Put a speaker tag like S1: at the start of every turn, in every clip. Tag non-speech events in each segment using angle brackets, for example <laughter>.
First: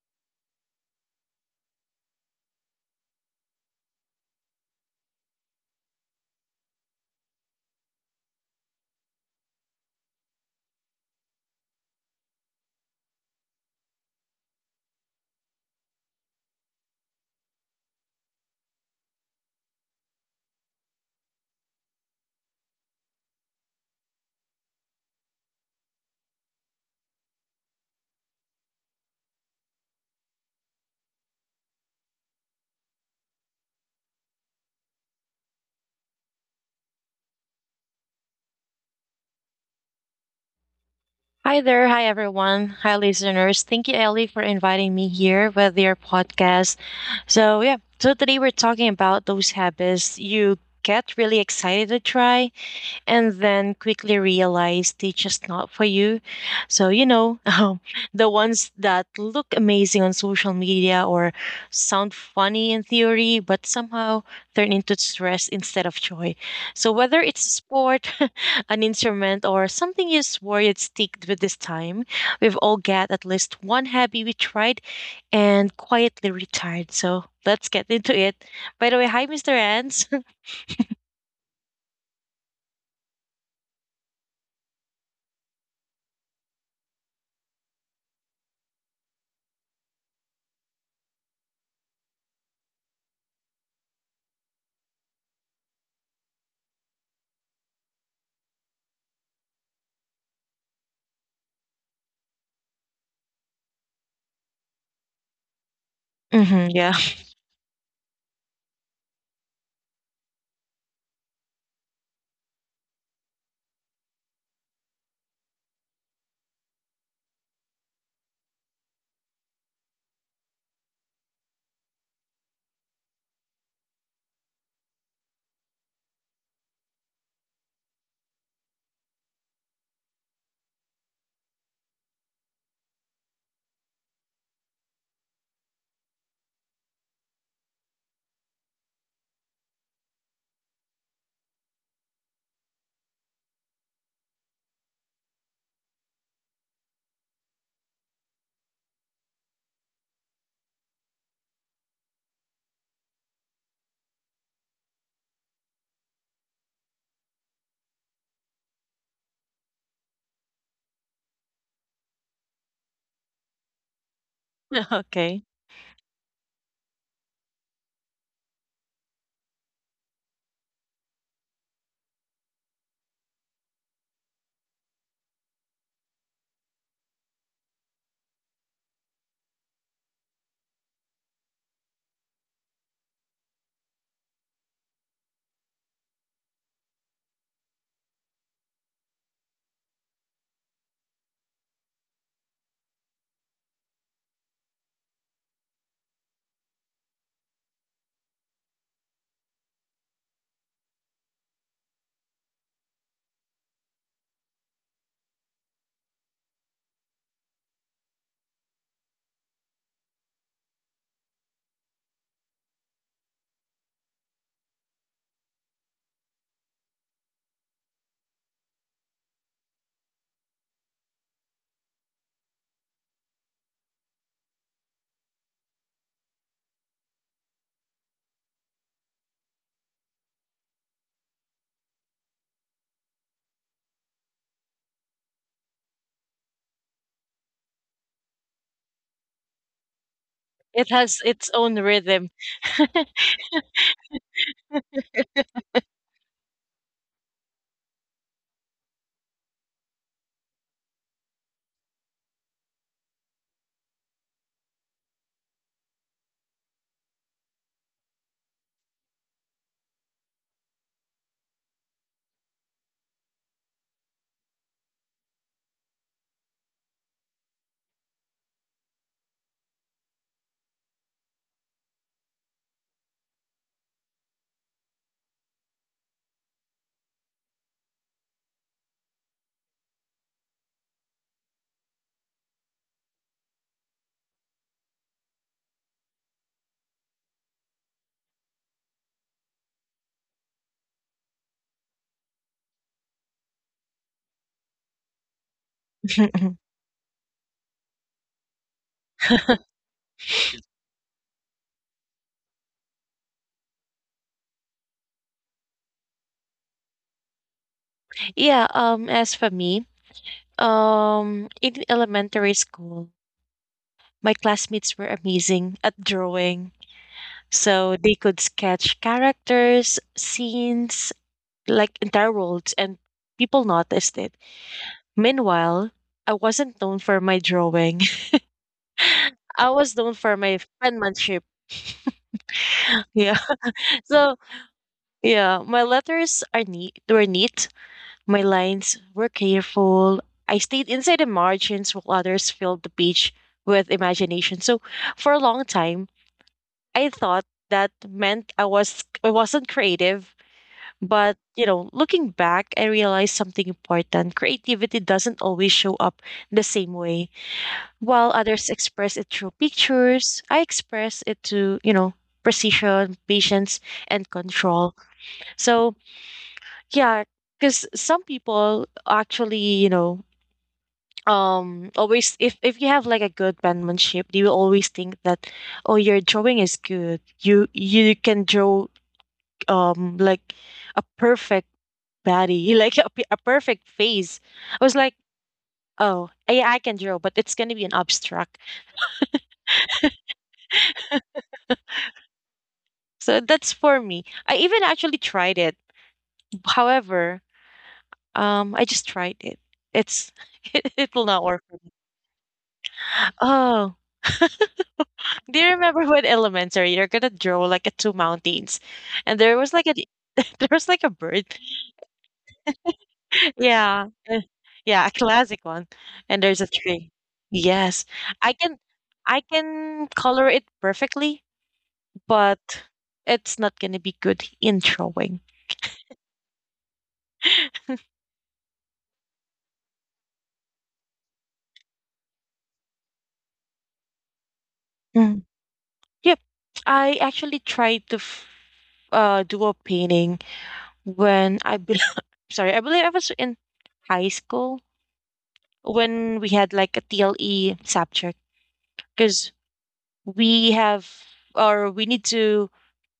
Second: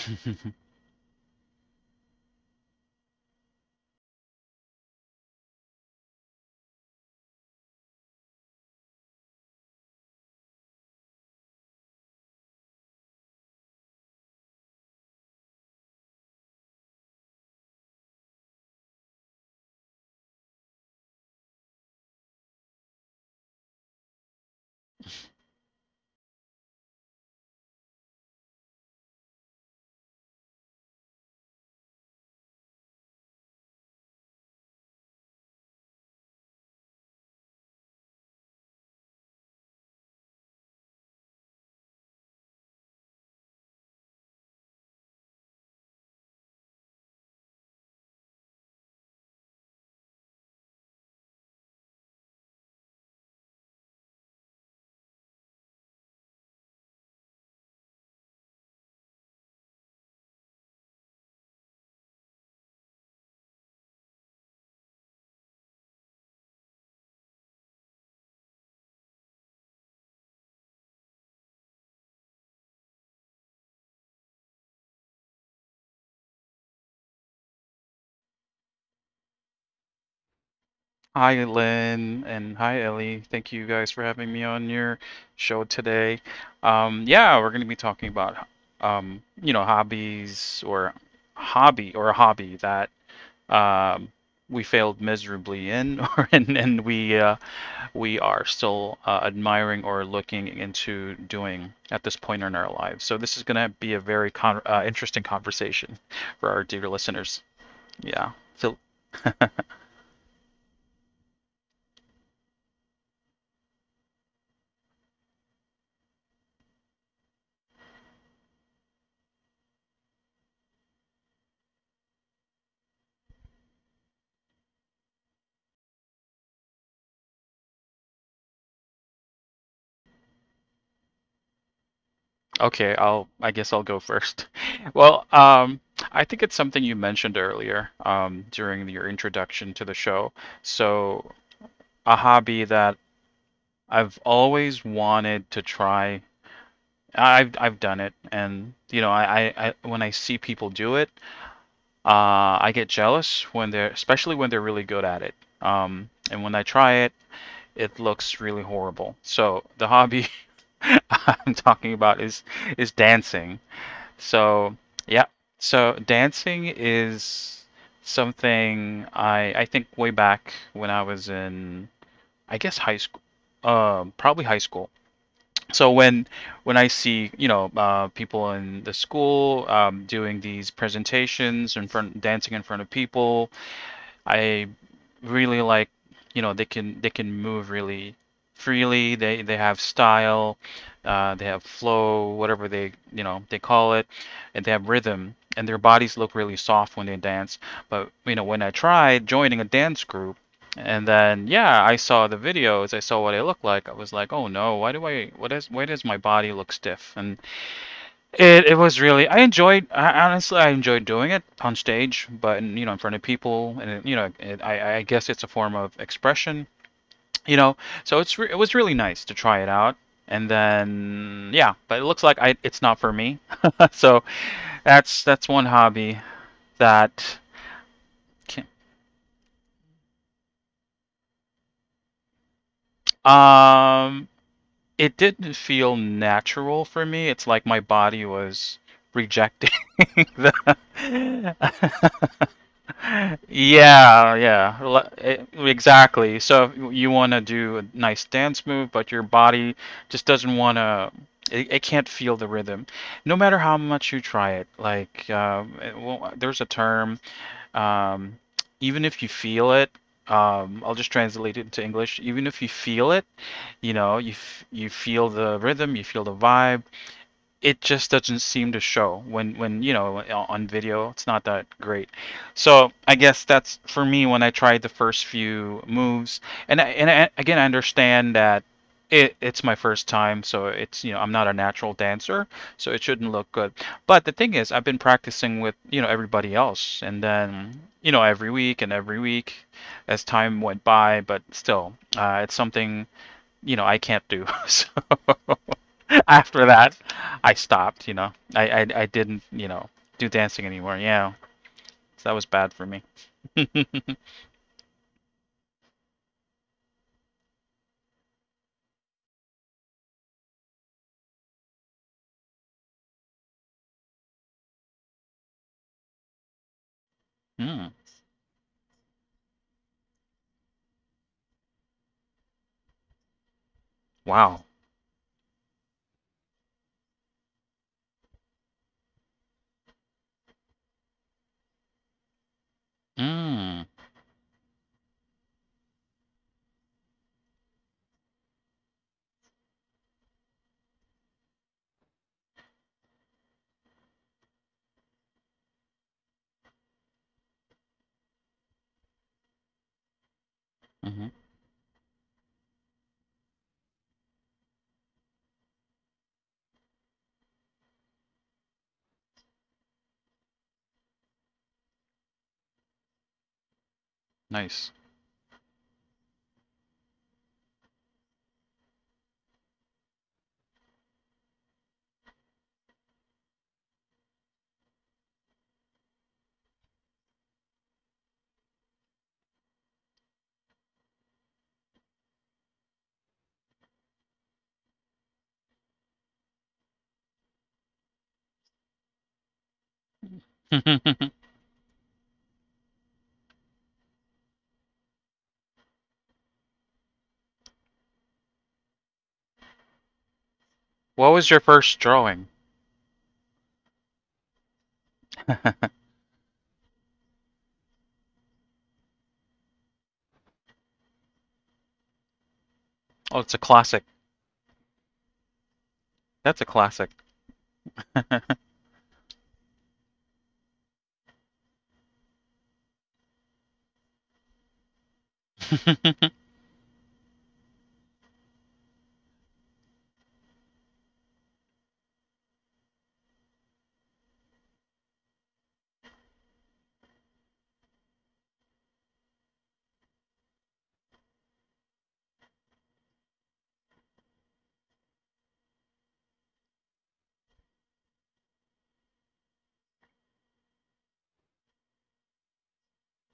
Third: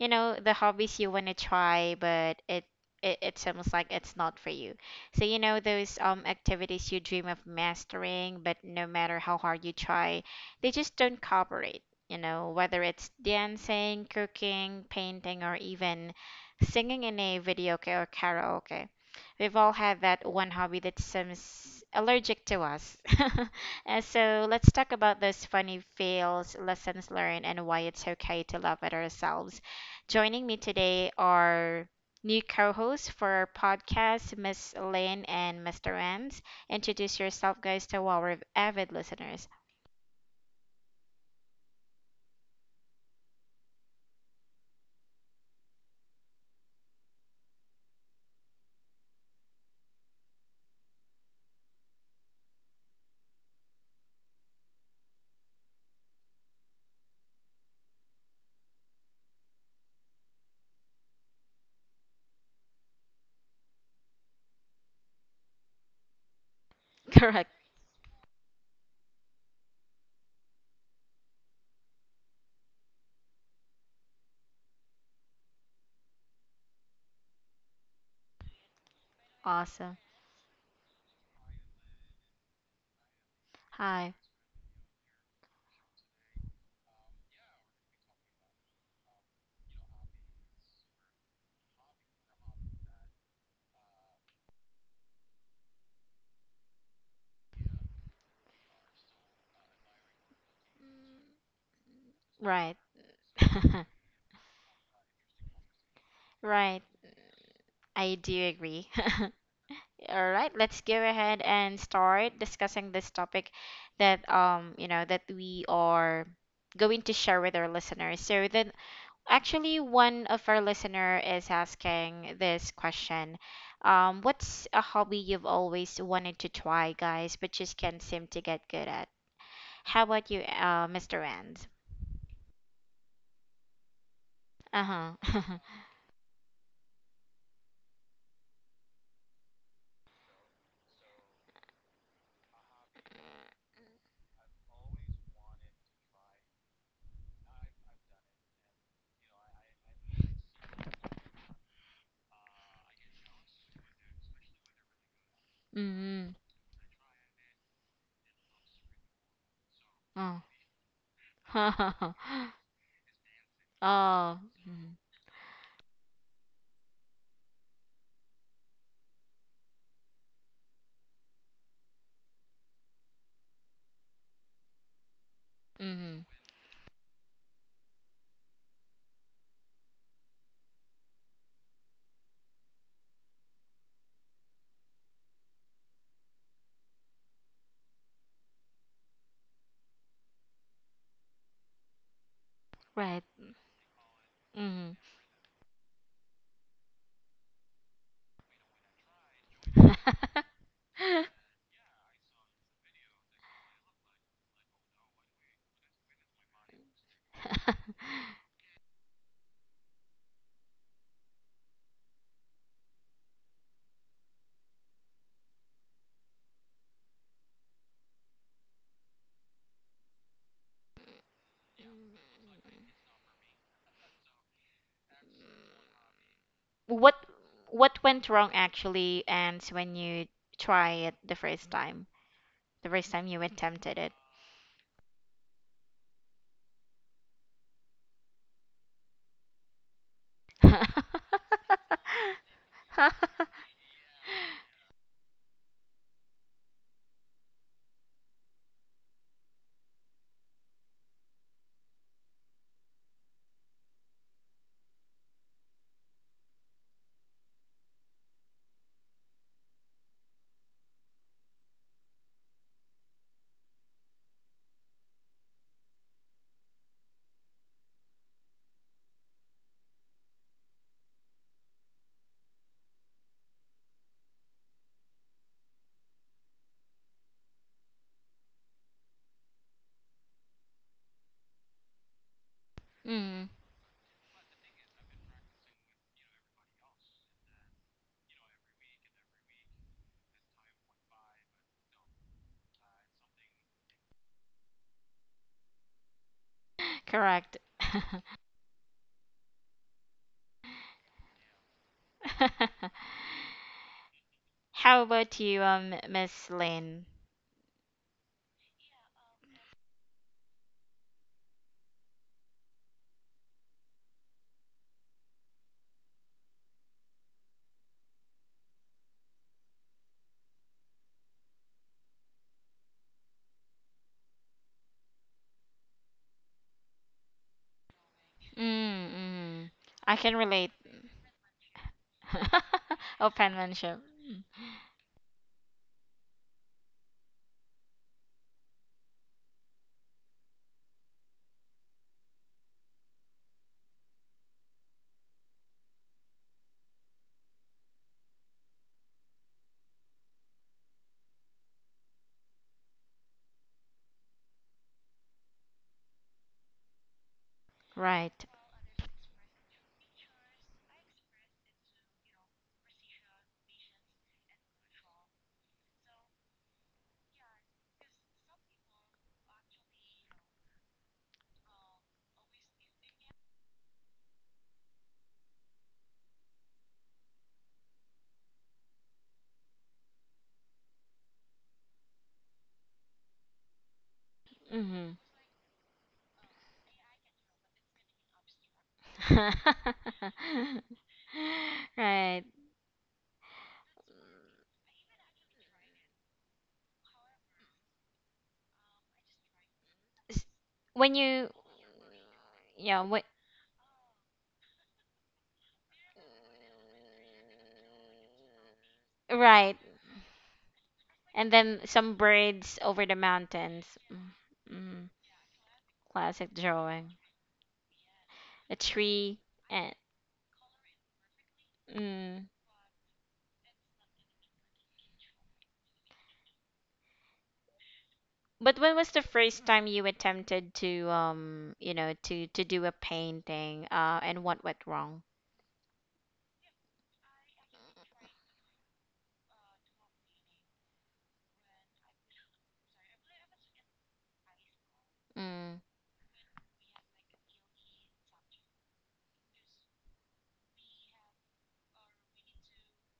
S1: You know, the hobbies you want to try, but it seems like it's not for you. So, you know, those activities you dream of mastering, but no matter how hard you try, they just don't cooperate. You know, whether it's dancing, cooking, painting, or even singing in a video ca- or karaoke. We've all had that one hobby that seems allergic to us. <laughs> And so let's talk about those funny fails, lessons learned, and why it's okay to laugh at ourselves. Joining me today are new co-hosts for our podcast, Miss Lynn and Mr. Renz. Introduce yourself, guys, to our avid listeners.
S2: Hi there. Hi, everyone. Hi, listeners. Thank you, Ellie, for inviting me here with your podcast. So today we're talking about those habits you get really excited to try, and then quickly realized it's just not for you. So, you know, <laughs> the ones that look amazing on social media or sound funny in theory, but somehow turn into stress instead of joy. So,
S1: <laughs>
S2: whether it's a
S1: Correct.
S2: sport, <laughs> an instrument, or something you swore you'd stick with this time, we've all got at least one hobby we tried and quietly retired. So, let's get into it. By the way, hi, Mr.
S1: Awesome.
S2: Ans.
S3: Hi, Lynn, and hi, Ellie. Thank you guys for
S1: Hi.
S3: having me on your show today. Yeah, we're going to be talking about, hobbies or hobby or a hobby that um, we failed miserably in, <laughs> or and we are still admiring or looking into doing at this point in our
S1: Right.
S3: lives. So this is going to
S1: <laughs>
S3: be a very con interesting conversation
S2: <laughs>
S3: for our
S2: Hmm,
S3: dear
S1: Right.
S2: yeah.
S3: listeners.
S1: I
S3: Yeah.
S1: do
S3: So
S1: agree. All right, let's go ahead and start discussing this topic that that we are going to share with our listeners. So then actually one of our listener is asking this question. What's a hobby you've always wanted to try, guys, but just can't seem to get good at? How about you, Mr. Rand?
S3: okay, I guess I'll go first. <laughs> Well,
S1: Uh-huh. <laughs>
S3: um, I think it's something you mentioned earlier during your introduction to the show. So, a hobby that I've always wanted to try. I've done it, and you know, I when I see people do it, I get jealous when they're, especially when they're really good at it. And
S1: Mm-hmm.
S3: when I try it, it looks really horrible. So the hobby <laughs> I'm talking about
S1: Oh.
S3: is
S1: <laughs>
S3: dancing.
S1: Oh.
S3: So
S1: Mm-hmm.
S2: <laughs>
S3: yeah,
S2: Okay.
S3: so dancing is something I think way back when I was in, I guess, high school, um, probably high school. So when
S1: Mm-hmm.
S3: when I see people in the school doing these presentations in front, dancing in front of people, I really like, you know, they can move really freely. They have style, they have flow, whatever they you
S1: Right.
S3: know they call it, and they have rhythm. And their bodies look really soft when they dance. But you know, when I tried joining a dance group,
S1: Mm-hmm.
S3: and
S1: <laughs>
S3: then
S1: <laughs>
S3: yeah, I saw the videos, I saw what it looked like. I was like, oh no, why do I what is why does my body look stiff? And it was really honestly, I enjoyed doing it on stage, but you know in front of people and it, you know it, I guess it's a form of expression, you know. So it was really nice to try it out, and then yeah, but it looks like I it's not for me. <laughs> So that's one hobby
S1: What
S3: that
S1: went wrong
S3: can,
S1: actually, and when you try it the first time you attempted it.
S3: um it didn't feel natural for me. It's like my body was rejecting <laughs> the
S2: It has
S1: <laughs>
S2: its own
S3: <laughs>
S2: rhythm.
S3: yeah, exactly. So you want to do a nice dance move, but your body just doesn't want to. It can't feel the rhythm, no matter how much you try it. Like, well, there's a term. Um, Even if you feel it, I'll just translate it into English. Even if you feel it, you know, you feel the rhythm, you feel the vibe. It just doesn't seem to show when you know on video it's not that great. So I guess that's for me. When I tried the first few moves again, I understand that it's my first time so it's, you know, I'm not a natural dancer, so it shouldn't look
S1: Mm,
S3: good. But the thing is I've been practicing with, you know, everybody else and then, you know, every week as time went by, but still it's something, you know, I can't do. <laughs> So <laughs> after
S2: <laughs>
S3: that, I
S1: correct.
S3: stopped. I didn't, you know, do dancing anymore. Yeah, so that was bad for me.
S1: <laughs>
S3: <laughs> Mm,
S1: How about you, Miss Lynn?
S2: Yeah, as for me, in elementary school, my classmates were amazing at drawing. So they could sketch characters, scenes, like entire worlds, and people noticed it.
S3: wow.
S2: Meanwhile, I wasn't known for my drawing. <laughs>
S1: Mm, mm,
S2: I was known
S1: I can
S2: for my
S1: relate. <laughs>
S2: penmanship.
S1: Oh,
S2: Yeah.
S3: Mm,
S1: penmanship.
S2: <laughs> So
S1: Mm,
S2: yeah, my letters are neat were neat. My lines were careful. I stayed inside the margins while others filled the page with imagination. So for a long time, I thought that meant I wasn't creative.
S3: hmm. Mm-hmm.
S2: But you know, looking back, I realized something important. Creativity doesn't always show up the same way. While
S1: right.
S2: others express it through pictures, I express it to, you know, precision, patience, and
S3: Nice.
S2: control. So yeah, because some people actually, you know, always, if you have like a good penmanship, they will always think that, oh, your drawing is good, you can draw, like a perfect body, <laughs> like a perfect face. I was
S1: Hmm.
S2: like, oh yeah, I can draw but it's going to be an abstract.
S1: <laughs>
S3: <laughs>
S1: Right.
S2: So that's for me. I even actually tried it, however, I just tried it. It's
S1: S-
S2: <laughs> it
S1: When
S3: What
S2: will
S3: was
S2: not
S3: your
S1: you
S2: work for
S3: first
S2: me.
S3: drawing?
S1: yeah, what,
S2: Oh,
S3: <laughs>
S2: do you
S3: Oh,
S2: remember <laughs> when elementary you're gonna draw like a two mountains, and there was
S1: right.
S2: like a <laughs> there was like a bird,
S1: And then some birds over the
S3: it's a classic.
S1: mountains.
S2: yeah,
S1: Mm,
S2: yeah,
S1: mm,
S2: a classic one, and
S3: That's a
S1: classic
S2: there's a
S3: classic.
S2: tree.
S1: drawing.
S2: Yes,
S3: <laughs>
S2: I
S1: A
S2: can I
S1: tree and
S2: can color it perfectly,
S1: mm.
S2: but it's not gonna be good in drawing.
S1: But when was the first time you attempted to you know, to do a painting and what went wrong?
S2: Mm. Yep, I actually tried to do a painting when I believe, <laughs> sorry, I believe I was in high school
S1: Mm,
S2: when we had like a TLE subject because we have or we need to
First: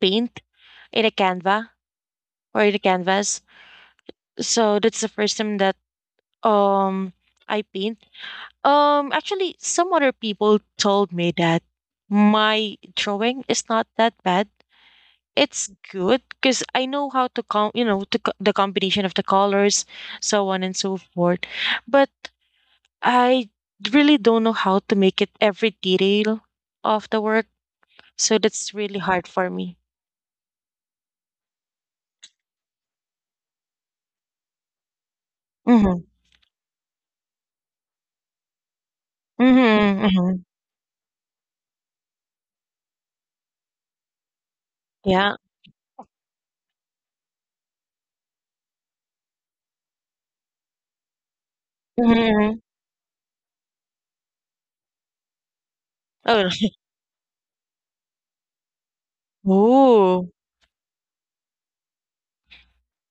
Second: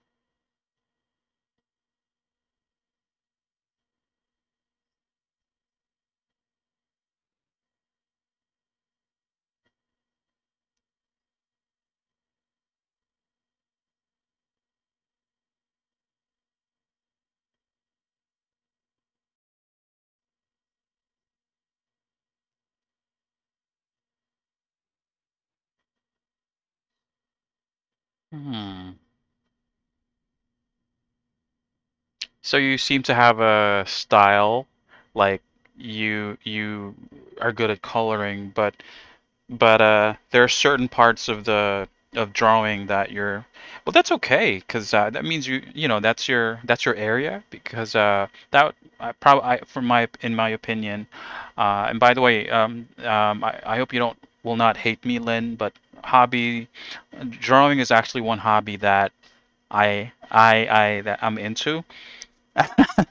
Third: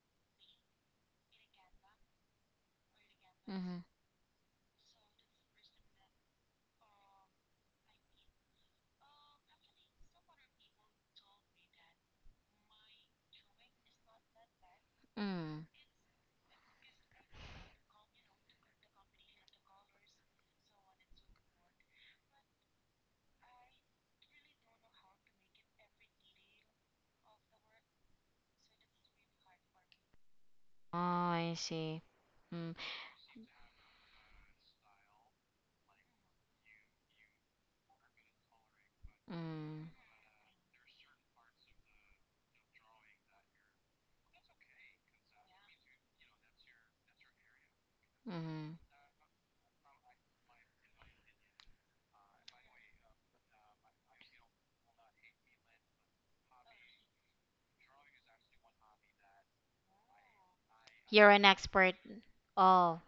S2: paint in a canva or in a canvas.
S1: mm-hmm,
S2: So that's the first time that um I paint. Um, actually some other people told me that my drawing is not that bad.
S1: mm.
S2: It's good because I know how to com you know to co- the combination of the colors, so on and so forth. But I really don't know how to make it every detail of the work, so that's
S3: Hmm.
S2: really hard for me.
S1: Oh, I see.
S3: So you
S1: Mm,
S3: seem to have a style, like
S2: Mhm.
S3: you are good at coloring, but
S1: mm,
S2: Mhm,
S3: there
S2: mhm,
S3: are certain parts of the of drawing that you're well that's okay because that
S2: yeah.
S3: means you you know that's your area because
S1: mm-hmm.
S3: that I probably I, from my in my opinion and
S2: Mhm,
S3: by the way
S2: mhm.
S3: I hope you don't will not hate me, Lynn, but
S2: Oh.
S3: hobby
S2: <laughs>
S3: drawing is actually one hobby that I
S2: Ooh.
S3: I I that
S1: You're
S3: I'm
S1: an
S3: into.
S1: expert. Oh,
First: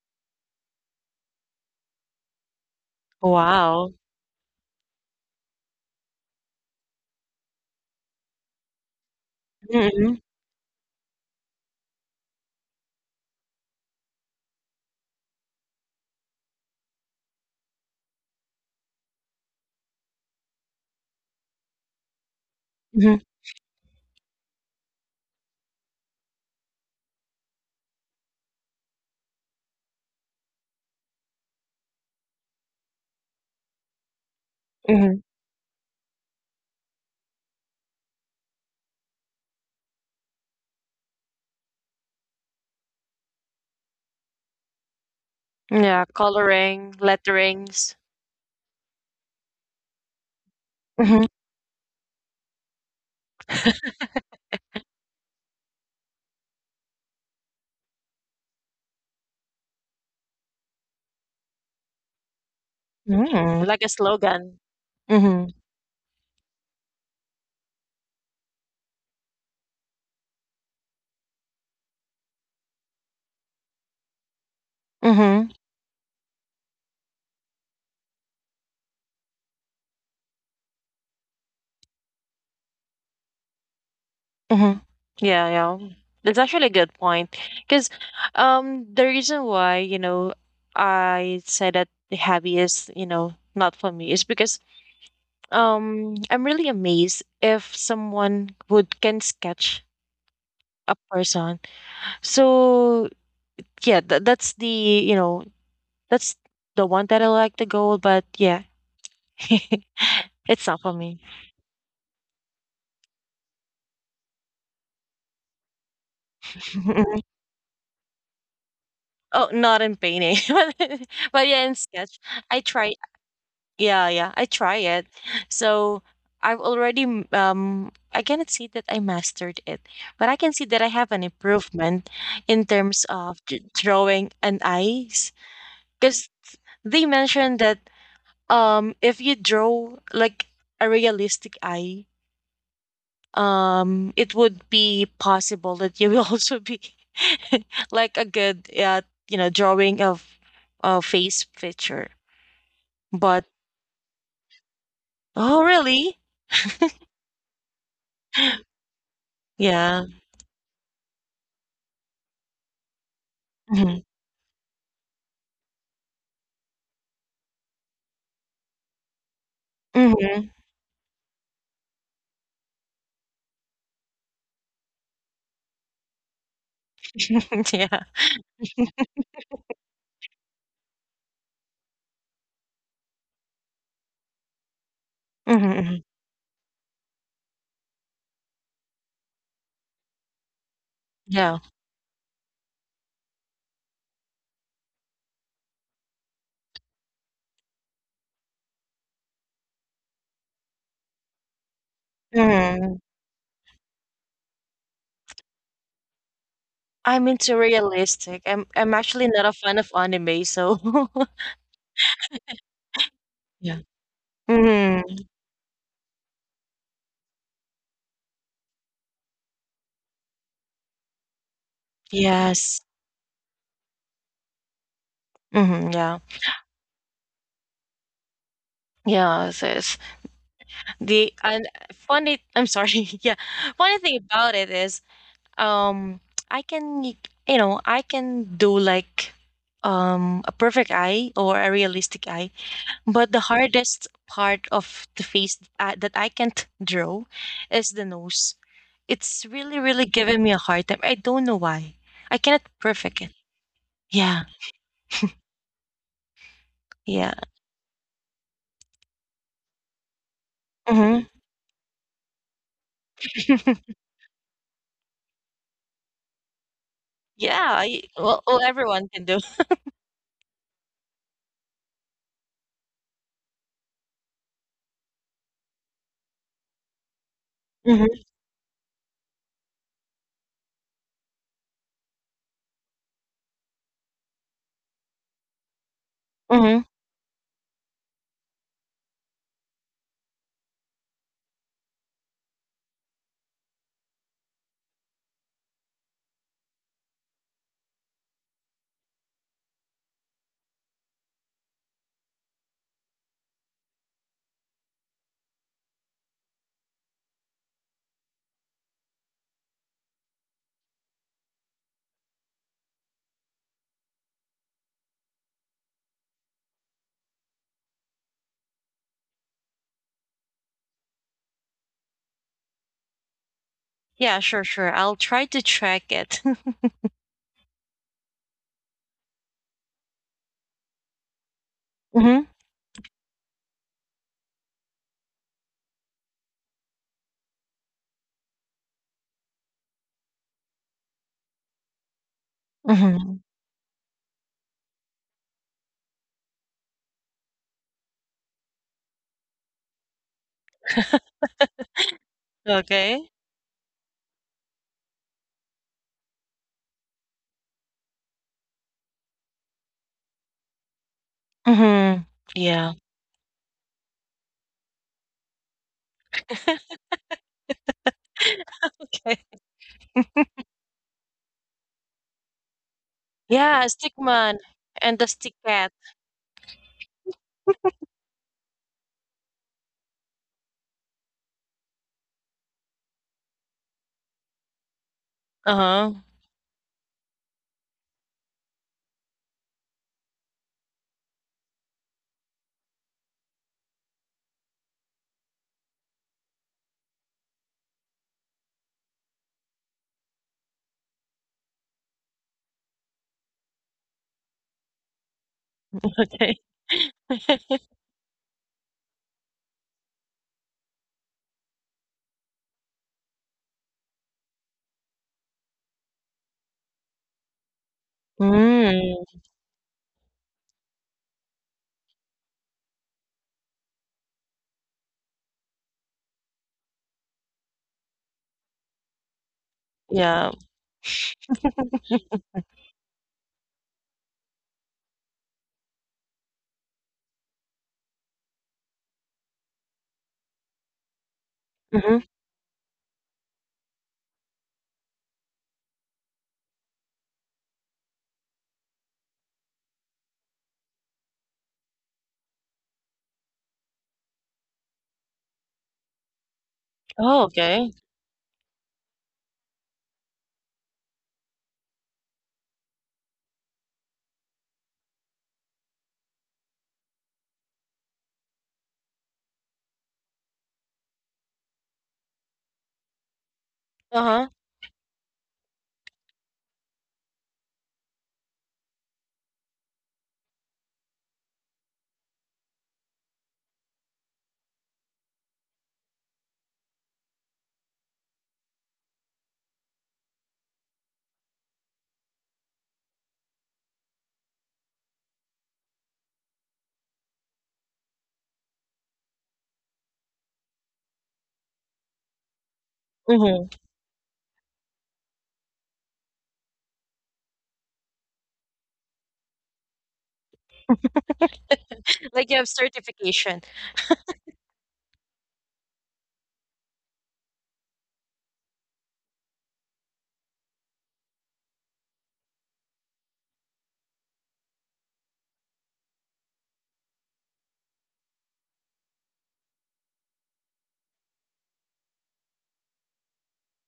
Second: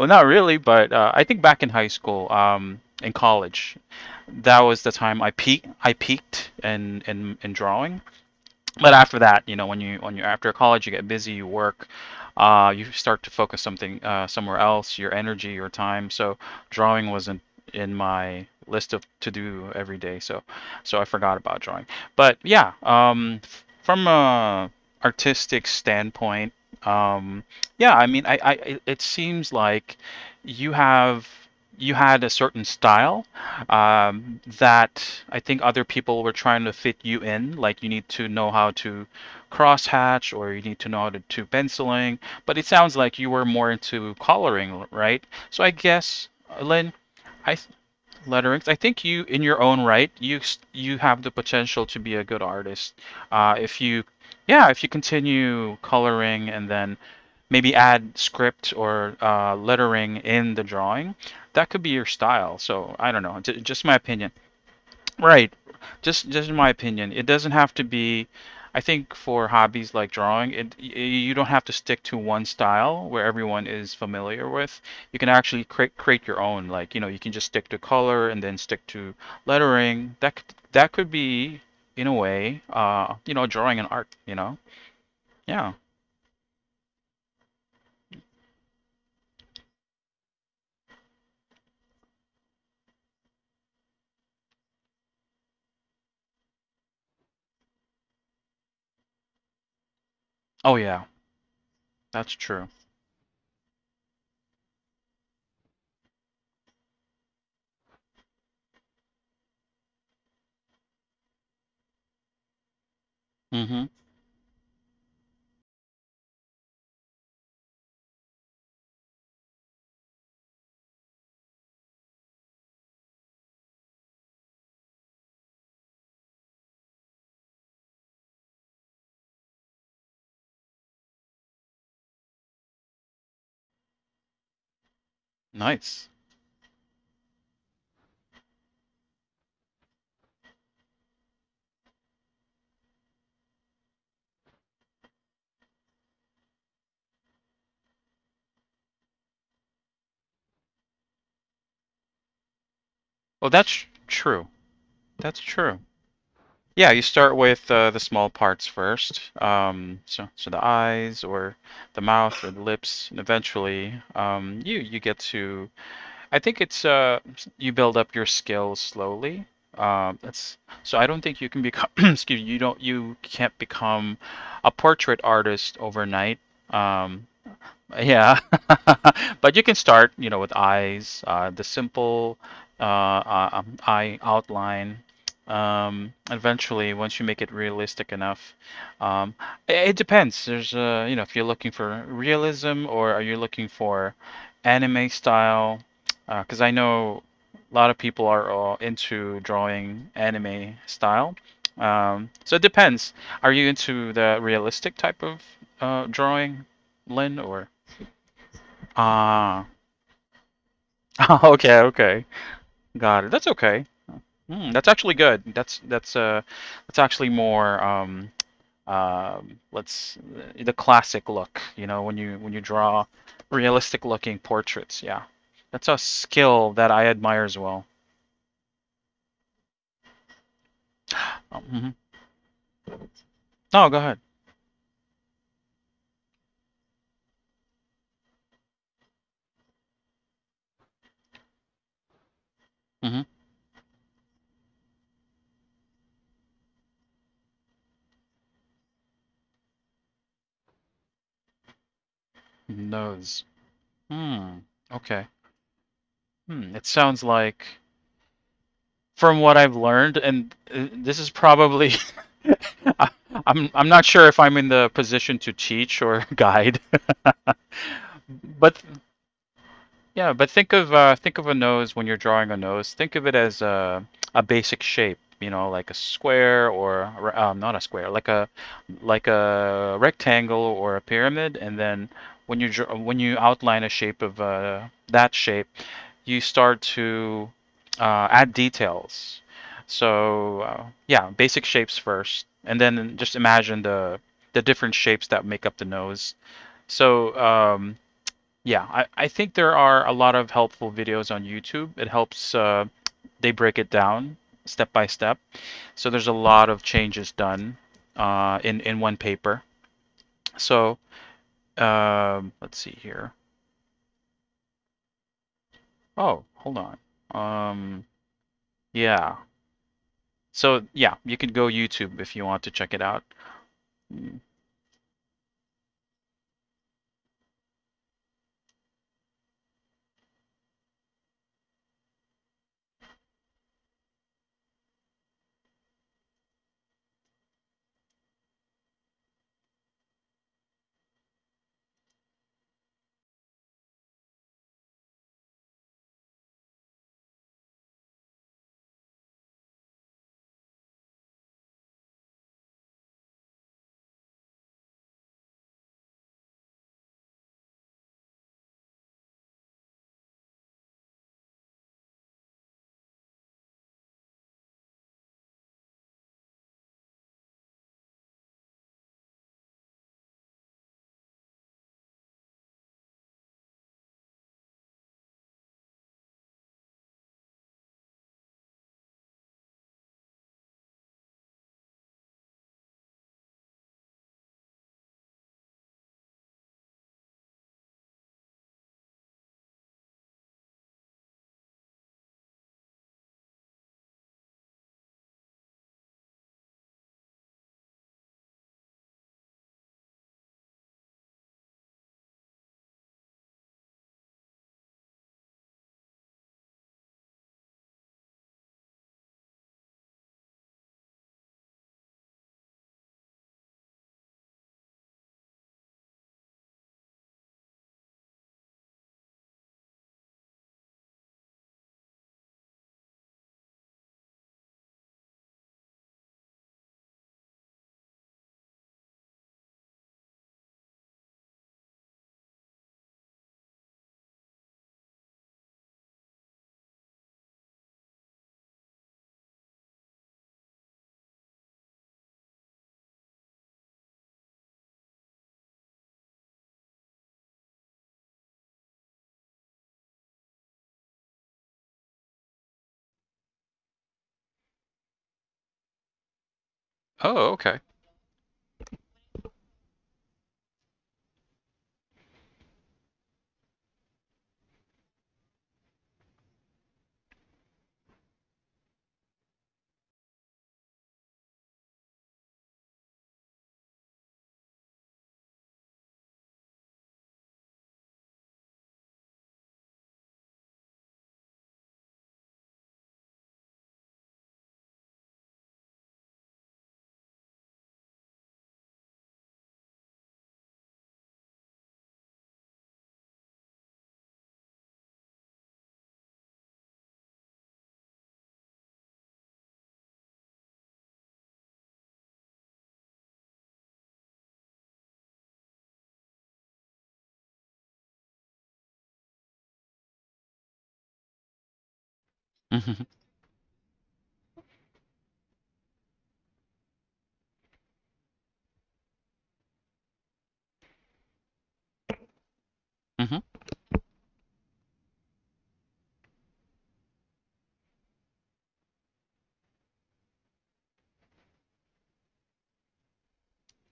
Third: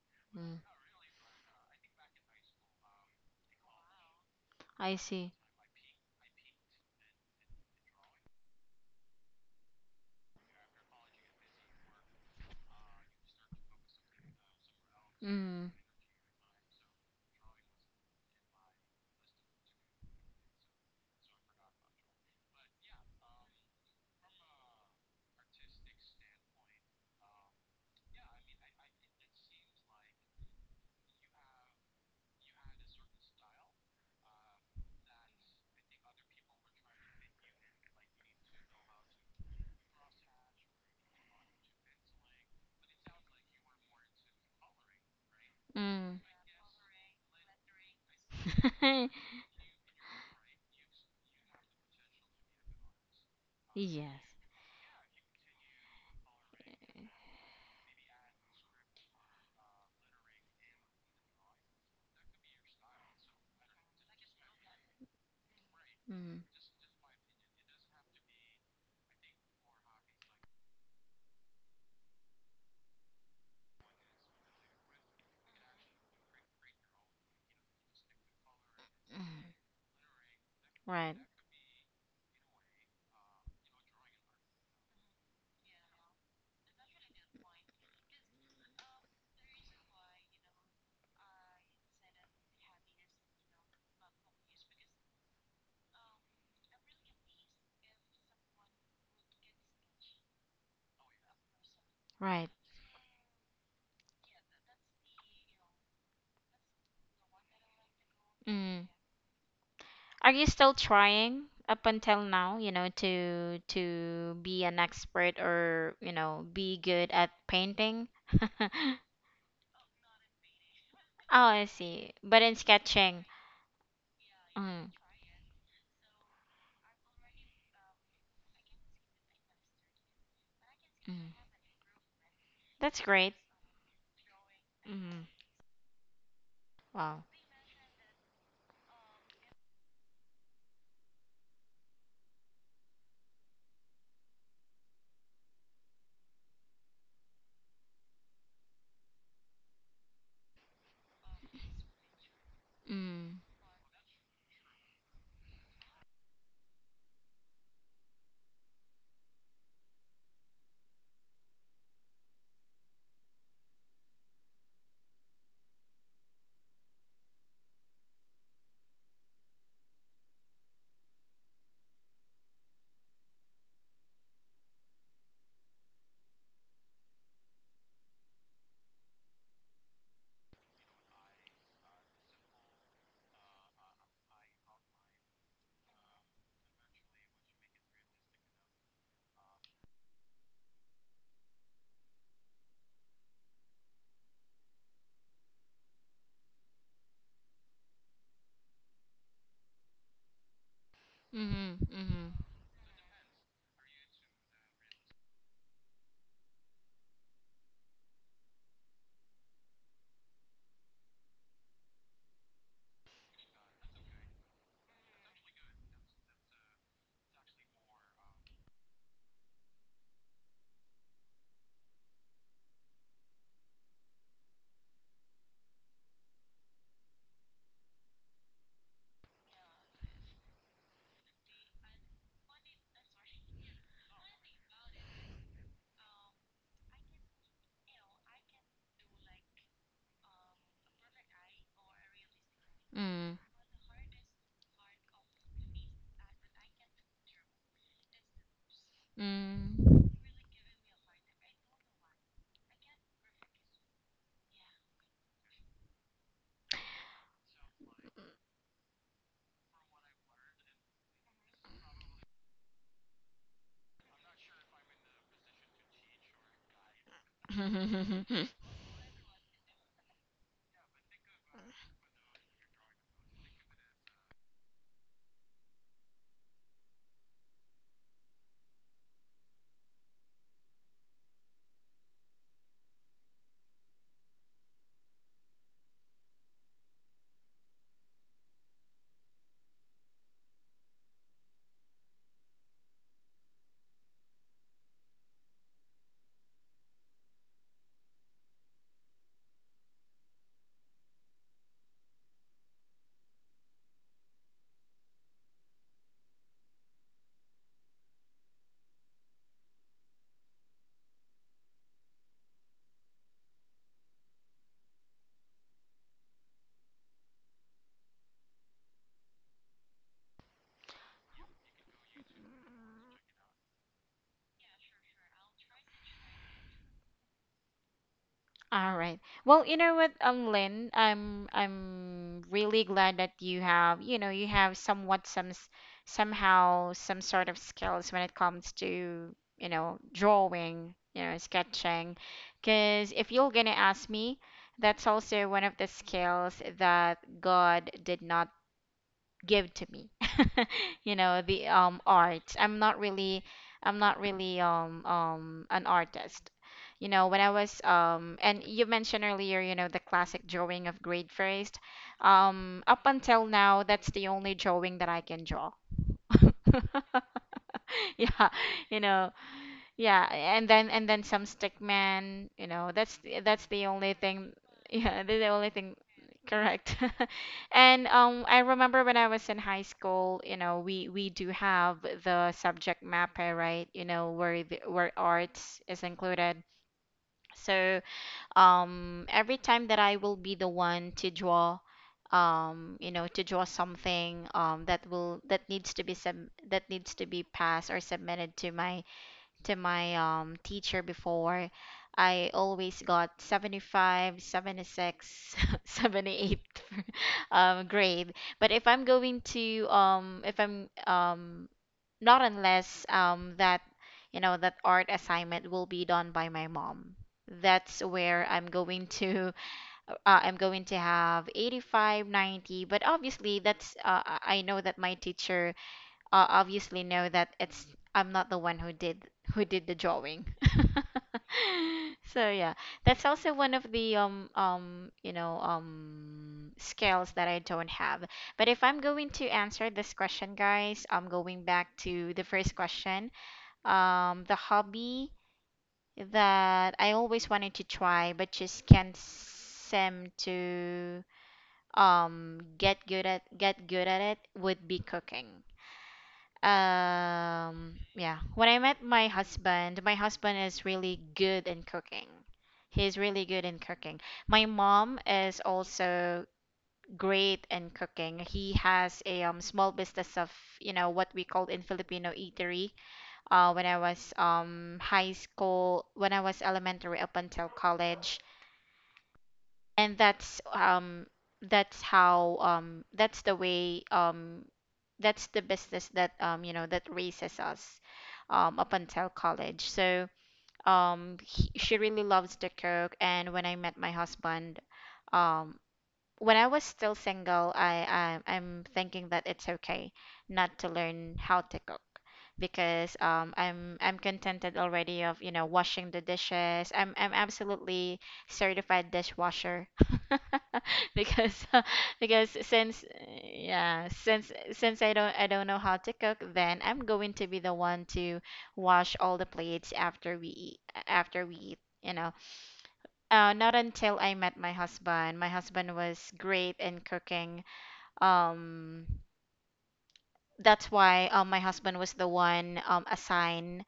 S3: Well, not
S1: mm,
S3: really, but I think back in high school, in college,
S2: Wow.
S3: that was the
S1: I
S3: time
S1: see.
S3: I peaked in drawing. But after that, you know, when you when
S2: Mhm,
S3: you're after college, you get busy, you work, you start to focus something somewhere else, your energy, your
S1: Mm,
S3: time. So drawing wasn't in my list of to do every day. So I forgot about drawing. But yeah,
S2: mhm,
S3: from a artistic standpoint, um, yeah, I mean, I it it seems like you have you had a certain style that
S2: mhm.
S3: I think other people were trying to fit you in. Like you need to know how to crosshatch or you need to know how to do penciling. But it sounds like you were more into coloring, right? So I
S2: Yeah,
S1: mm.
S3: guess, Lynn,
S2: coloring,
S3: I th-
S2: letterings.
S3: letterings. I think you,
S1: <laughs>
S3: in your own right, you have the
S2: Mhm.
S3: potential to be a good artist. If you,
S1: Yes.
S3: yeah, if you continue coloring and then maybe add script or lettering in the drawing, that could be your style. So I don't know,
S2: Mm,
S3: just
S2: like a
S3: my opinion.
S2: slogan.
S3: Right.
S2: Mhm,
S1: Mm.
S3: Just in my opinion, it doesn't have to be. I think for hobbies like drawing, you don't have to stick to one style where everyone is familiar with. You can
S2: mhm,
S3: actually create your own. Like, you know, you can just stick to color and then stick to
S1: Mm,
S3: lettering. That could
S1: right.
S3: be, in a way, you know, drawing and art, you know?
S2: mhm. Yeah,
S3: Yeah.
S2: yeah. That's actually a good point. Because the reason why, you know, I say that the hobby is, you know, not for me is because I'm really amazed if someone would can sketch
S3: Oh
S2: a
S3: yeah,
S2: person.
S3: that's
S1: Right.
S3: true.
S2: So yeah, th- that's the you know, that's the one that I like to go, but yeah,
S1: Mm.
S2: <laughs>
S1: Are you
S2: it's
S1: still
S2: not for me.
S1: trying up until now, you know, to
S3: Mm-hmm.
S1: be an expert or, you know, be good
S2: <laughs>
S1: at painting? <laughs>
S2: Oh, not in painting, <laughs>
S1: Oh,
S2: but yeah,
S1: I
S2: in
S1: see.
S2: sketch,
S1: But in
S2: I try.
S1: sketching.
S2: Yeah, yeah, I try
S1: Mm,
S2: it. So I've already m- um I cannot see that I mastered it, but I can see that I have an
S1: mm.
S2: improvement in
S1: That's
S2: terms
S1: great.
S2: of drawing and
S1: Mm.
S2: eyes.
S3: Nice.
S2: Because they
S1: Wow.
S2: mentioned that if you draw like a realistic eye, it would be possible that you <laughs> will also be <laughs> like a good you know, drawing of a face picture,
S1: Mm.
S3: Oh,
S2: but
S3: that's true. That's
S2: oh
S3: true.
S2: really.
S3: Yeah, you start with the small parts first.
S2: Yeah.
S3: So, so the eyes or the mouth or the lips, and eventually,
S2: Hmm.
S3: you you get to. I think it's you build up your skills slowly. That's
S2: Hmm.
S3: so. I don't think you can become. <clears throat> Excuse me. You don't. You can't become a portrait artist overnight. Um,
S2: <laughs> Yeah.
S3: yeah, <laughs> but you can start, you know, with eyes, the simple eye outline.
S2: Hmm.
S3: Eventually, once you make it realistic enough, um, it it depends. There's, you know, if you're
S2: Yeah.
S3: looking for realism or are you looking for anime style? Because I know a lot of people are all into drawing anime style.
S1: Mm-hmm. Mm-hmm.
S3: So it
S2: Hmm.
S3: depends. Are you into the realistic type of drawing,
S2: i'm
S3: Lynn,
S2: into
S3: or?
S2: realistic i'm i'm actually not a
S3: Ah,
S2: fan of anime so
S3: <laughs> okay, okay,
S2: <laughs>
S3: got it. That's
S2: yeah.
S3: okay. Mm, that's
S2: Hmm.
S3: actually good. That's actually more let's the classic look. You know, when you
S2: Yes.
S3: draw realistic looking portraits. Yeah,
S2: Hmm.
S3: that's a
S2: Yeah.
S3: skill that I admire as well.
S2: Yeah, this the and
S3: Oh, mhm.
S2: Funny. I'm sorry. <laughs> Yeah, funny
S3: No, go
S2: thing
S3: ahead.
S2: about it is, Um, I can, you know, I can do like a perfect eye or a realistic eye, but
S3: Hmm.
S1: Mm.
S2: the hardest part of the face that I can't draw is the nose. It's really, really
S1: Mm.
S2: giving me a hard time. I don't know why. I cannot perfect it.
S3: Nose.
S2: Yeah,
S3: Hmm. Okay. Hmm. It sounds
S2: yeah.
S3: like from what I've learned, and this
S2: Hmm.
S3: is probably <laughs> I- I'm
S2: <laughs>
S3: not sure if I'm in the position to teach or guide, <laughs>
S2: Yeah, I, well,
S1: <laughs>
S2: well,
S3: but
S2: everyone can do.
S3: yeah, but think of a nose when you're drawing a nose. Think of it as a basic shape, you know, like a square or a re- not a
S2: Hmm.
S3: square, like a rectangle or a pyramid. And then when you draw, when you outline a shape of that shape, you start
S2: Hmm.
S3: to add details. So yeah, basic shapes first, and then just imagine the different shapes that make up the nose. So yeah, I think there are a lot of helpful videos on YouTube. It helps, they break it down step by step, so there's a lot of changes done in one paper. So let's see here. Oh, hold on. um, yeah, so yeah, you can go YouTube if you want to check it out. Mm.
S2: Yeah, sure, sure. I'll try to track it. <laughs>
S1: All right. Well, you know what, Lynn, I'm
S2: Hmm.
S1: really glad that you have, you know, you have somewhat some s- somehow some sort of skills when it comes to, you know, drawing, you know, sketching. Because if
S2: Hmm.
S1: you're gonna ask me, that's also one of the skills that God did not give to me. <laughs> You know, the art. i'm not
S2: Okay.
S1: really i'm not really um um an artist. You know, when I was and you mentioned earlier, you know, the classic drawing of grade first,
S2: Hmm. Yeah.
S1: up until now, that's the only drawing that I can draw. <laughs> Yeah, you know, yeah, and then some stick man, you know, that's
S2: Yeah,
S1: the
S2: stick
S1: only thing.
S2: man
S1: <laughs>
S2: and
S1: Yeah,
S2: the
S1: that's the
S2: stick
S1: only
S2: cat.
S1: thing, correct. <laughs> And I remember when I was in high school, you know, we do have the subject map, eh, right? You know, where the, where arts is
S2: Uh-huh. <laughs>
S1: included. So, every time that I will be the one to draw, you know, to draw something that will that needs to be passed or submitted to my teacher before, I always got 75, 76, seventy
S2: Okay.
S1: eight, <laughs> <laughs>
S2: <laughs>
S1: grade. But if I'm going to if I'm not unless that, you know, that art assignment will be done by my mom. That's where
S2: Mm,
S1: I'm going to have 85, 90. But obviously that's I know that my teacher obviously know that it's I'm not the one who did the drawing.
S2: yeah.
S1: <laughs> So yeah, that's also one of the you know, skills that I don't have. But if I'm going to answer this question, guys, I'm going back
S2: Mm-hmm.
S1: to the first question. The hobby that I always wanted to try but just can't seem to get good at it would be cooking.
S3: Oh,
S2: Oh,
S3: okay.
S2: okay.
S1: Yeah, when I met my husband is really good in cooking. He's really good in cooking. My mom is also great in cooking. He has a small business of, you know, what we call in Filipino eatery. When I was
S2: Uh-huh.
S1: high school, when I was elementary up until college, and that's how that's the business that, you know, that raises us up until college. So she really loves to cook. And when I met my husband, um when I was still single, I'm thinking that it's okay not to learn how to cook because
S2: Mm-hmm.
S1: I'm contented already of, you know, washing the dishes. I'm absolutely certified dishwasher. <laughs> <laughs> Because <laughs> because
S2: Like you have
S3: Mm-hmm.
S1: since
S2: certification.
S1: yeah, since I don't know how to cook, then I'm going to be the one to wash all the plates after we eat, you know. Not until I met my husband. My husband was great in cooking, um that's why, my husband was the one, assigned,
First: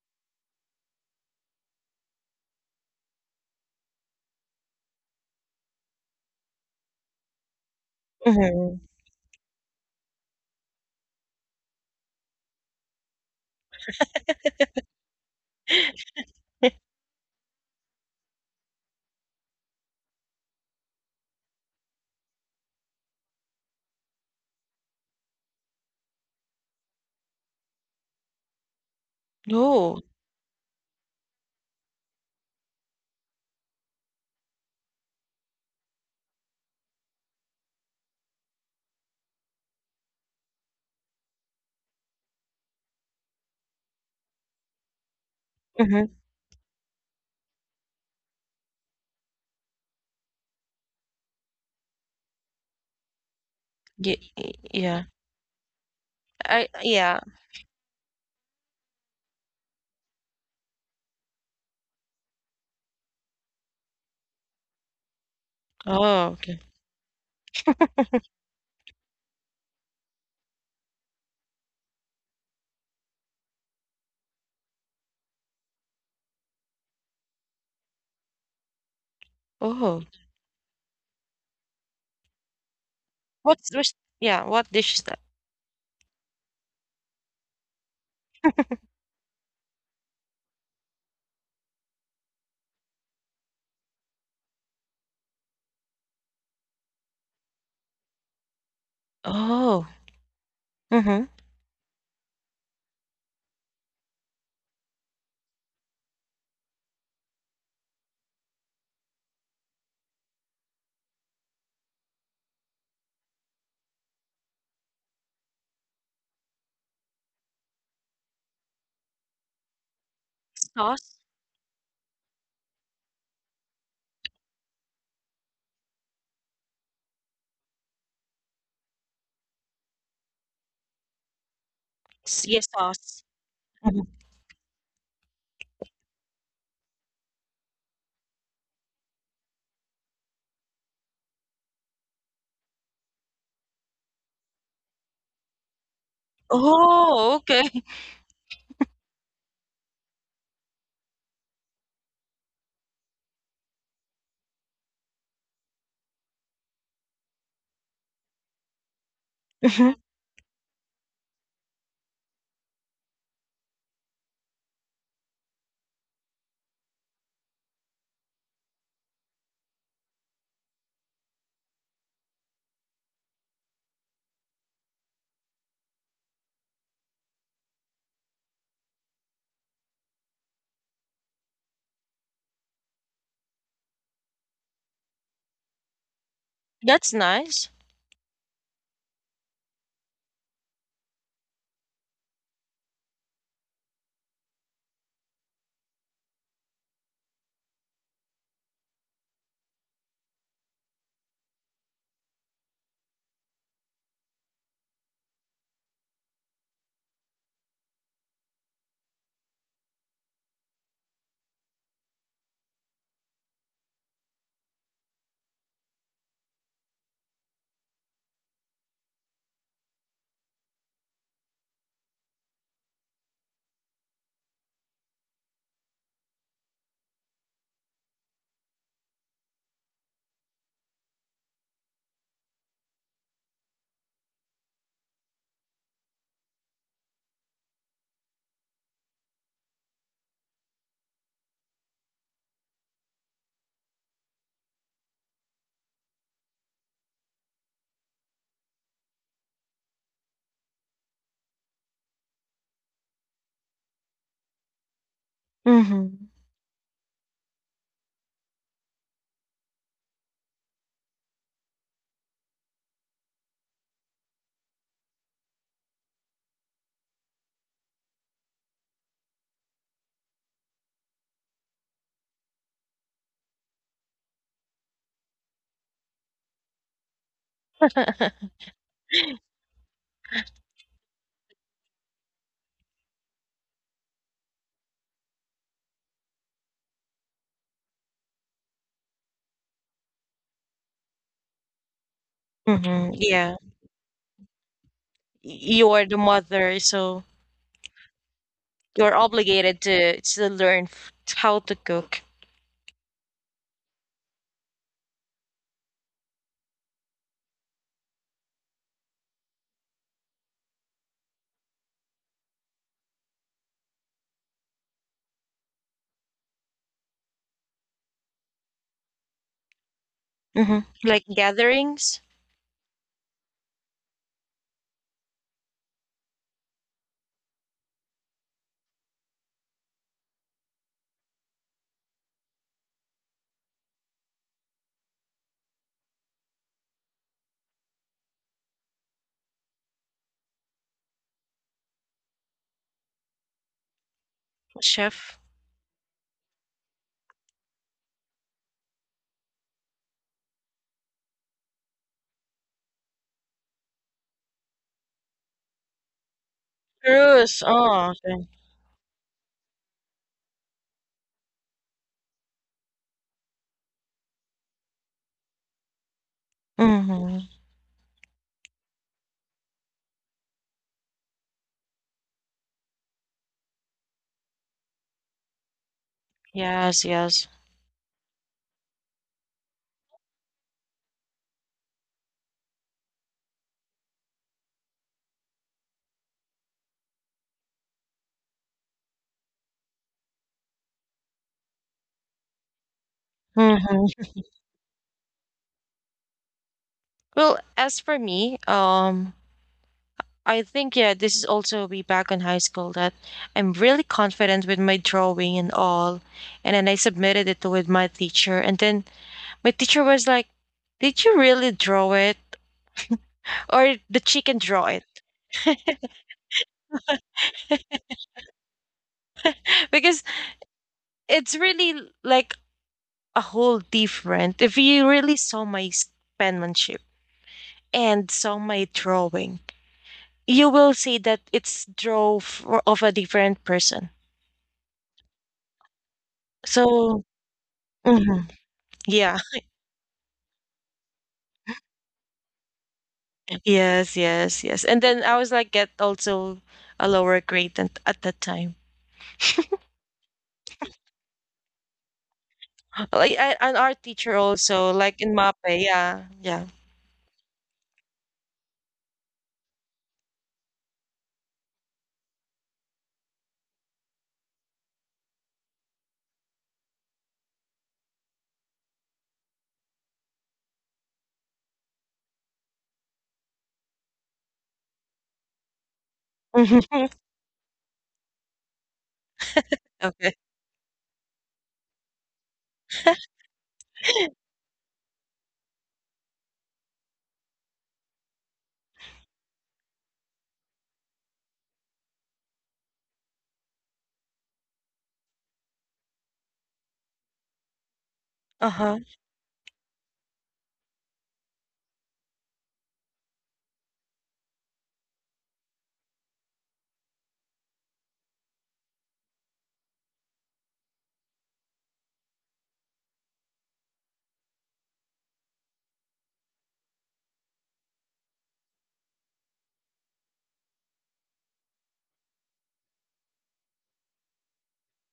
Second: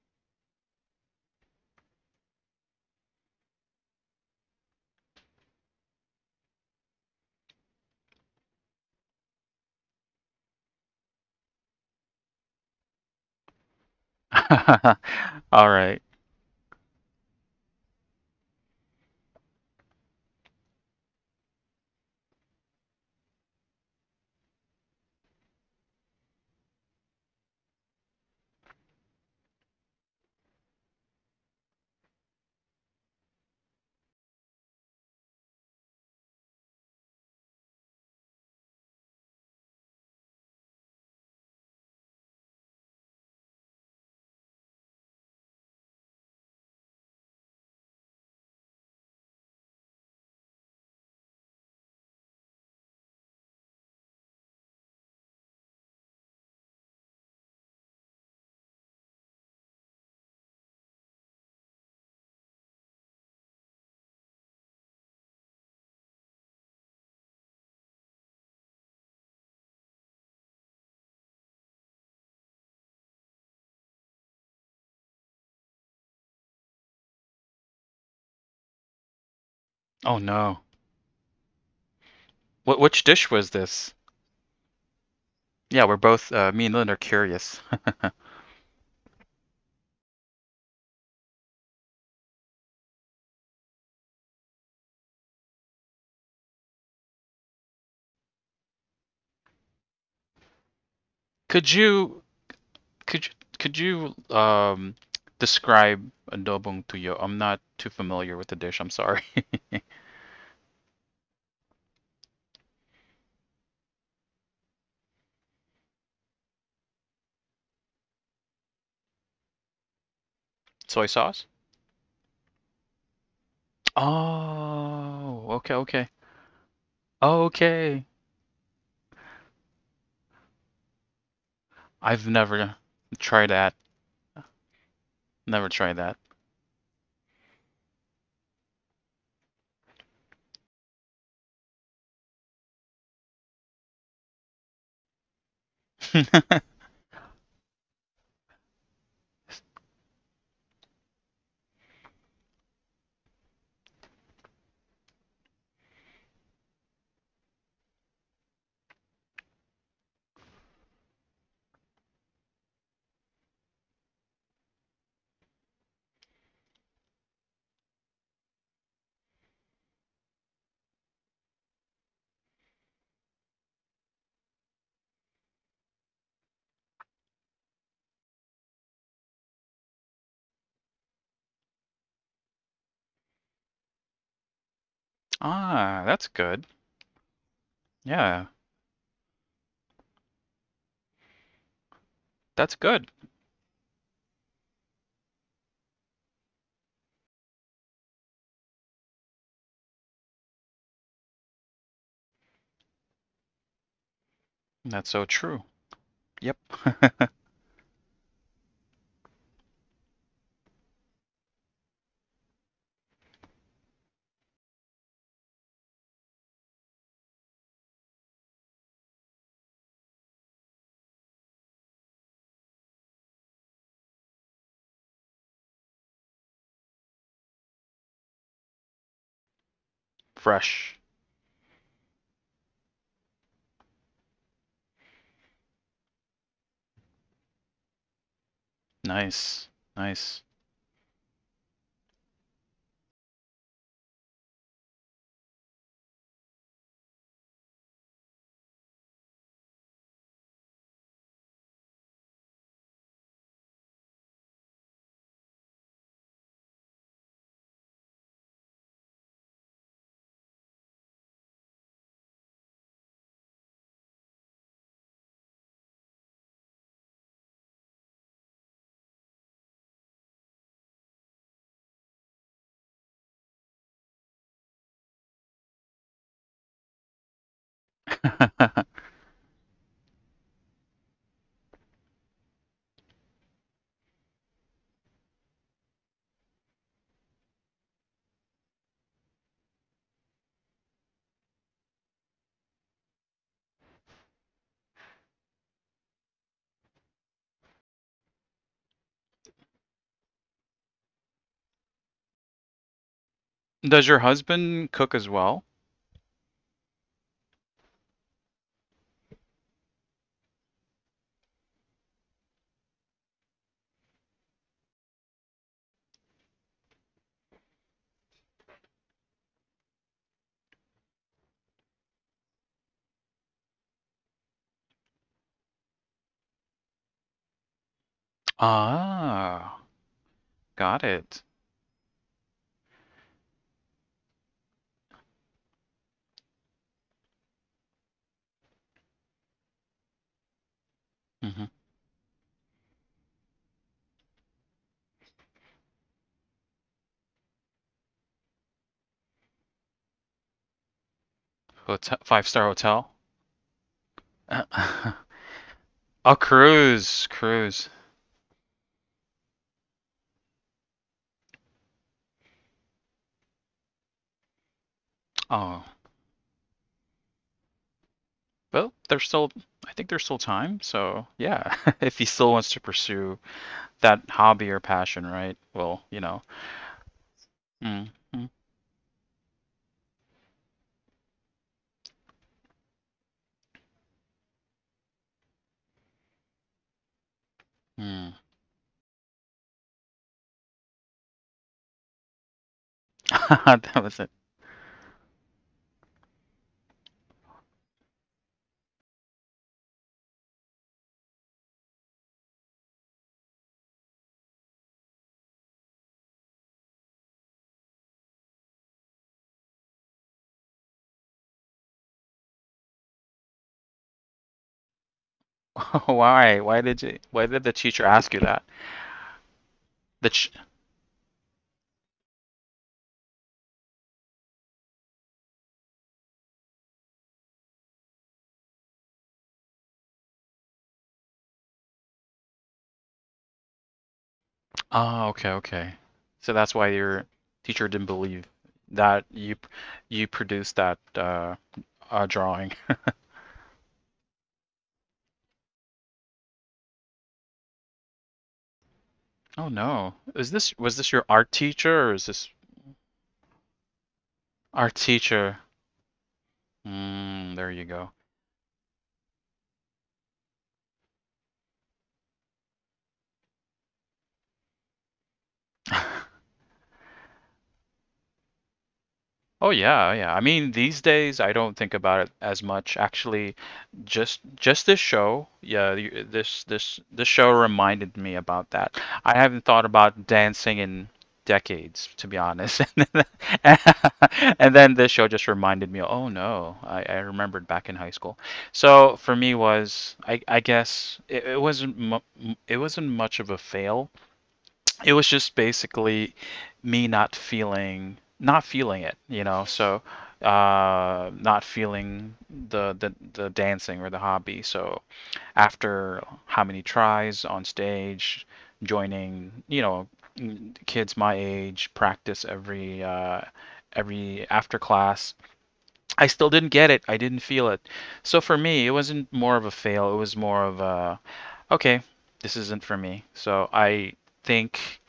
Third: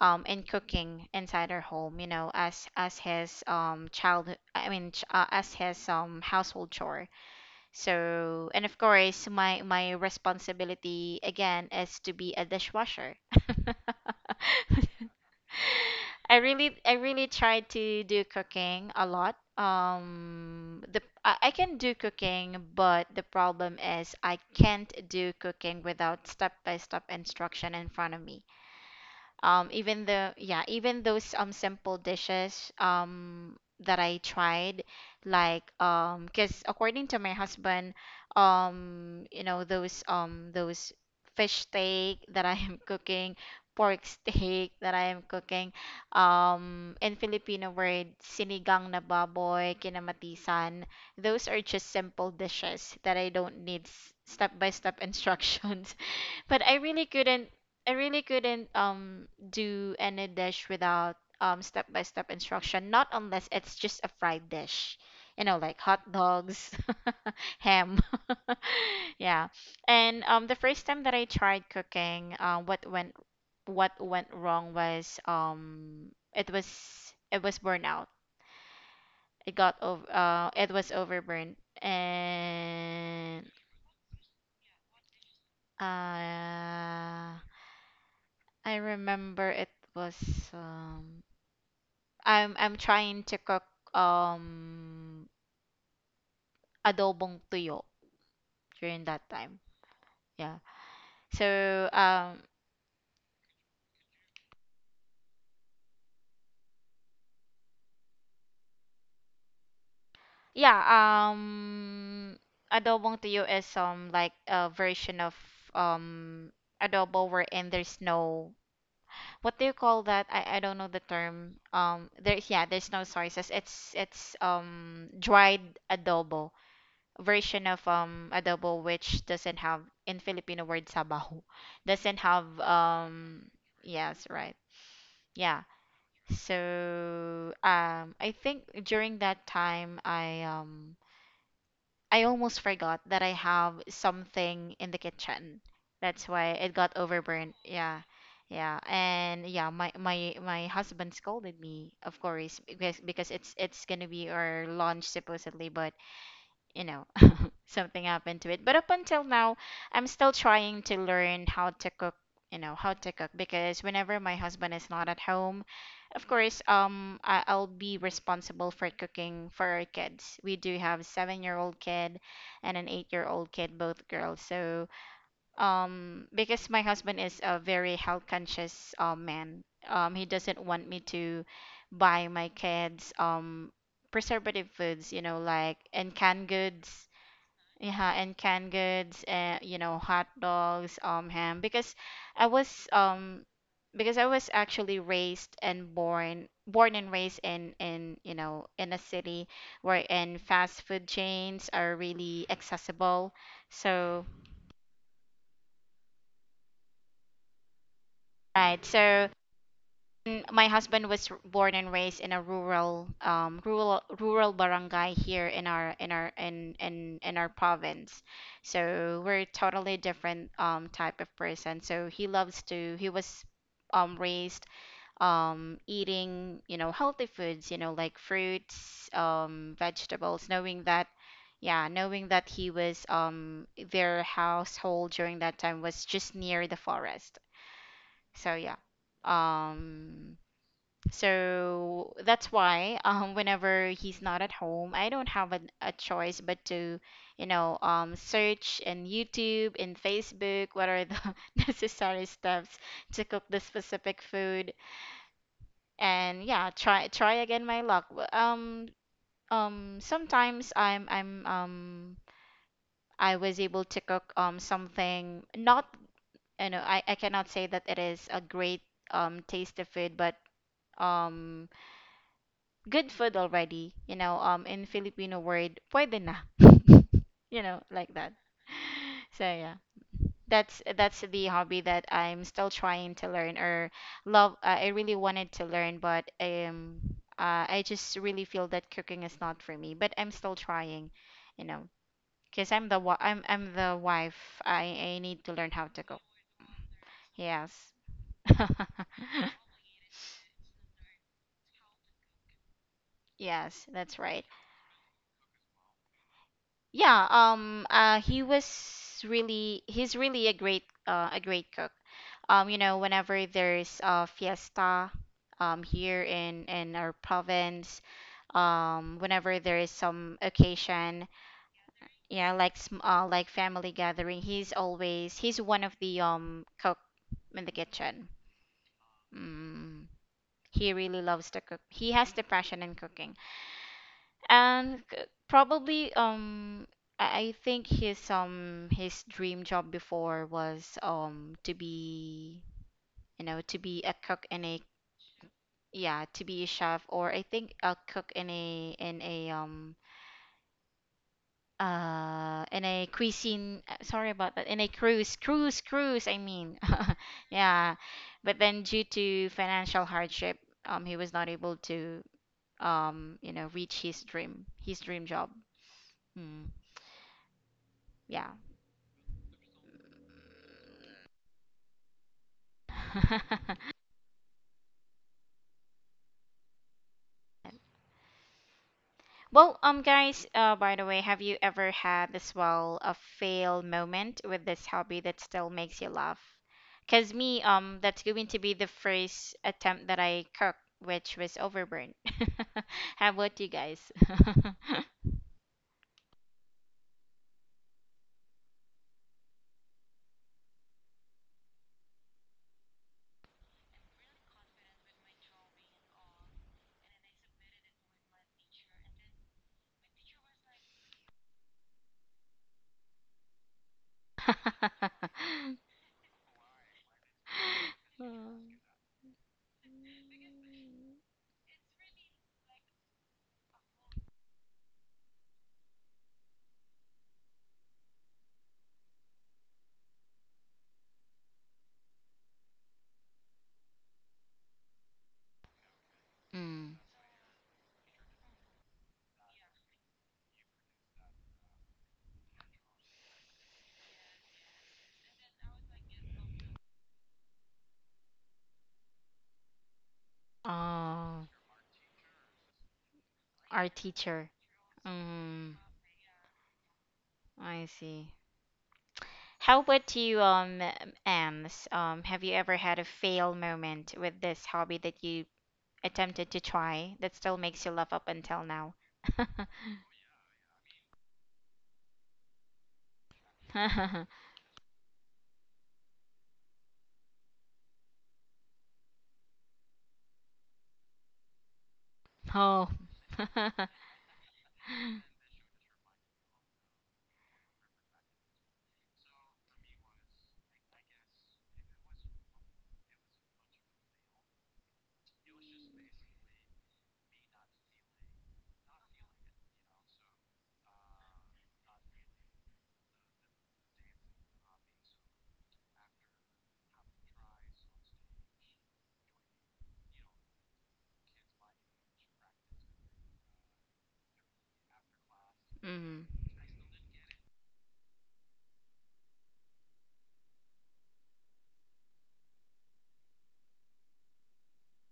S1: in cooking inside our home, you know, as his child I mean ch- as his household chore. So, and
S2: Mm-hmm.
S1: of course, my responsibility again is to be a dishwasher.
S3: Mm-hmm.
S1: <laughs>
S3: <laughs> All right.
S1: I really
S2: <laughs>
S1: I really try to do cooking a lot. The I can do cooking, but the problem is I can't do cooking without step-by-step instruction in front of me.
S2: No.
S1: Even the yeah, even those simple dishes that I tried, like because according to my husband, you know, those fish steak that I am <laughs> cooking, pork steak that I am cooking,
S2: Mm-hmm.
S1: in Filipino word sinigang na baboy, kinamatisan. Those are just simple dishes that I don't need step by step <laughs>
S2: Yeah.
S1: instructions, but
S2: I
S1: I really
S2: yeah.
S1: couldn't, do any dish without step by step instruction, not unless it's just a fried dish. You know, like hot
S2: Oh, okay.
S1: dogs, <laughs> ham. <laughs> Yeah. And the first time that I tried cooking, what went wrong was it was burnout. It got
S2: Oh.
S1: over
S3: Oh no.
S1: it was overburned.
S3: Wh- which dish was
S1: And
S2: What's
S3: this?
S2: this? Yeah, what dish is that?
S3: Yeah, we're both me and Lynn are
S1: uh
S3: curious.
S1: I remember it was um I'm trying to cook um adobong tuyo during that time.
S2: Oh.
S1: Yeah.
S2: Mm-hmm.
S3: <laughs>
S1: So
S3: could you
S1: um
S3: Could you could you describe adobong tuyo? I'm not too familiar with the dish. I'm sorry.
S1: yeah, adobong tuyo is like a version of um adobo wherein there's no, what do you call that? I don't
S3: <laughs>
S1: know
S3: Soy
S1: the
S2: Sauce?
S3: sauce?
S1: term. There's yeah, there's no soy sauce. It's
S3: Oh,
S1: dried
S3: okay, okay.
S1: adobo, version of
S3: Okay.
S1: adobo, which doesn't have, in Filipino word, sabaw. <laughs> Doesn't
S3: I've
S1: have
S2: Yeah,
S3: never
S2: sauce.
S3: tried that.
S2: Mhm.
S1: yes, right,
S3: Never
S1: yeah.
S3: tried that.
S1: So I think during that time I almost forgot that I have something in the kitchen, that's why
S3: <laughs>
S1: it got
S2: Oh,
S1: overburned.
S2: okay.
S1: Yeah, yeah, and yeah, my husband scolded me, of course, because it's gonna be our lunch supposedly, but you know, something happened to it. But up until now,
S2: <laughs>
S1: I'm still trying to learn how to cook, you know, how to cook, because whenever my husband is not at home, of course, I'll be responsible for cooking for our kids. We do have 7-year-old kid and an 8-year-old kid, both girls. So because my husband is a very health conscious man. He doesn't want me to buy my kids preservative foods, you know, like
S3: Ah,
S1: and
S3: that's
S1: canned
S3: good.
S1: goods.
S2: That's nice.
S1: Yeah, and
S3: Yeah,
S1: canned goods, you know, hot dogs, ham. I
S3: that's
S1: was
S3: good.
S1: um, because I was actually raised and born, born and raised in you know, in a city wherein fast food chains are really accessible. So
S3: That's so true. Yep.
S1: right, so mm. My husband was born and raised in a rural, rural barangay here in our in our in our province. So we're totally different type of person. So he loves to. He was raised eating, you know, healthy foods, you know, like fruits, vegetables, knowing
S3: Fresh.
S1: that yeah, knowing that he was their household during that time was just near the forest. So yeah,
S3: Nice.
S1: um
S3: Nice.
S1: so that's why, whenever he's not at home, I don't have a choice but to, you know, search in YouTube, in Facebook, what are the <laughs> necessary steps to cook the specific food,
S2: Mhm.
S1: and yeah, try again my luck. Sometimes I was able to cook something not, you know, I cannot say that it is a great taste of food, but um. good food already, you know, in Filipino word, pwede na, <laughs> you know, like that.
S3: <laughs>
S1: <laughs> So yeah. That's the hobby that I'm still trying to learn or love. I really wanted to learn But I just really feel that cooking is not for me, but I'm still trying, you know, because I'm
S2: Mhm.
S1: I'm
S2: Yeah.
S1: I'm the wife. I need to learn how
S2: You
S1: to
S2: are the
S1: cook.
S2: mother, so
S1: Yes. <laughs>
S2: you're obligated to learn how to cook.
S1: Yes,
S3: Does
S1: that's
S3: your
S1: right.
S3: husband cook as well?
S1: Yeah, he's really a great, a great cook. Whenever there's a fiesta here in our province, whenever there is some
S2: Mhm. Like
S1: occasion,
S2: gatherings.
S1: yeah, like like family gathering, he's one of the cook in the kitchen.
S3: Ah,
S1: Mm. He
S3: got
S1: really
S3: it.
S1: loves to cook. He has the passion in cooking. And c- probably I think his dream job before was
S3: Mm-hmm.
S1: to be, to be a cook in a,
S2: Chef.
S1: yeah, to be a chef, or I think a cook in a,
S3: <laughs> Hotel, five-star
S1: in a
S3: hotel.
S1: cuisine, sorry about that, in a
S3: <laughs>
S1: cruise, I
S3: Oh,
S1: mean.
S3: cruise,
S1: <laughs>
S2: Cruise.
S3: cruise.
S1: Yeah,
S2: Oh, okay.
S1: but then, due to financial hardship, he was not able to, reach his dream job.
S3: Oh,
S1: Mm,
S2: Mhm.
S1: yeah.
S3: well, there's still, I think there's still time. So yeah, <laughs> if he still wants to pursue
S1: <laughs>
S3: that hobby or passion, right? Well, you know.
S2: Yes, yes.
S3: Mm, mm,
S1: Well, guys, by the way, have you ever had as well a fail moment with this hobby that still makes you laugh? 'Cause me, that's
S3: mm.
S1: going to be the first attempt that I cooked, which was overburned. <laughs> How about you
S3: <laughs>
S1: guys?
S3: That
S2: Mhm.
S3: was it.
S1: <laughs>
S2: Well, as for me, I think yeah, this is also be back in high school that I'm really confident with my drawing and all, and then I submitted it with my teacher, and then my teacher was like, "Did you really draw it?" or the chicken joint
S3: <laughs> Why? Why did you? Why did the teacher ask you that?
S1: Mm.
S2: because
S3: The ch-
S2: it's really like a whole different. If you really saw my penmanship and saw my drawing, you will see that it's draw for, of a different person.
S3: oh, okay, okay. So that's why
S1: Mm.
S2: So
S3: your teacher didn't
S2: mhm,
S3: believe that
S2: yeah.
S3: you produced that drawing. <laughs>
S2: Yes, yes, yes. And then I was like get also a lower grade at that time.
S3: Oh no, is this was this your
S1: Oh,
S3: art teacher or is this
S2: Like I, an
S1: our
S2: art teacher
S1: teacher.
S2: also
S3: art
S2: like in mape,
S3: teacher?
S1: Mm,
S2: yeah, yeah.
S3: Mm, there
S1: I
S3: you go.
S1: see. How about you, Ams? Have you ever had a fail moment with this hobby that you attempted to try that still makes you laugh up until now? <laughs>
S3: Oh yeah, yeah. I mean, these days I don't think about it as much. Actually, just this show, yeah, this
S2: <laughs>
S3: this
S2: Okay.
S3: this show reminded me about that. I haven't thought about dancing in decades, to be honest.
S1: Oh.
S3: <laughs> And then,
S1: <laughs>
S3: and then this show just reminded me, oh no, I remembered back in high school. So for me was, I guess it wasn't it wasn't much of a fail. It was just basically me not
S2: Uh-huh.
S3: feeling it. So not feeling the dancing or the hobby. So after how many tries on stage, joining, kids my age practice every after class.
S1: Mm.
S3: I still didn't get it, I didn't feel it. So for me it wasn't more of a fail, it was more of a, okay, this isn't for me. So I think,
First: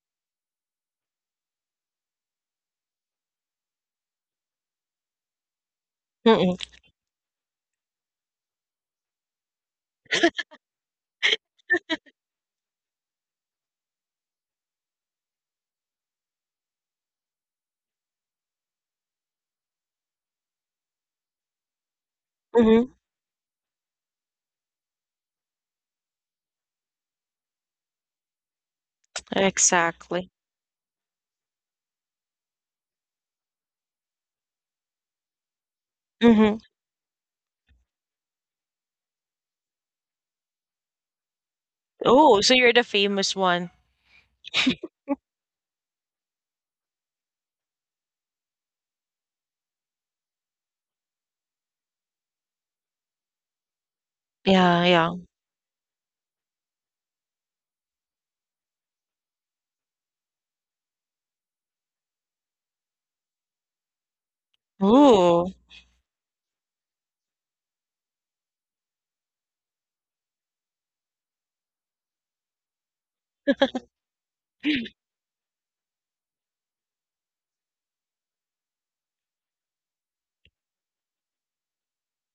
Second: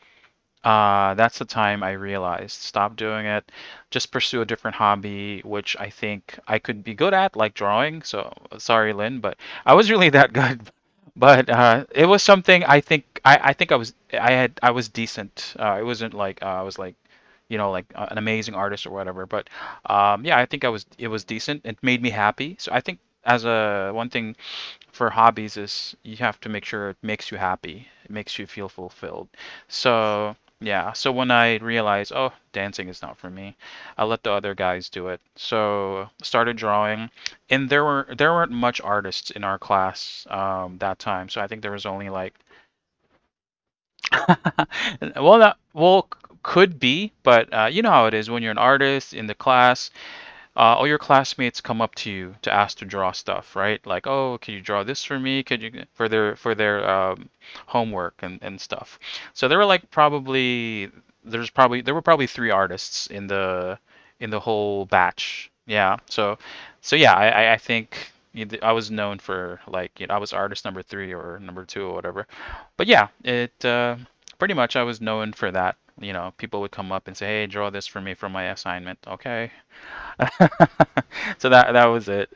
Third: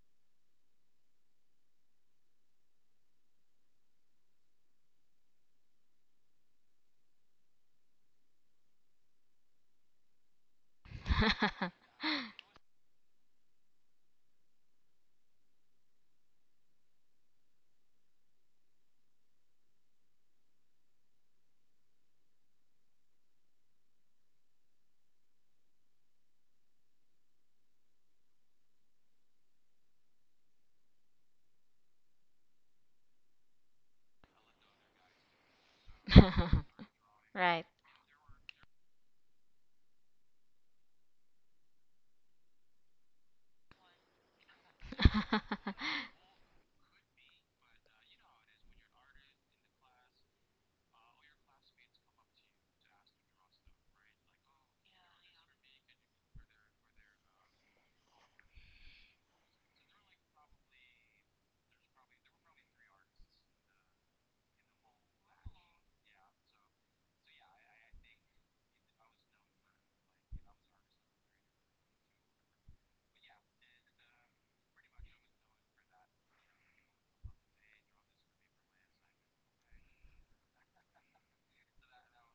S3: that's the time I realized stop doing it. Just pursue a different hobby, which I think
S2: Mm-mm.
S3: I could be good at, like drawing. So sorry, Lynn, but I was really that good. <laughs> But it was
S1: <laughs>
S3: something I think I was decent. It wasn't like I was like, you know, like an amazing artist or whatever. But yeah, I think I was it was decent. It made me happy. So I
S2: Hmm.
S3: think as a one thing for hobbies is you have to make sure it makes you happy, it makes you feel fulfilled.
S2: Exactly.
S3: So yeah, so when I realized, oh, dancing is not for me, I let the other guys do it. So started
S2: Mm-hmm.
S3: drawing,
S1: Right.
S3: and there weren't much artists in our class that time. So I think there was only like,
S2: Oh, so you're the famous one.
S3: <laughs> well, that well
S1: <laughs>
S3: could be, but you know how it is when you're an artist in the class. All your classmates come up to you to ask to draw stuff, right? Like, oh, can you
S2: Yeah,
S3: draw this
S2: yeah.
S3: for me? Could you for their homework and stuff? So there were like probably there were probably three artists in the whole batch.
S2: Oh.
S3: Yeah. So so yeah, I think, you know, I was known for like, you know, I was artist number three or number two or whatever. But yeah, it pretty much I was known for that. You know, people would come up and say, "Hey, draw this for me from my assignment." Okay. <laughs> So that was it.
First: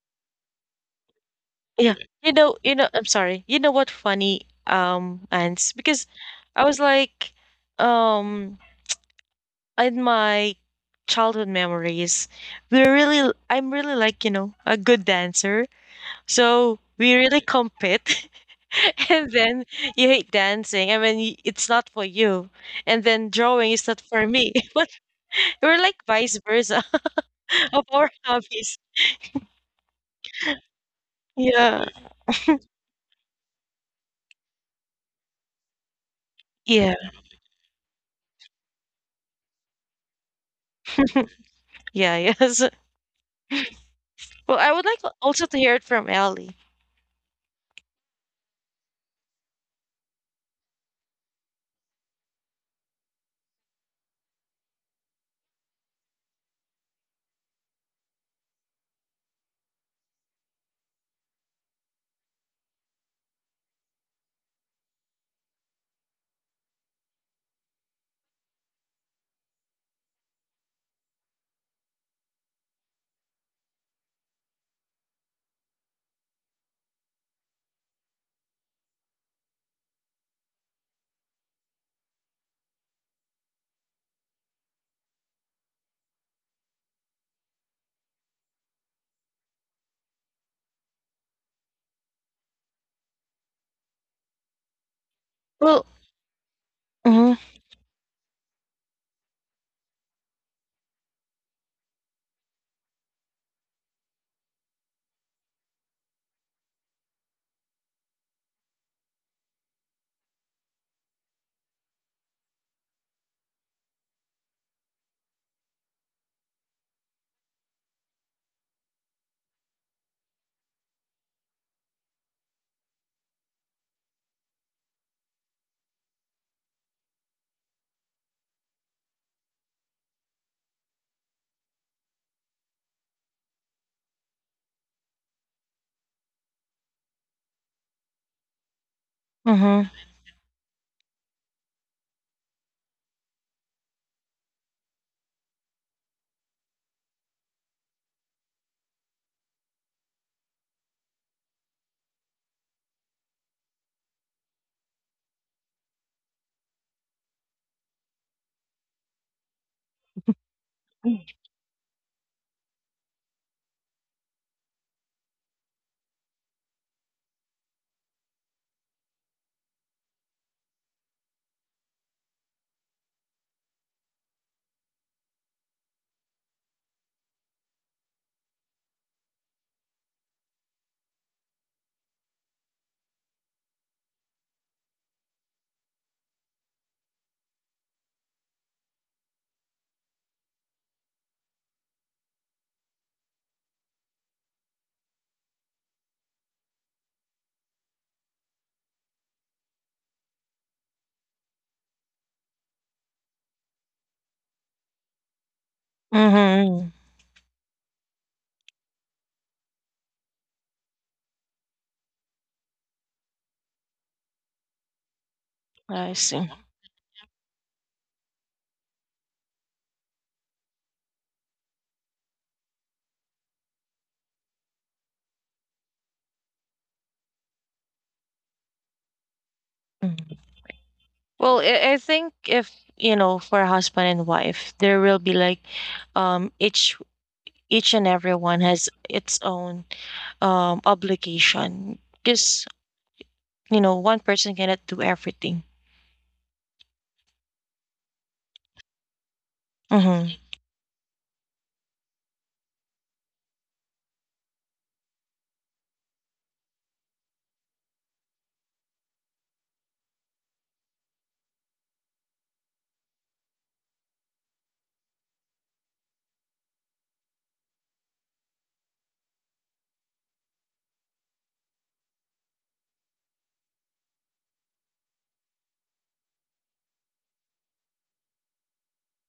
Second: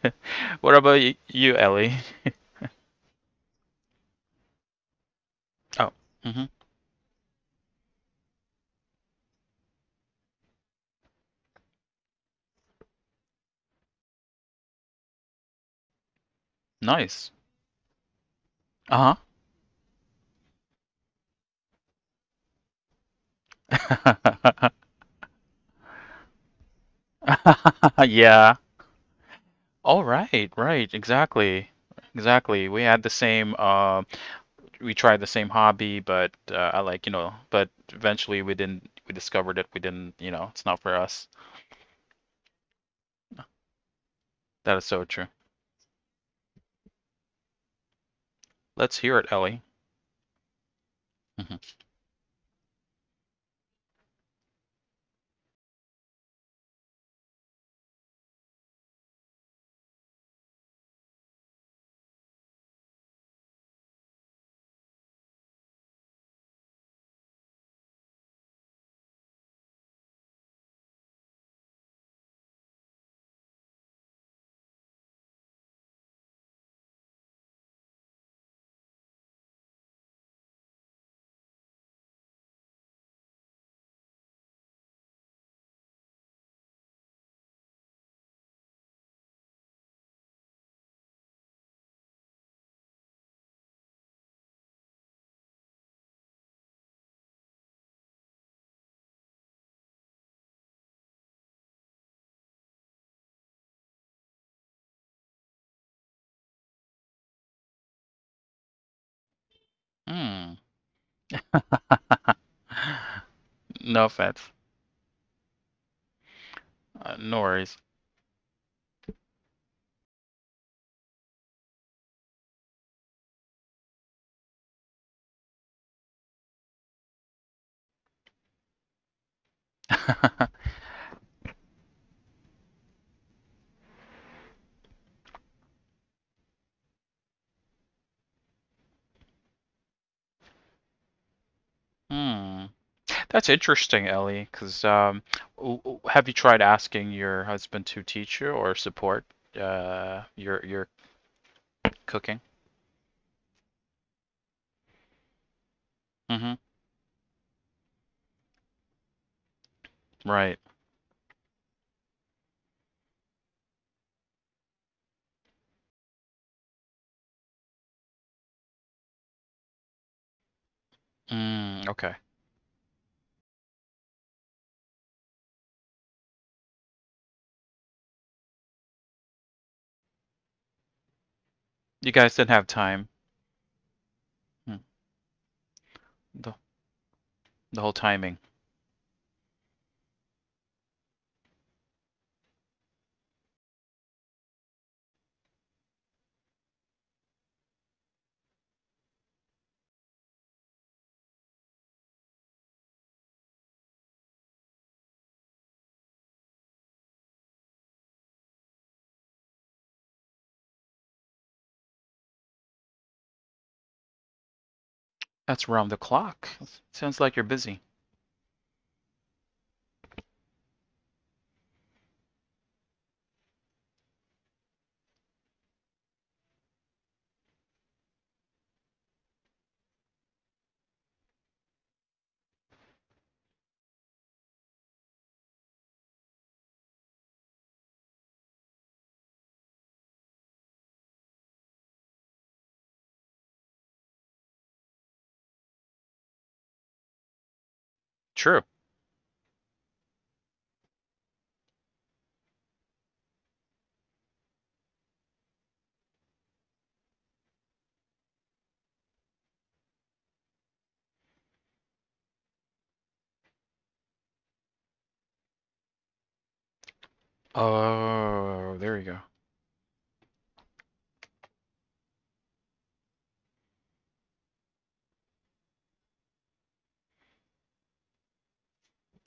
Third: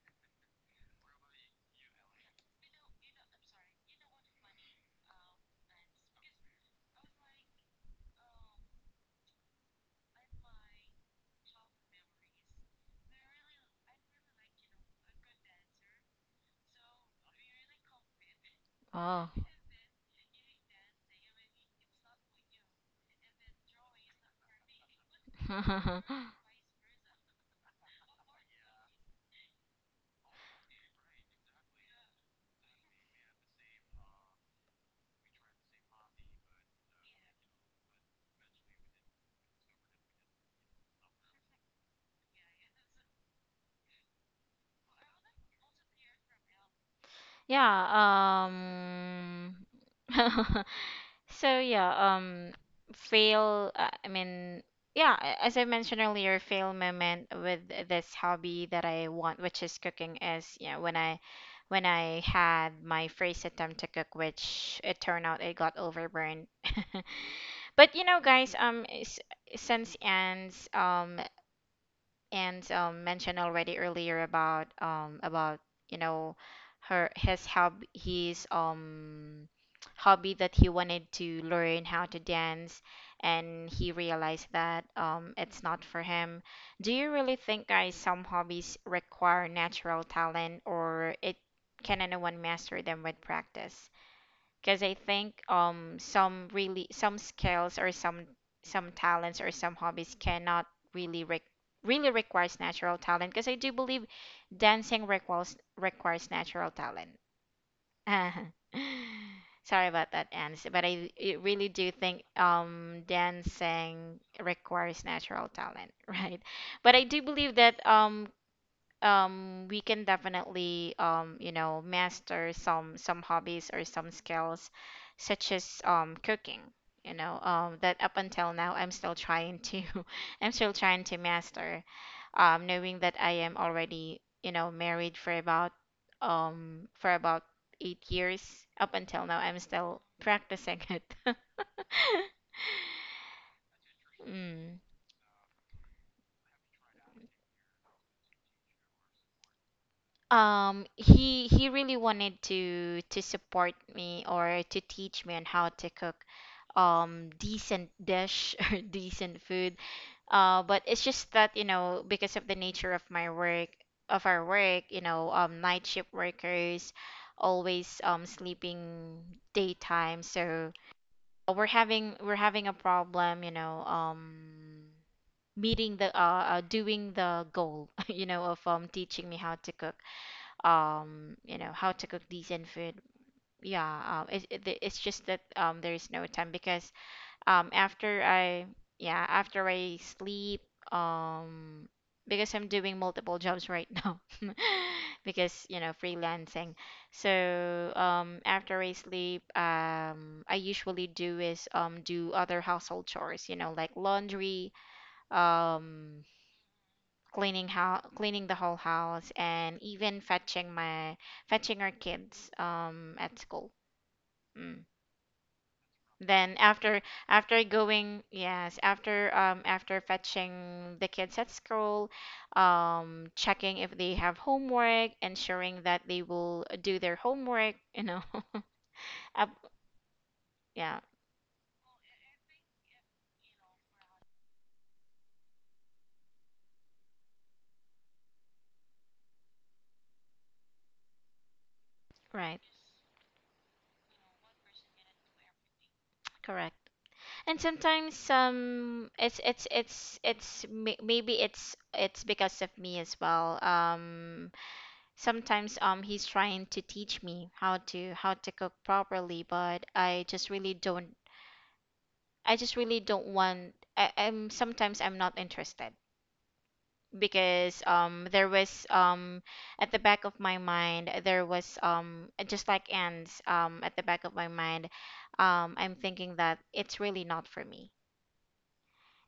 S3: <laughs> What about you, Ellie?
S2: Yeah. You know, I'm sorry. You know what funny, Ants?
S3: Oh,
S2: Because
S3: hmm,
S2: I was like, um, in my childhood memories, we're really, I'm really like, you know, a good dancer. So we
S3: nice.
S2: really compete. <laughs>
S3: Uh
S1: Oh.
S2: And then you hate dancing. I mean, it's not for you. And then drawing is not for me.
S3: huh.
S2: <laughs> But we're like
S1: <laughs>
S2: vice versa <laughs> of
S3: <laughs>
S2: our
S3: Yeah.
S2: hobbies.
S3: All right, right, exactly,
S2: Yeah.
S3: exactly. We had the same. We tried the same hobby, but I,
S2: Yeah,
S3: like, you know, but eventually we didn't. We discovered that. We didn't. You know, it's not for us.
S2: yeah, yes. <laughs> Well, I
S3: That
S2: would
S3: is
S2: like
S3: so true.
S2: also to hear it from Ellie.
S1: Yeah,
S3: Let's hear it, Ellie.
S1: <laughs>
S3: Hmm.
S1: so yeah, fail. I mean, yeah, as I mentioned earlier, fail moment with this hobby that I want, which is cooking, is, when I had my first attempt to cook, which it turned out it got overburned. <laughs> But you know, guys, since Anne's and, mentioned already earlier about, about, you know her, his hobby, his hobby that he wanted to learn how to dance, and he realized that it's not for him. Do you really think, guys, some hobbies require natural talent, or it can, anyone master them with practice? Because I think
S2: Well,
S1: some really, some
S2: mhm,
S1: skills or some, talents, or some hobbies cannot really really requires natural talent, because I do believe dancing requires natural talent. <laughs> Sorry about that,
S3: Mm,
S1: Ans, but I really do think
S3: no
S1: dancing
S3: offense.
S1: requires natural talent, <laughs> right? But I do
S3: No
S1: believe
S3: worries.
S1: that we can definitely, master some hobbies or some skills, such as cooking, that up until now I'm still trying to <laughs> I'm
S3: <laughs>
S1: still trying to master, knowing that I am already, you know, married for about, for about 8 years, up until now I'm
S2: mhm,
S1: still practicing it.
S3: Hmm. That's interesting,
S1: <laughs>
S3: Ellie,
S1: Mm.
S3: 'cause have you tried asking your husband to teach you or support your
S1: He, really wanted
S3: cooking?
S1: to support me, or to teach me on how to cook
S3: Mm-hmm.
S1: decent dish <laughs> or decent food,
S3: Right.
S1: but it's just that, you know, because of the nature of my work, of our work, you know, night shift workers, always sleeping daytime, so, we're
S3: Mm,
S1: having
S3: okay.
S1: we're having a problem, you know, meeting the, doing the goal, <laughs> you know, of teaching me how to cook, how to
S3: You
S1: cook
S3: guys didn't
S1: decent
S3: have
S1: food.
S3: time.
S1: Yeah,
S3: Hmm.
S1: it's just that there is no time,
S3: The
S1: because
S3: the whole
S1: after
S3: timing.
S1: I yeah, after I sleep, um because I'm doing multiple <laughs> jobs right now, <laughs> because, you know, freelancing. So after I sleep, I usually do is do other household chores, you know, like laundry, um
S2: mhm.
S1: cleaning the whole house, and even fetching our kids at school. Mm.
S3: That's around the
S2: I see.
S3: clock.
S1: Then after,
S3: Sounds like you're
S1: after
S3: busy.
S1: going yes, after, after fetching the kids at school, checking if they have homework, ensuring that they will do their homework, <laughs> up,
S2: Mhm.
S1: yeah,
S2: Well, I think if, you know, for a husband and wife, there will be like, um, each each and everyone has its own obligation
S1: right,
S2: because, you know, one person cannot do everything.
S1: correct. And sometimes
S3: True.
S2: Mm-hmm.
S1: maybe it's because of me as well, sometimes, he's trying to teach me how to cook properly, but I just really don't, I'm sometimes, I'm not interested, because there
S3: Oh,
S1: was,
S3: there you go.
S1: at the back of my mind, there was, just like Ants, at the back of my mind, I'm thinking that it's really not for me.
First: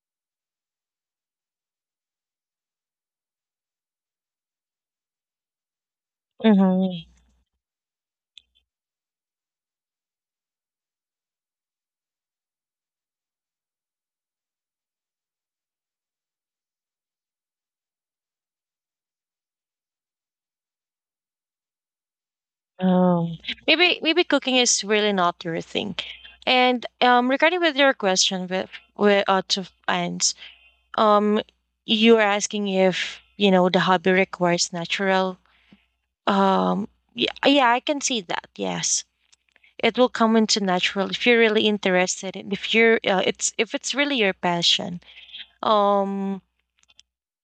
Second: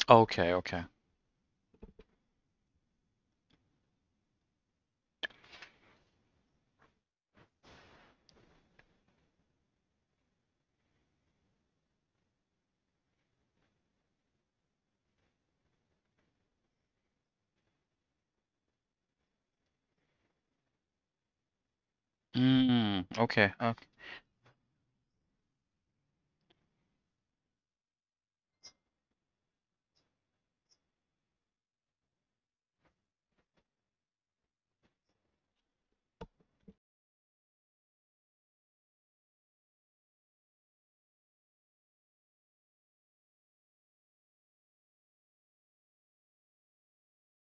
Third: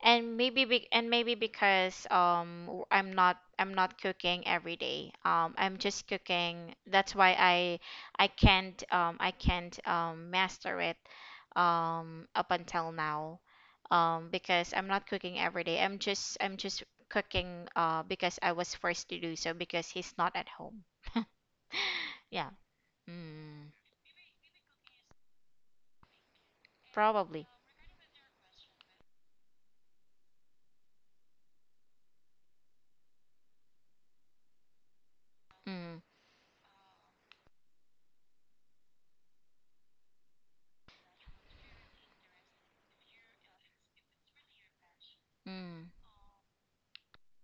S1: And
S3: Okay, okay.
S1: maybe, because I'm not, I'm not cooking every day. I'm just cooking.
S2: Mm-hmm.
S1: That's why I can't, I can't, master it, up until now. Because I'm not cooking every day. I'm just cooking, because I was forced to do so, because he's not at home. <laughs> Yeah.
S3: Mm,
S2: Um,
S3: okay.
S1: Mm,
S3: Okay.
S2: maybe maybe cooking is really not your thing. And
S1: probably.
S2: regarding with your question with to Ants, um, you are asking if you know the hobby requires natural.
S1: Mm,
S2: Um, yeah, yeah, I can see that. Yes, it will come into natural if you're really interested in, if you're it's if it's really your passion.
S1: mm.
S2: Um,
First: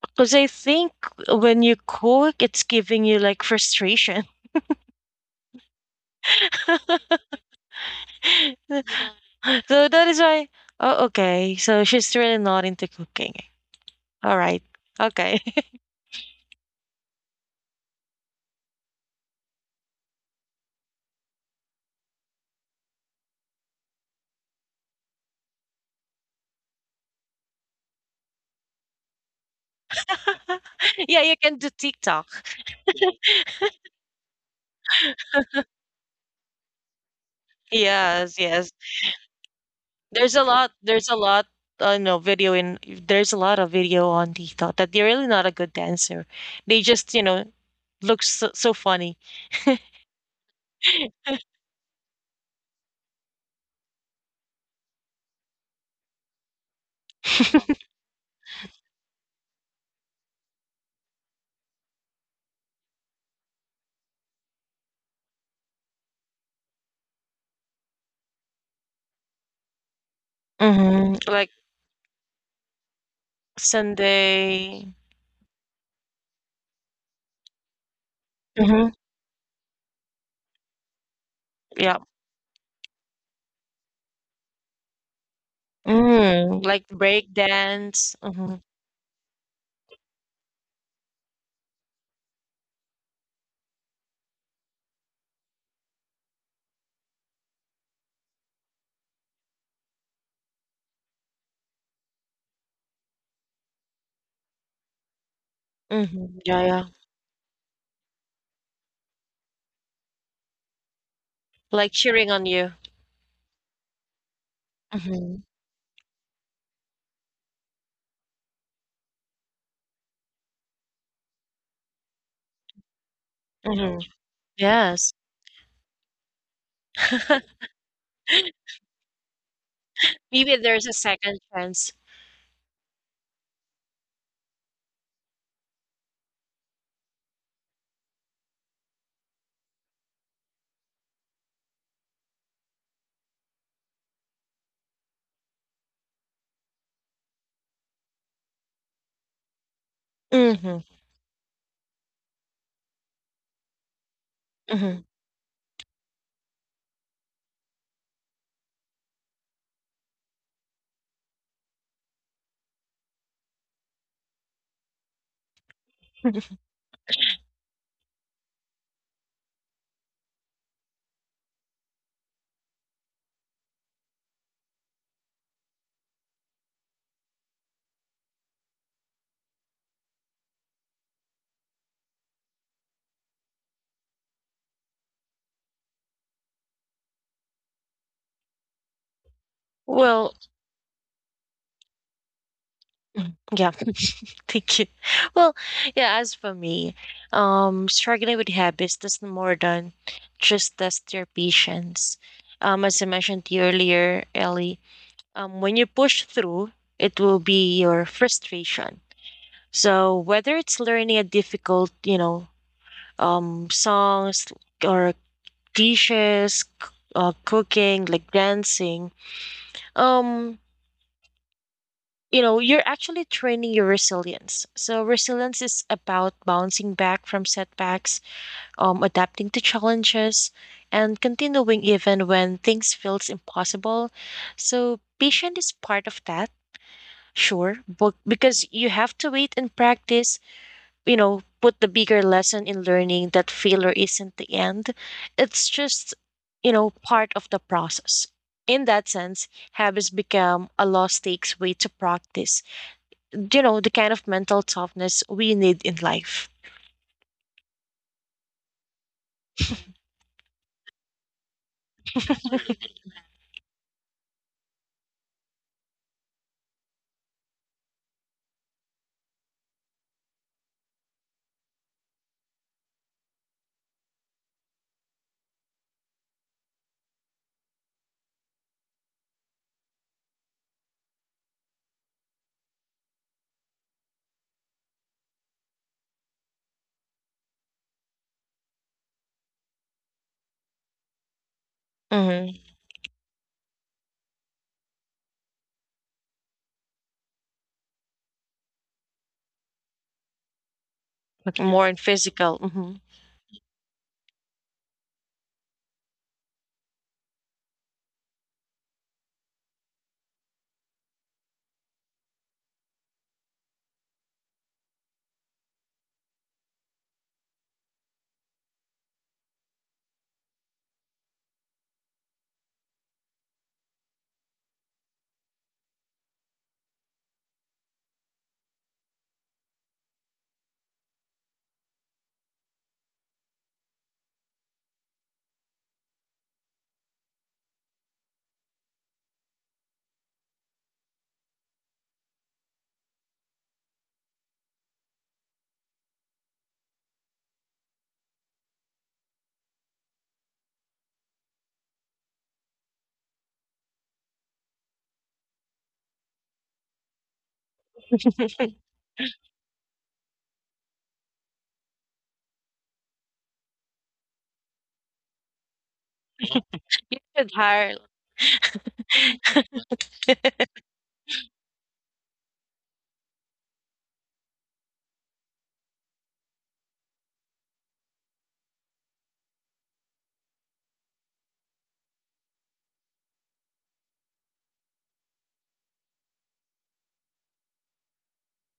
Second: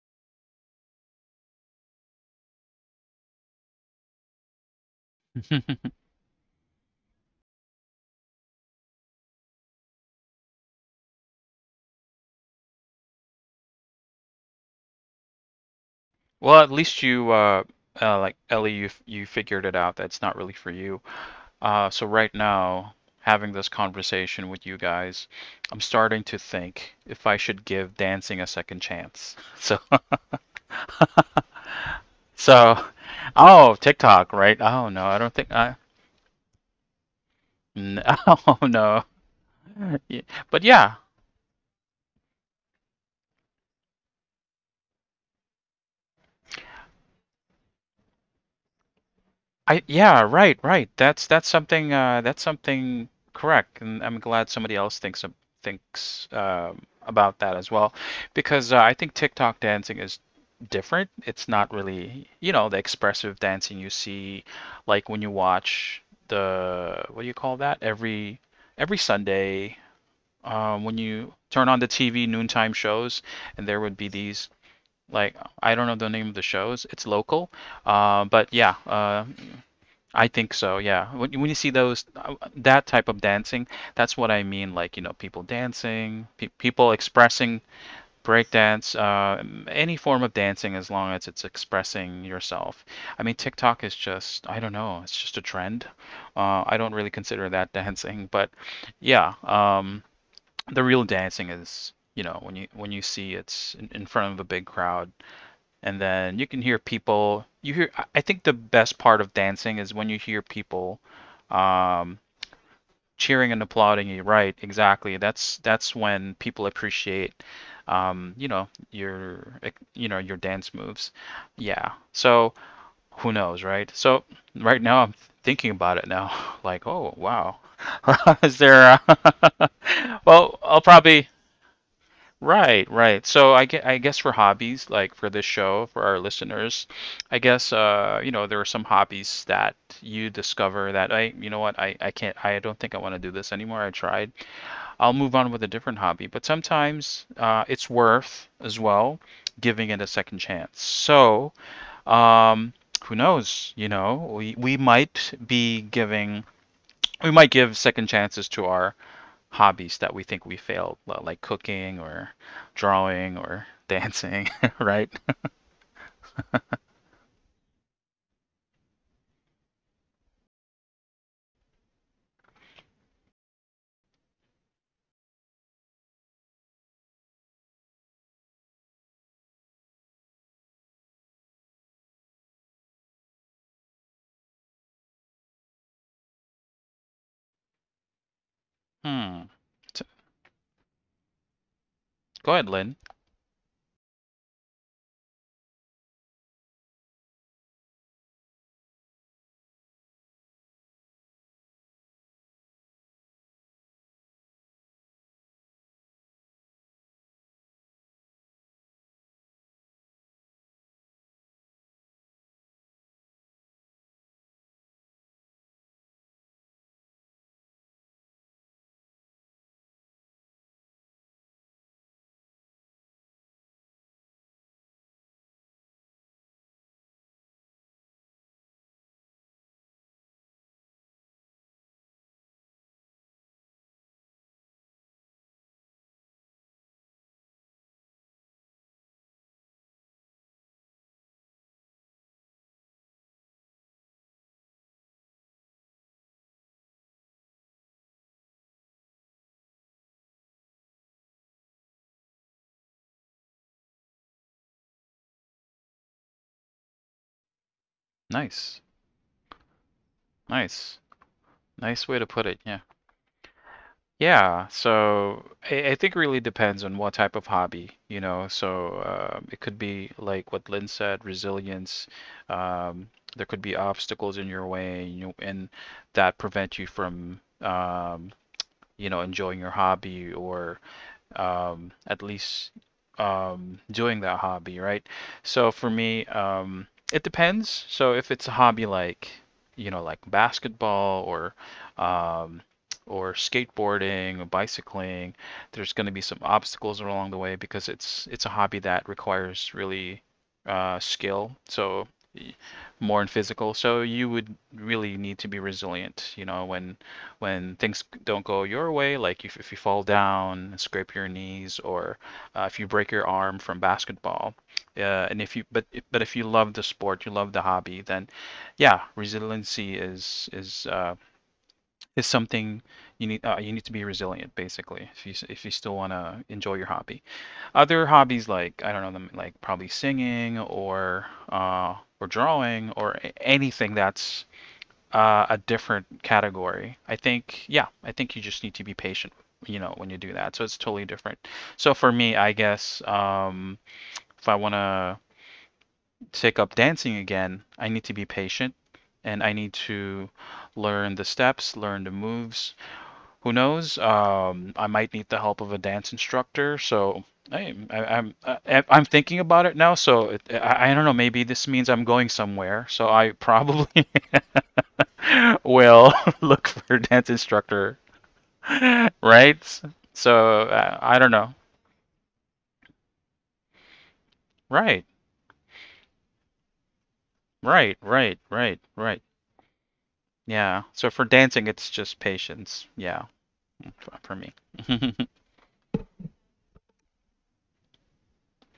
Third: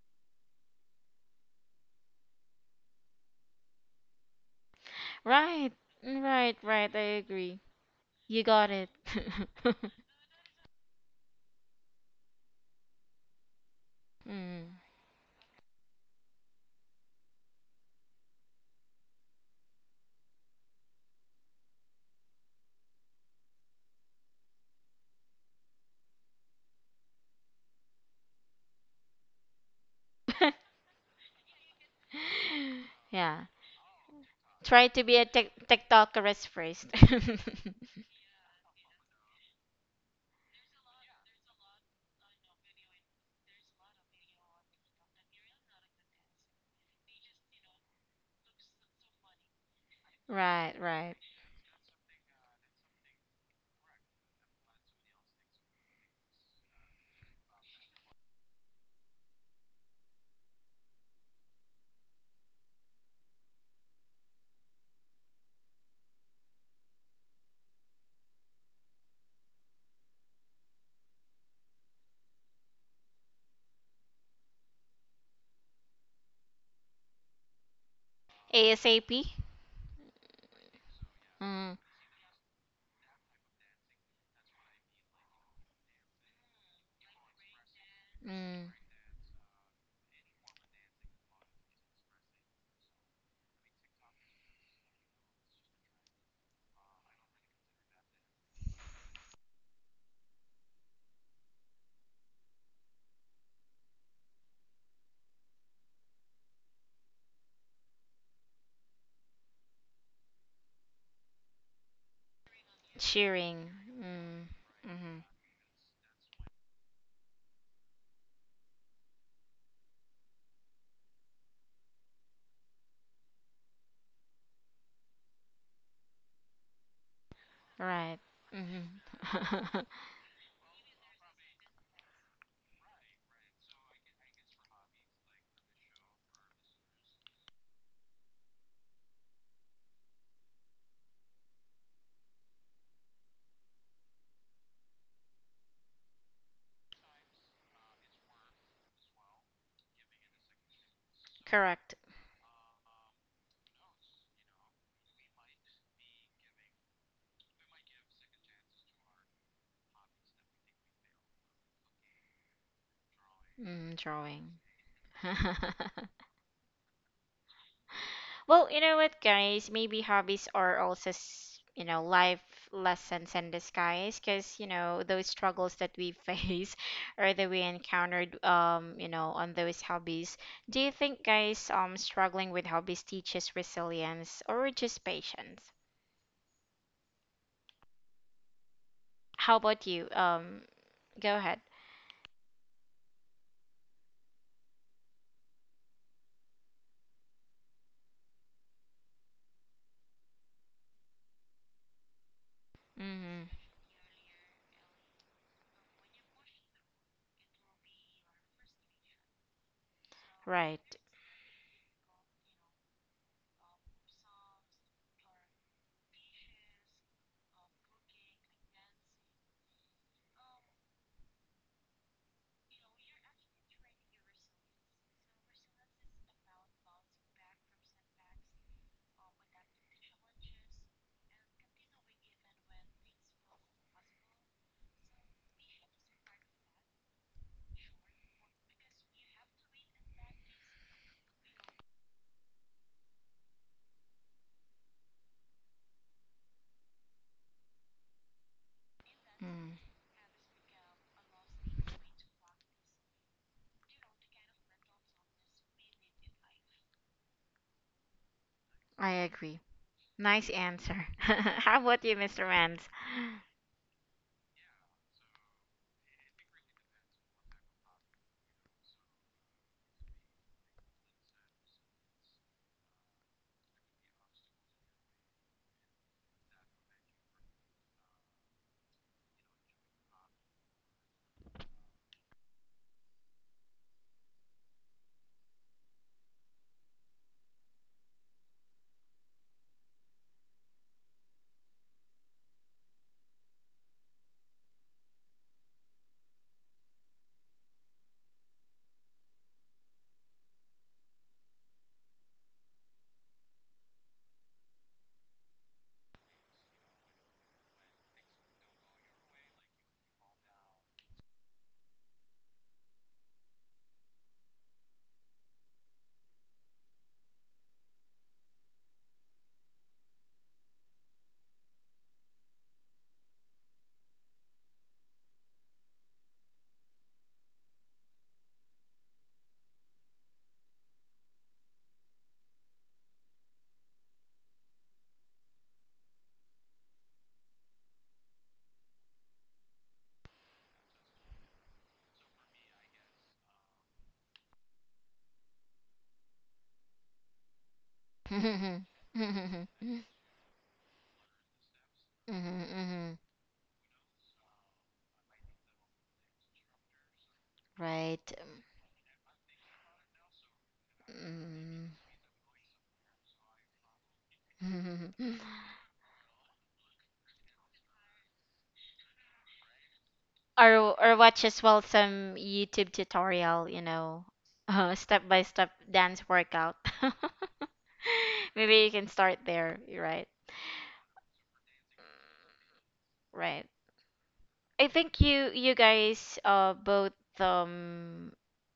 S2: because I think when you cook, it's giving you like frustration.
S1: Right.
S3: <laughs>
S1: Right, right. I
S2: <laughs>
S1: agree. You got it.
S2: <laughs>
S1: <laughs>
S2: So that is why. Oh, okay. So she's really not into cooking. All right.
S1: Mm.
S2: Okay.
S3: Well, at least you like Ellie, you you figured it out. That's not really for you. So right now, having this conversation with you guys, I'm starting to think if I should give dancing a second chance. <laughs> So,
S2: <laughs>
S1: <laughs>
S2: Yeah, you can do TikTok.
S3: so,
S1: Yeah.
S3: oh, TikTok, right?
S1: Try
S3: Oh
S1: to
S3: no,
S1: be
S3: I
S1: a
S3: don't
S1: tech
S3: think I.
S1: TikTokeress first. <laughs>
S3: n-
S2: Yes,
S3: <laughs> Oh
S2: yes.
S3: no, yeah,
S2: There's a
S3: but
S2: lot.
S3: yeah,
S2: There's a lot. No video in. There's a lot of video on TikTok that they're really not a good dancer. They just you know look so, so funny.
S3: I yeah, right,
S1: Right,
S3: right.
S1: right.
S2: <laughs>
S3: That's something that's something correct, and I'm glad somebody else thinks thinks about that as well, because I think TikTok dancing is different. It's not really, you know, the expressive dancing you see like when you watch the what do you call that? Every Sunday, when
S2: Hmm.
S3: you
S2: Like
S3: turn on the TV noontime shows, and there would be these
S2: Sunday.
S3: like, I don't know the name of the shows. It's local. But yeah,
S2: Hmm.
S1: ASAP?
S3: I think so, yeah. When you see
S1: Mm,
S2: Yeah.
S3: those that type of dancing, that's what I mean. Like, you know, people dancing, pe
S2: Mm, like
S3: people
S2: break
S3: expressing
S2: dance. Hmm.
S1: mm.
S3: breakdance, any form of dancing as long as it's expressing yourself. I mean, TikTok is just, I don't know, it's just a trend. I don't really consider that <laughs> dancing, but yeah, the real dancing is, you know, when you see it's in front of a big crowd, and
S2: Hmm.
S3: then you can
S2: Yeah,
S3: hear
S2: yeah.
S3: people. You hear. Think the best part of dancing is when you hear people
S2: Like
S3: um,
S2: cheering on you.
S3: cheering and
S1: Cheering.
S3: applauding you.
S1: Mm,
S3: Right? Exactly.
S1: mm-hmm.
S2: Mm-hmm.
S3: That's when people appreciate, you know, your you know, your dance moves. Yeah. So who knows, right?
S2: Mhm.
S3: So right now
S2: Yes.
S3: I'm thinking about it now. <laughs> Like, oh wow,
S2: <laughs>
S1: Right.
S3: <laughs> is there? A
S1: Mm-hmm.
S3: <laughs>
S2: Maybe
S3: well, I'll
S2: there's a
S3: probably
S2: second chance.
S3: right, right. So I guess for hobbies, like for this show, for our listeners, I guess you know, there are some hobbies that you discover that you know what, I can't, I don't think I want to do this anymore. I tried. I'll move on with a different hobby. But sometimes it's worth as well giving it a second chance.
S2: Mhm,
S1: <laughs>
S3: So
S1: Correct.
S3: um, who knows? You know, we
S2: mhm.
S3: might be giving, we might give second chances to our hobbies that we think we failed, like cooking or drawing or
S1: Mm,
S3: dancing,
S1: drawing.
S3: <laughs> right?
S1: <laughs> Well, you know what, guys? Maybe hobbies are also, you know, life lessons in disguise, because, you know, those struggles that we face <laughs> or that we encountered, you know, on those hobbies. Do you think, guys, struggling with hobbies teaches resilience or just patience?
S3: Hmm.
S1: How about
S3: So-
S1: you?
S2: Well,
S1: Go ahead.
S3: Go ahead, Lynn.
S2: mm, yeah. <laughs> Thank you. Well, yeah, as for me, struggling with habits does more than just test your patience. As I mentioned
S1: Hmm.
S2: to you earlier, Ellie, when you push through, it will be your frustration. So whether it's
S1: Right.
S2: learning a difficult, you know, songs or dishes, cooking, like dancing, um, you know, you're actually training your resilience. So resilience is about bouncing back from setbacks, adapting to challenges, and continuing even when things feels impossible. So patience is part of that, sure, but because you have to wait and practice, you know, put the bigger lesson in learning that failure isn't the end. It's just, you know, part of the process. In that sense,
S1: Mm,
S2: habits become a low stakes way to practice, you know, the kind of mental toughness we need in life.
S3: Nice.
S1: I agree. Nice
S3: Nice.
S1: answer. <laughs> How
S3: Nice
S1: about
S3: way
S1: you,
S3: to put
S1: Mr.
S3: it. Yeah.
S1: Mans?
S3: Yeah. So I think it really depends on what type of hobby, you know. So it could be like what Lynn said, resilience. Um, there could be obstacles in your way, you know, and that prevent you from, you know, enjoying your hobby or at least doing that hobby, right? So for me, it depends. So if it's a hobby like, you know, like basketball um,
S2: Hmm.
S3: or skateboarding or bicycling, there's going to be some obstacles along the way because it's a hobby that requires really skill.
S2: Okay. More in
S3: So
S2: physical. Hmm.
S3: more in physical. So you would really need to be resilient, you know, when things don't go your way, like if you fall down, scrape your knees, or if you break your arm from basketball. And if you but if you love the sport, you love the hobby, then yeah, resiliency is something you need to be resilient basically if you if you still want to enjoy your hobby. Other hobbies like I don't know them like probably singing or drawing or anything that's a different category. I think, yeah, I think you just need to be patient, you know, when you do that. So it's totally different. So for me, I guess if I want to take up dancing again, I need to be patient
S1: <laughs>
S3: and I
S1: Mhm,
S3: need
S1: mhm,
S3: to learn the steps, learn the moves.
S1: mhm.
S3: Who knows? I might need the help of a dance instructor. So I'm
S1: Right.
S2: <laughs>
S3: I'm thinking about it now. So it, I don't know. Maybe this means
S1: Um,
S3: I'm going somewhere. So I probably <laughs>
S1: mm.
S3: will <laughs> look for dance
S2: Higher.
S3: instructor, right?
S1: <laughs>
S3: So
S1: Or
S3: I don't
S1: watch
S3: know.
S1: as well some YouTube tutorial, you know, <laughs>
S3: Right,
S1: step by step dance workout. <laughs>
S3: right, right, right,
S1: Maybe you can
S3: right.
S1: start there, you're right?
S3: Yeah. So for dancing, it's just patience. Yeah,
S1: Right.
S3: for me.
S1: I
S3: <laughs>
S1: think you, guys, both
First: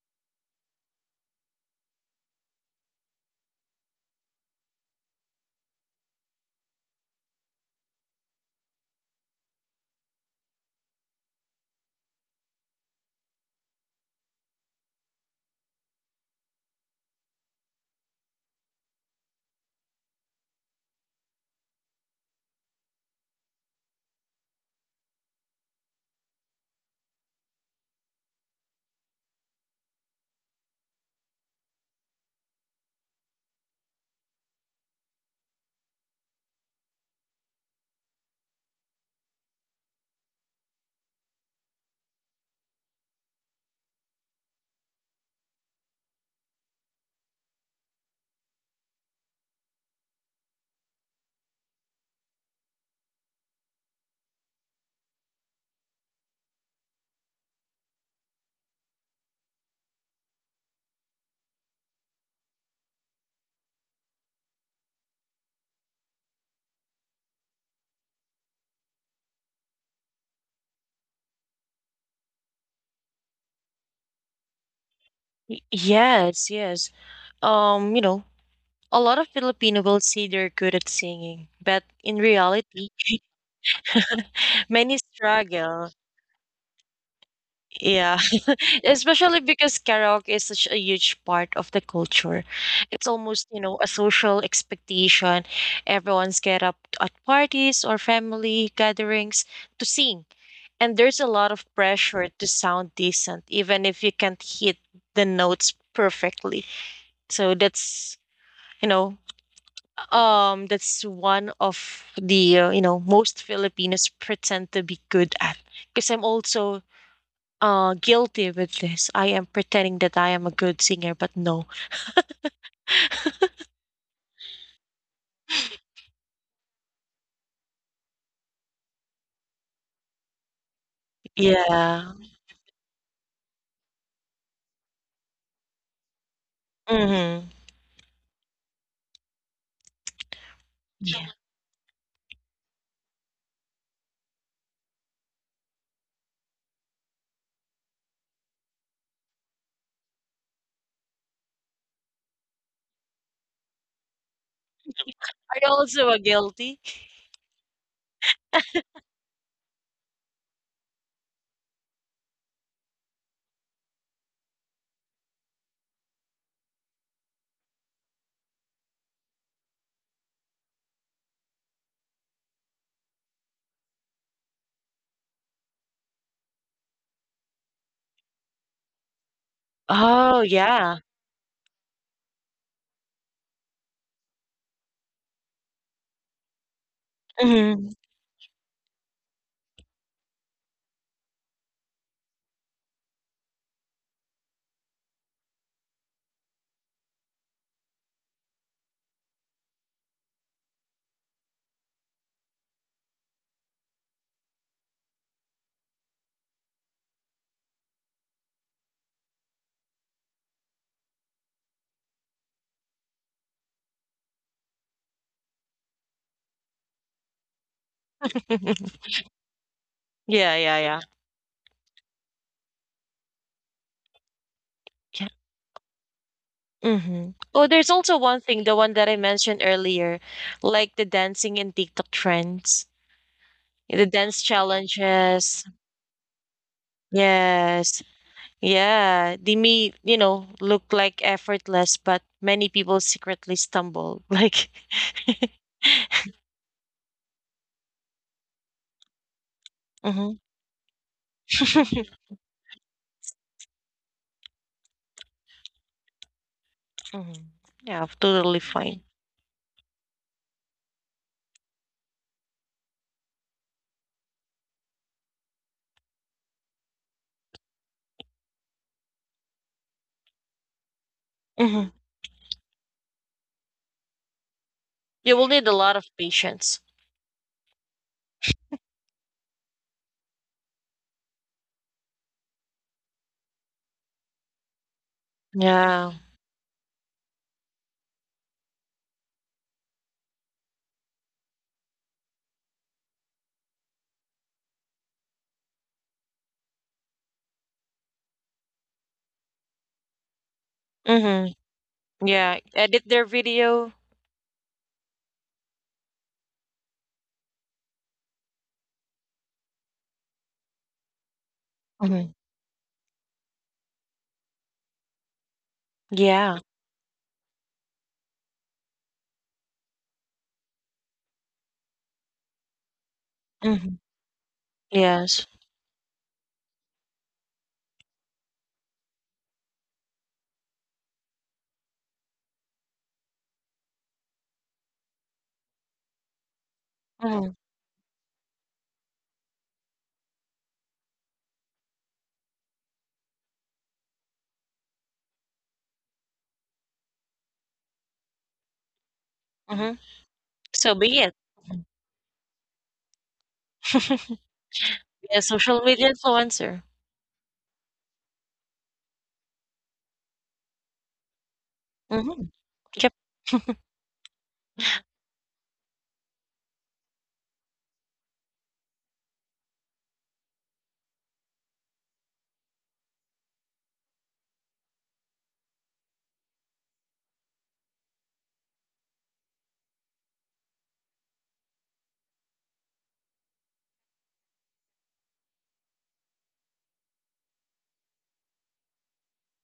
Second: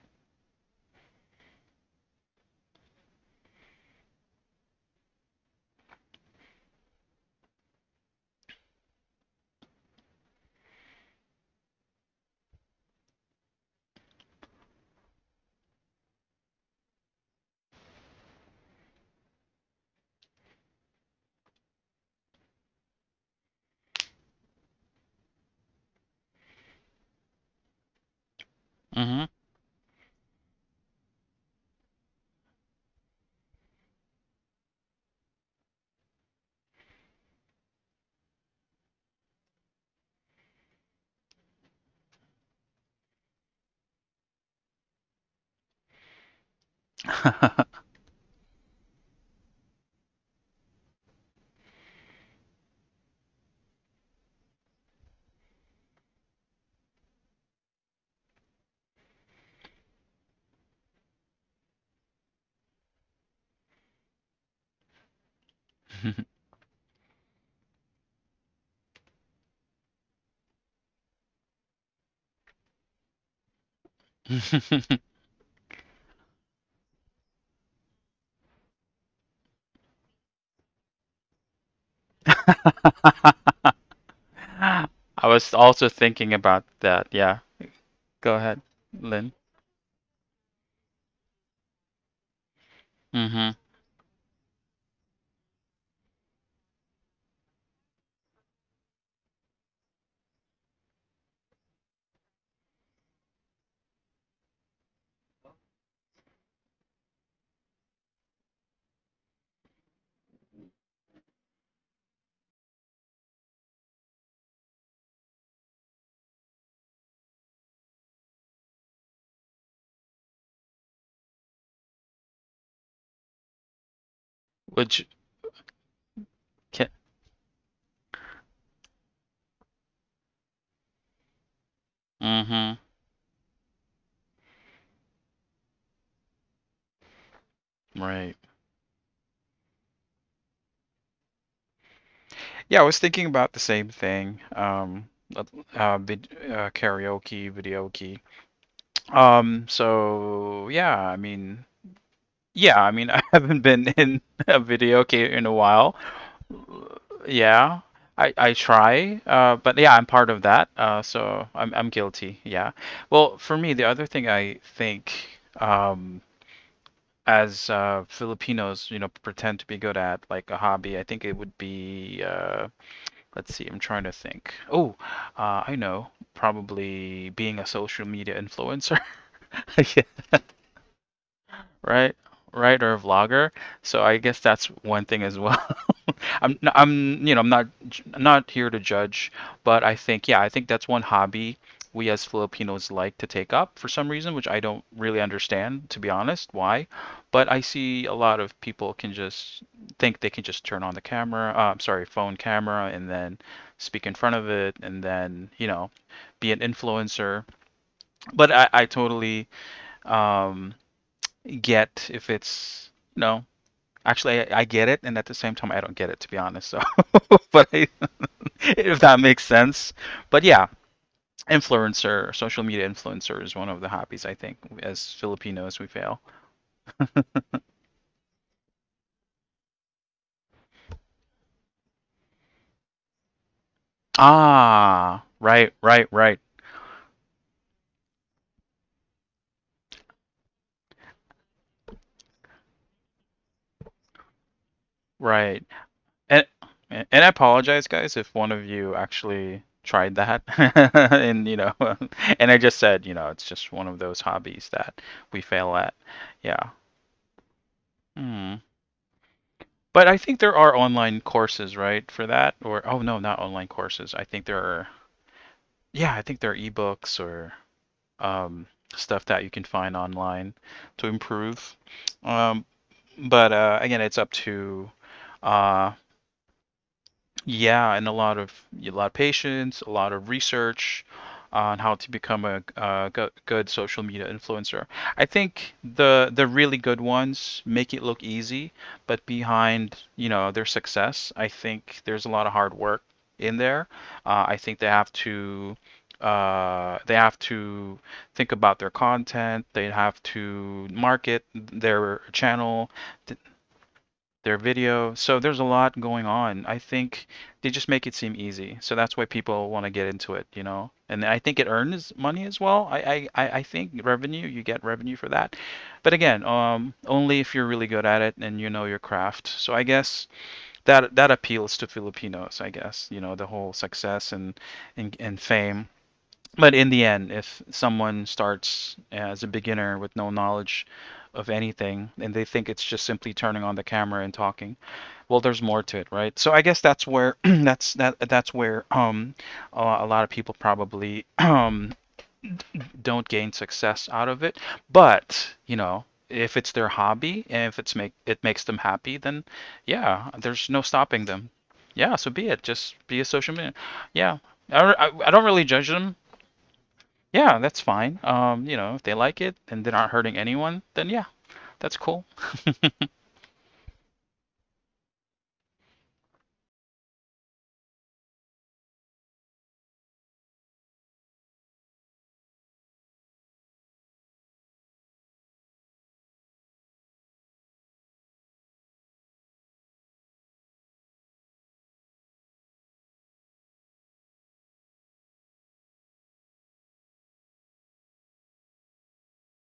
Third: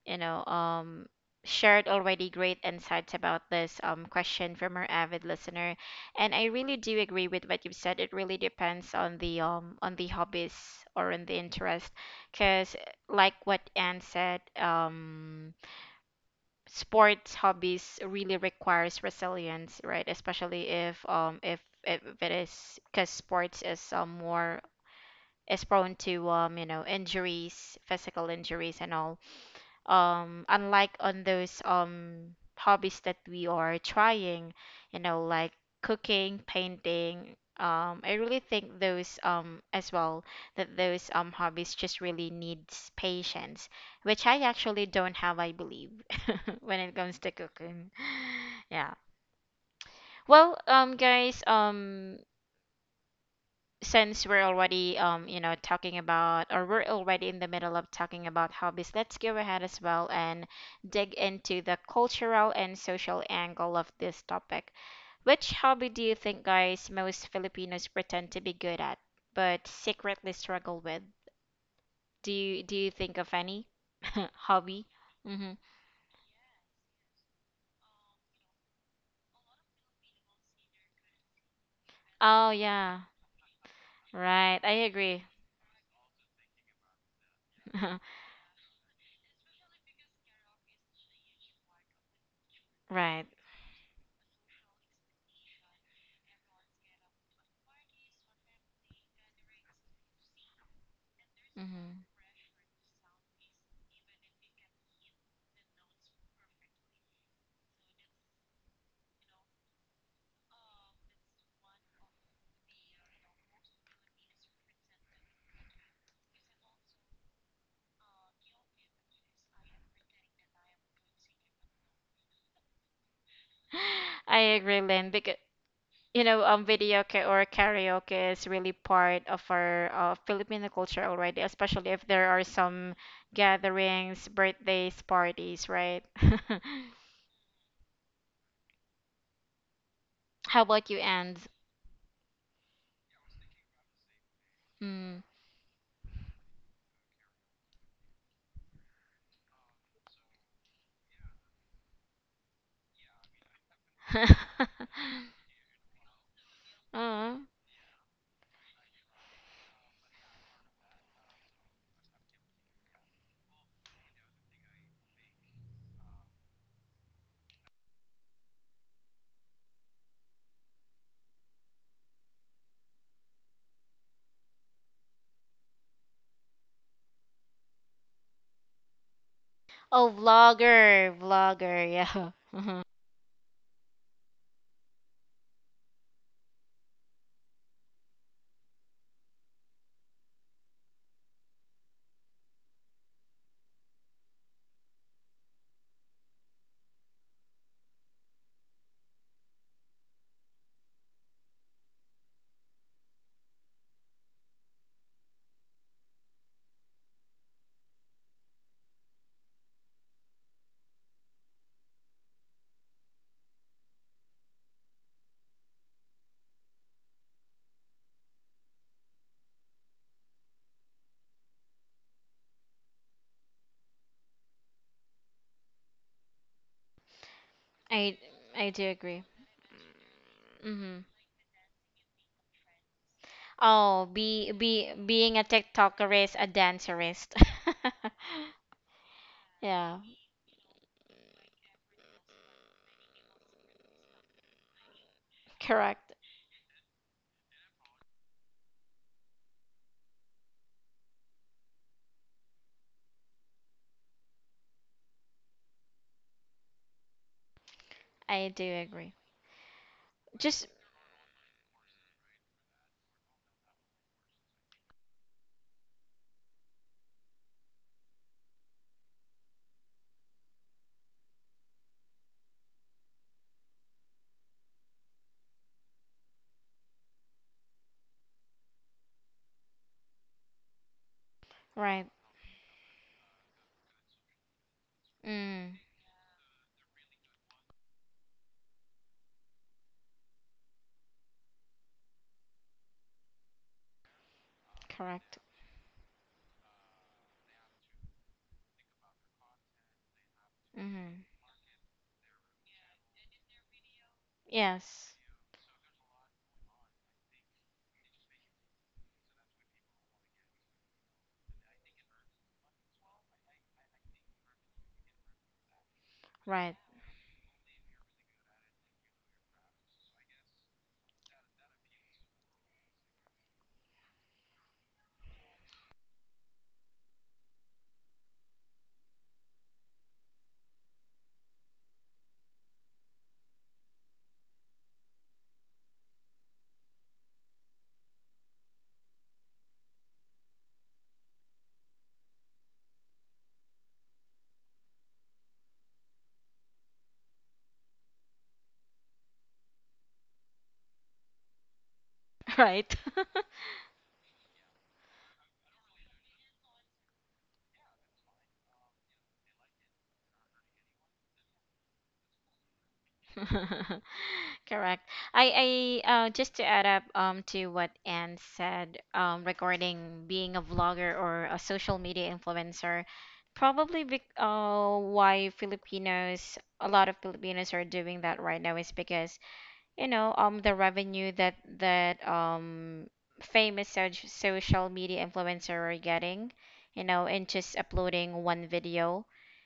S1: you know shared already great insights about this question from our avid listener, and I really do agree with what you've said. It really depends on the, on the hobbies, or on the interest, because, like what Anne said, sports hobbies really requires resilience, right? Especially if, if it is, because sports is, more, is prone to, you know, injuries, physical injuries and all,
S3: Mhm.
S1: unlike on those hobbies that we are trying, you know, like cooking, painting, I really think those as well, that those hobbies just really needs patience, which I actually don't have, I believe, <laughs> when it comes to cooking. <laughs> Yeah. Well, guys, since we're already, you know, talking about, or we're already in the middle of talking about hobbies, let's go ahead as well and dig into the cultural and social angle of this topic. Which hobby do you think, guys, most Filipinos pretend to be good at, but secretly struggle with? Do you think of any <laughs> hobby?
S3: <laughs>
S1: Mm-hmm.
S2: Y- Yes, yes. You know, a lot of Filipino will say they're good at singing, but in
S1: Oh
S2: reality,
S1: yeah, right, I
S3: I
S2: many
S1: agree.
S3: was also
S2: struggle.
S3: thinking about that. Yeah.
S1: <laughs>
S2: Yeah,
S3: Go ahead,
S2: <laughs>
S3: Lynn.
S2: especially because karaoke is such a huge part of the culture. It's
S1: Right.
S2: almost,
S3: Mm-hmm.
S2: you know, a social expectation. Everyone's get up at parties or family gatherings to sing. And there's a lot of
S1: Hmm.
S2: pressure to sound decent, even if you can't hit the notes perfectly. So that's, you know, that's one of the, you know, most Filipinos pretend to be good at. Because I'm also guilty with this. I am pretending that I am a good singer, but no.
S1: I agree,
S3: Would you?
S1: Lynn, because, you know,
S3: Can,
S1: video ka- or karaoke is really part of our, Filipino culture already, especially if
S2: Yeah.
S1: there are
S3: mm-hmm.
S1: some gatherings, birthdays, parties, right?
S2: Mhm.
S3: Right.
S1: <laughs> How about you,
S2: Yeah.
S1: and?
S3: Yeah, I was thinking about the same thing.
S1: Mm.
S3: Uh, karaoke, videoke. So yeah, I mean, <laughs> I haven't been in a
S1: <laughs>
S3: videoke in a
S2: Are you
S3: while.
S2: also a guilty?
S1: Aw.
S3: Yeah, I try, but yeah, I'm part of that. So I'm guilty. Yeah. Well, for me, the other thing I think, as Filipinos, you know, pretend to be good at, like a hobby, I think it would be. Let's see, I'm trying to think. Oh, I know. Probably being a social media influencer, <laughs> <laughs> yeah,
S1: Oh,
S2: Oh, yeah.
S1: vlogger, vlogger,
S3: right?
S1: yeah. <laughs> Mhm.
S3: Right, or a vlogger. So I guess that's one thing as well. I'm I'm, you know, I'm not
S2: Mhm.
S3: not here to judge, but I think yeah I think that's one hobby we as Filipinos like to take up for some reason, which I don't really understand to be honest why, but I see a lot of people can just think they can just turn on the camera, phone camera, and then speak in front of it, and then you know be an influencer. But I totally um get if it's you know. Actually, I get it, and at the same time, I don't get it, to be honest. So, <laughs> but I, <laughs> if
S2: <laughs>
S3: that makes sense. But
S2: Yeah,
S3: yeah,
S2: yeah, yeah.
S3: influencer, social media influencer is one of the hobbies I think as
S2: Yeah.
S3: Filipinos we fail.
S2: Mhm. Oh, there's also
S1: I
S2: one thing,
S1: I
S2: the
S1: do
S2: one that I
S1: agree.
S2: mentioned earlier, like
S1: Hmm.
S2: the dancing in TikTok trends, the
S1: Oh,
S2: dance
S1: be
S3: Ah,
S1: being a
S2: challenges.
S3: right, right,
S1: TikToker is
S3: right,
S1: a dancerist.
S2: Yes.
S1: <laughs>
S2: Yeah. They may,
S1: Yeah,
S2: you know, look like effortless, but many people secretly stumble. Like, <laughs>
S3: right.
S1: correct.
S3: And and I apologize, guys, if one of you actually tried
S2: Mhm.
S3: that, <laughs> and <laughs> and I just said, it's just one of those hobbies that we fail at. Yeah.
S2: Mhm. Yeah, I'm
S1: I
S3: Hmm.
S2: totally
S1: do
S2: fine.
S1: agree.
S3: But I think there
S1: Just
S3: are online courses, right, for that? Or oh no, not online courses. I think there are. Yeah, I think there are ebooks or um, stuff that you can find online to improve.
S2: Mhm.
S3: Um, but again, it's up to
S2: You will need a
S3: uh,
S2: lot of patience.
S3: yeah, and a lot of patience, a lot of research on how
S1: right.
S3: to become a, go good social media influencer. I think
S1: Mm,
S2: Yeah.
S3: the really good ones make it look easy, but behind, their success, I think there's a lot of hard work in there. I think they have
S1: correct.
S3: to uh, they have to think about their content. They have to
S1: Hmm.
S3: market
S2: Mhm.
S3: their
S2: Yeah,
S3: channel
S2: edit their video.
S3: their video.
S1: Yes.
S3: So there's a lot going on. I think they just make it seem easy. So that's why people want to get into it, you know. And I think it earns
S2: Mhm.
S3: money as well. I think revenue, you get revenue for that. But again,
S2: Yeah.
S1: Right.
S3: only if you're really good at it and you know your craft. So I guess that appeals to Filipinos, I guess, you know, the whole
S2: Mhm.
S3: success and and
S2: Yes.
S3: fame. But in the end, if someone starts as a beginner with no knowledge of anything and they think it's just simply turning on the camera and talking, well there's more to it, right? So I guess that's where <clears throat>
S2: Mhm.
S3: that's where a lot of people probably <clears throat> don't gain success out of it, but you know, if it's their hobby and if it's makes them happy, then
S2: Mhm.
S3: yeah, there's no
S2: So be
S3: stopping
S2: it.
S3: them.
S2: <laughs>
S3: Yeah, so be
S1: <laughs>
S3: it, just
S1: Right.
S3: be a social media. Yeah.
S2: Mhm.
S3: I, do I, I
S2: A
S3: don't really
S2: social
S3: judge
S2: media
S3: them.
S2: influencer.
S3: Yeah, that's fine. You know, if they like it and they aren't hurting anyone, then yeah, that's cool.
S2: Mhm.
S3: <laughs>
S2: Yep.
S1: <laughs> Correct. I, just to add up, to what Anne said, regarding being a vlogger or a social media influencer, probably, bec why Filipinos, a lot of Filipinos are doing that right now, is because, you know, the revenue that, famous social media influencer are getting, you know, and just uploading one video,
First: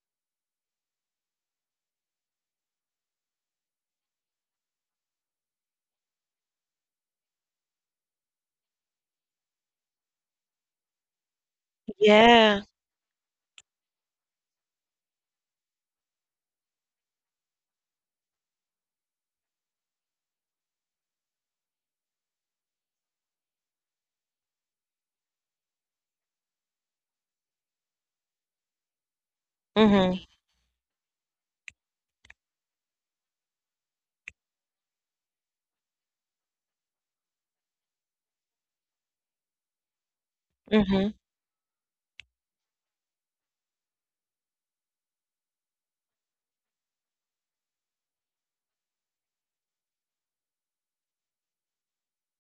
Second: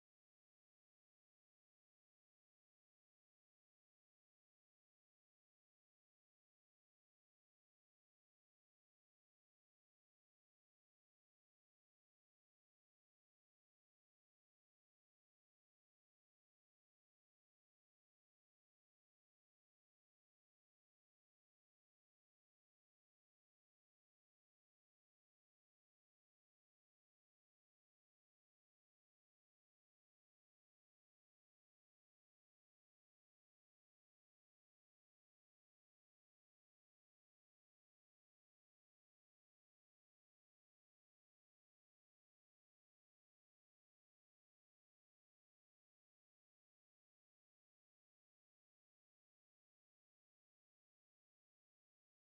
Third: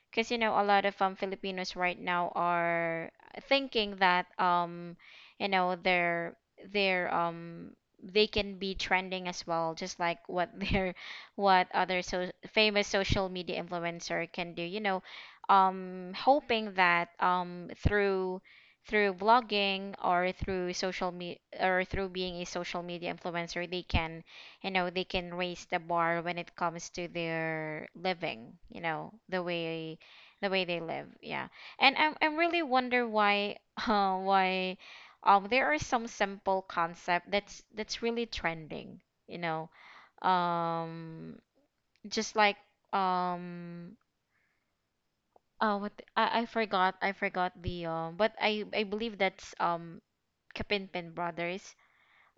S1: because, you know, a lot of Filipinos right now are thinking that, they're, they're um they can be trending as well, just like what <laughs> their, what other so
S2: Yeah.
S1: famous social media influencer can do, you know, hoping that, through, through blogging or through being a social media influencer, they can, you know, they can raise the bar when it comes to their living, you know, the way,
S2: Mhm.
S1: they live, yeah. And I really wonder why <laughs> why there are some simple concept that's, really trending, you know,
S2: Mhm.
S1: um just like, um I forgot, I forgot the but I believe that's, Kapinpin brothers,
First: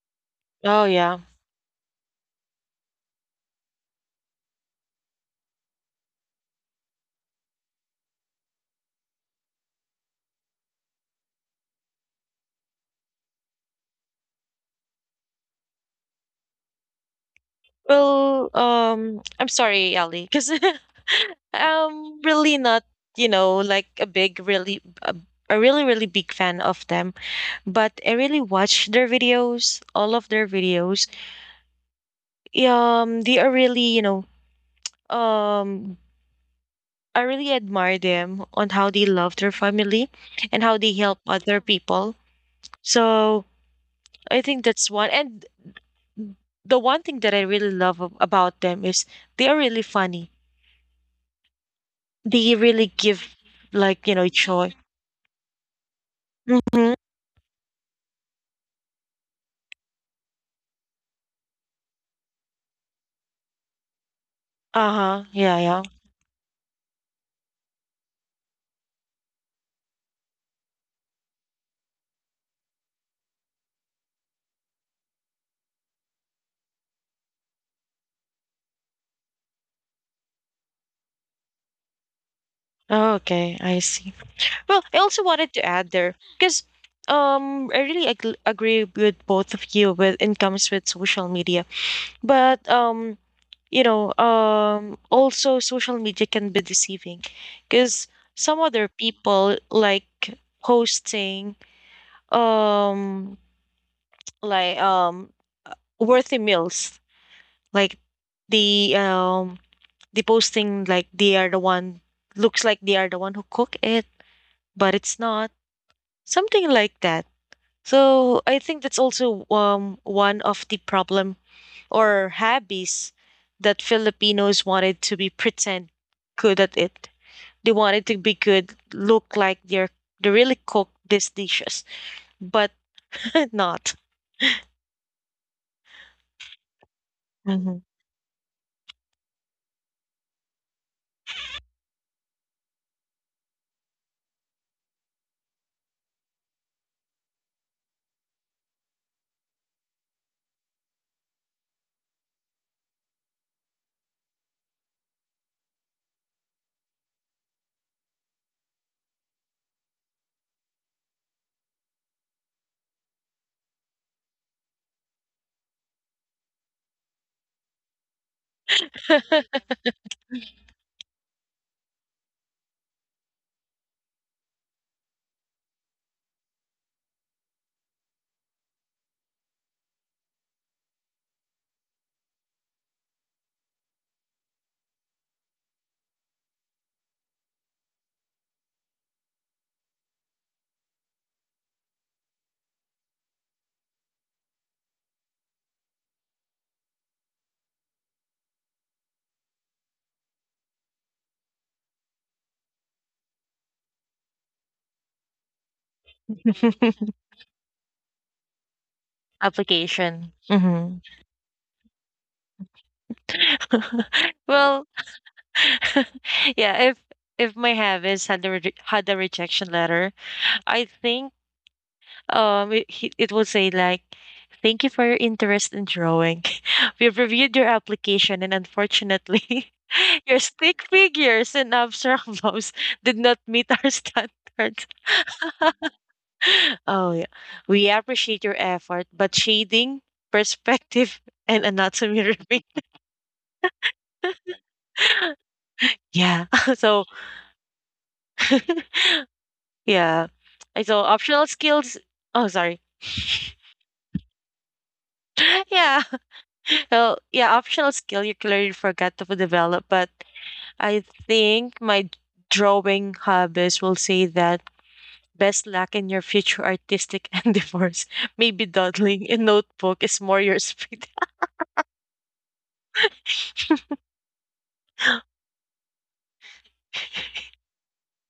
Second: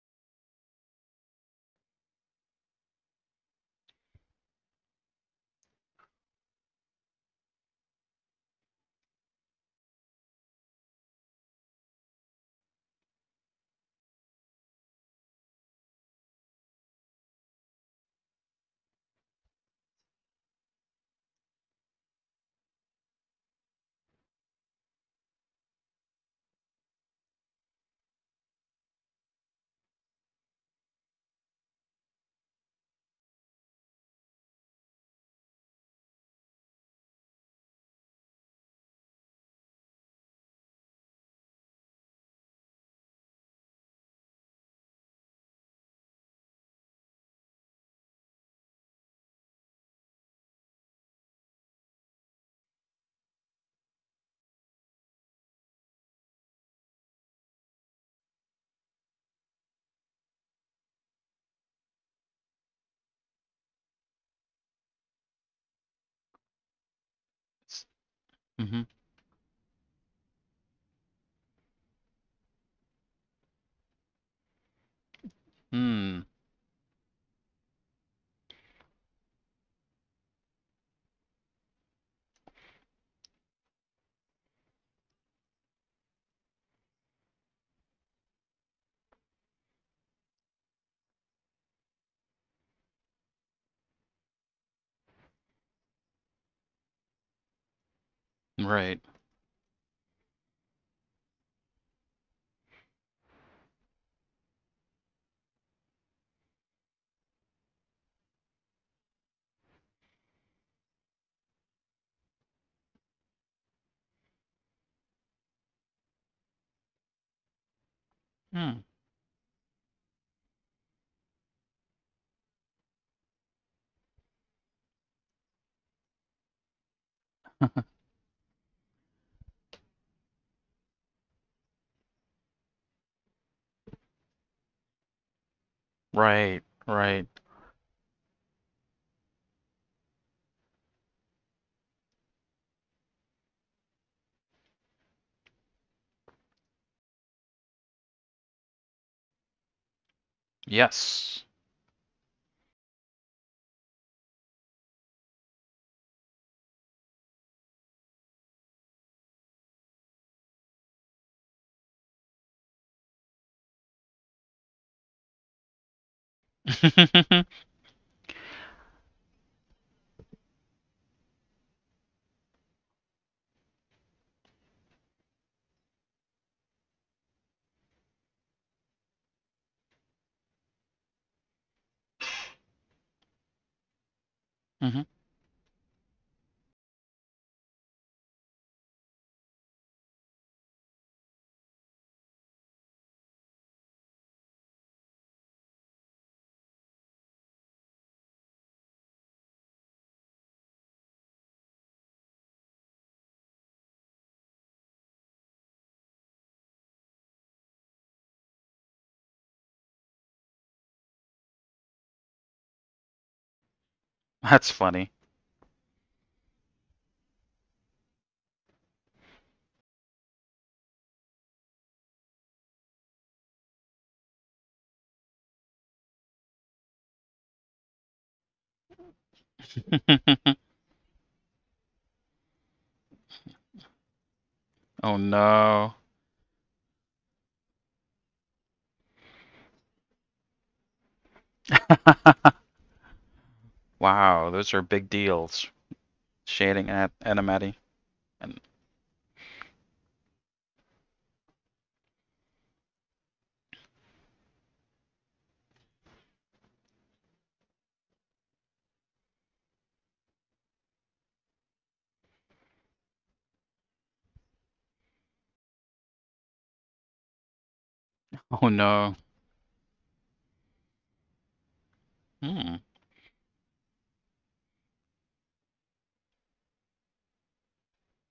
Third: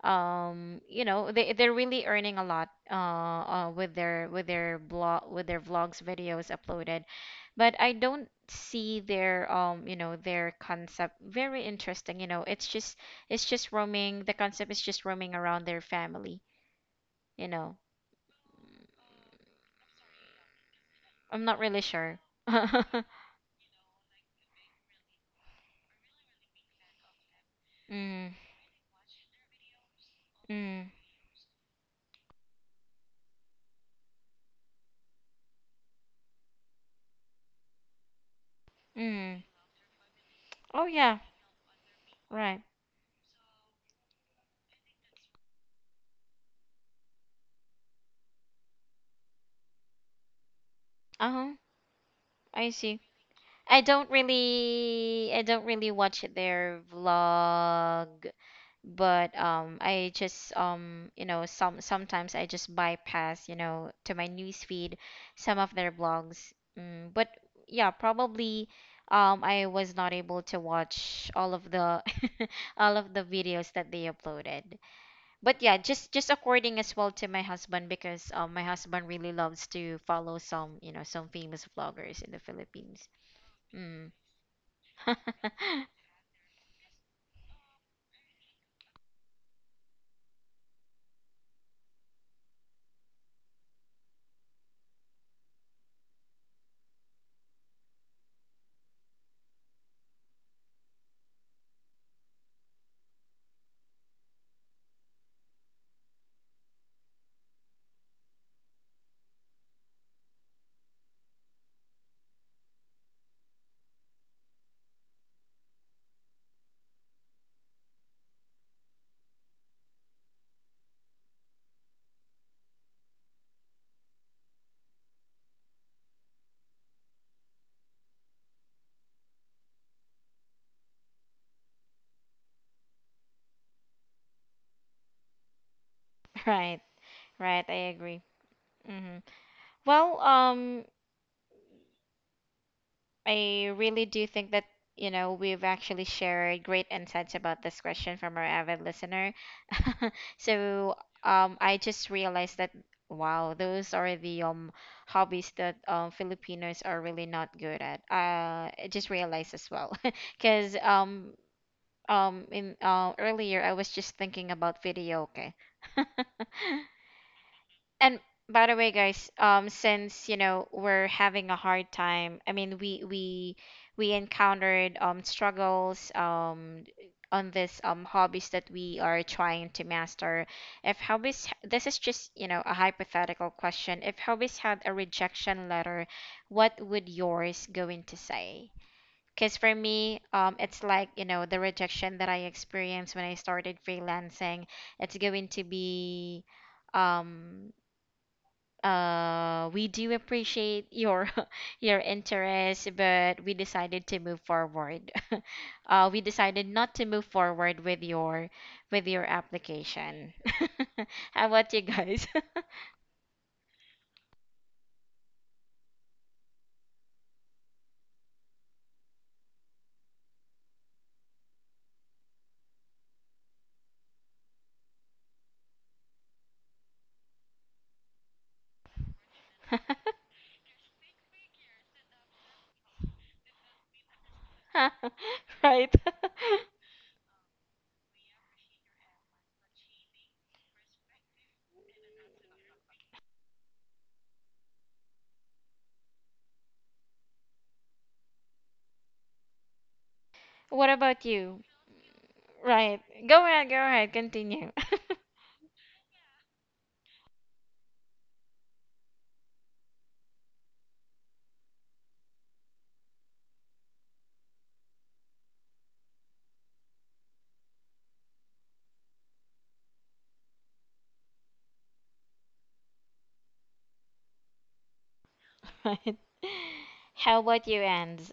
S2: Oh
S1: you
S2: yeah.
S1: know, they, they're really earning a lot, with their, with their blog, with their vlogs videos uploaded. But I don't see their, you know, their concept very interesting, you know. It's just roaming, the concept is just roaming around their family, you know.
S2: Well, I'm sorry, Ali, because
S1: I'm
S2: <laughs>
S1: not really sure.
S2: I'm
S1: <laughs>
S2: really not, like a big, really, a really, really big fan of them, but I
S1: Mm,
S2: really watch their videos, all of their
S1: mm,
S2: videos. They are really, um, I really admire them on how they love
S1: mm.
S2: their family and how
S1: Oh
S2: they
S1: yeah,
S2: help other people.
S1: right.
S2: So I think that's one. And the one thing that I really love about them is they are really funny.
S1: Uh-huh.
S2: They
S1: I
S2: really
S1: see.
S2: give,
S1: I don't
S2: joy.
S1: really I don't really watch their
S2: Mm-hmm.
S1: vlog, but I just sometimes I just bypass, you know, to my newsfeed
S2: Uh-huh.
S1: some
S2: Yeah,
S1: of
S2: yeah.
S1: their vlogs. But
S3: Mm-hmm.
S1: yeah, probably I was not able to watch all of the <laughs> all of the videos that they uploaded. But yeah, just
S3: Mm,
S1: just according as well to my husband because my husband really loves to follow some, you know, some famous vloggers in the Philippines.
S2: Okay, I
S1: Mm.
S2: see. Well, I
S1: <laughs>
S2: also wanted to add there because I really agree with both of you with in comes with social media, but also social media can be deceiving because some other
S3: right.
S2: people like posting um like um worthy meals like the um the posting like they are the one, looks like they are the one who cook it, but it's not, something like that. So I think
S3: Mm,
S2: that's also, one of the problem or hobbies that Filipinos wanted to be pretend good at it. They wanted to be good, look like they really cook these dishes, but <laughs> not.
S3: right,
S1: Right,
S3: right.
S1: right,
S2: Mhm.
S1: I agree. Hmm. Well, um, I really do think that, you know, we've actually shared great insights about this question from our avid listener. <laughs> So,
S3: Yes.
S1: I just realized that, wow, those are the hobbies that Filipinos are really not good at. I just realized as well, <laughs> because in earlier, I was just thinking about video, okay? <laughs>
S3: <laughs>
S1: And by the way, guys, since you know we're having a hard time, I mean we encountered struggles on this hobbies that we are trying to master. If hobbies, this is just you know a hypothetical question. If hobbies had a
S3: Mhm.
S1: rejection letter, what would yours going to say? Because for me, it's like you know the rejection that I experienced when I started freelancing. It's going to be um we do appreciate your <laughs> your interest, but we decided to move forward. <laughs> We decided not to
S2: <laughs>
S1: move forward with your application.
S2: Application.
S1: <laughs>
S2: Hmm.
S1: How about you guys?
S2: <laughs>
S3: That's
S2: Well,
S3: funny.
S2: <laughs> yeah. If my habits had a had a rejection letter, I think it will say like, "Thank you for your interest in drawing. <laughs> We've reviewed your application, and unfortunately,
S1: <laughs>
S2: <laughs>
S3: <laughs>
S2: your stick figures and abstract <laughs> models did not meet our standards. <laughs>
S3: Oh no.
S1: Right. <laughs>
S2: Oh yeah, we appreciate your effort, but shading, perspective, <laughs> and anatomy
S3: <laughs>
S2: remain
S3: Wow, those are big deals.
S2: <laughs> yeah." <laughs>
S3: Shading
S2: So
S3: at Animati. And
S2: <laughs> yeah. And
S1: What
S2: so
S1: about
S2: optional
S1: you?
S2: skills. Oh, sorry.
S1: Right. Go ahead, continue. <laughs>
S2: <laughs> Yeah. <laughs> Well, yeah, optional skill you clearly forgot to develop, but I think my drawing hobbies will say that best luck in your future artistic <laughs> endeavors. Maybe
S3: oh no.
S2: dawdling in notebook is more your speed.
S3: Hmm.
S1: Right. How about you, Ands?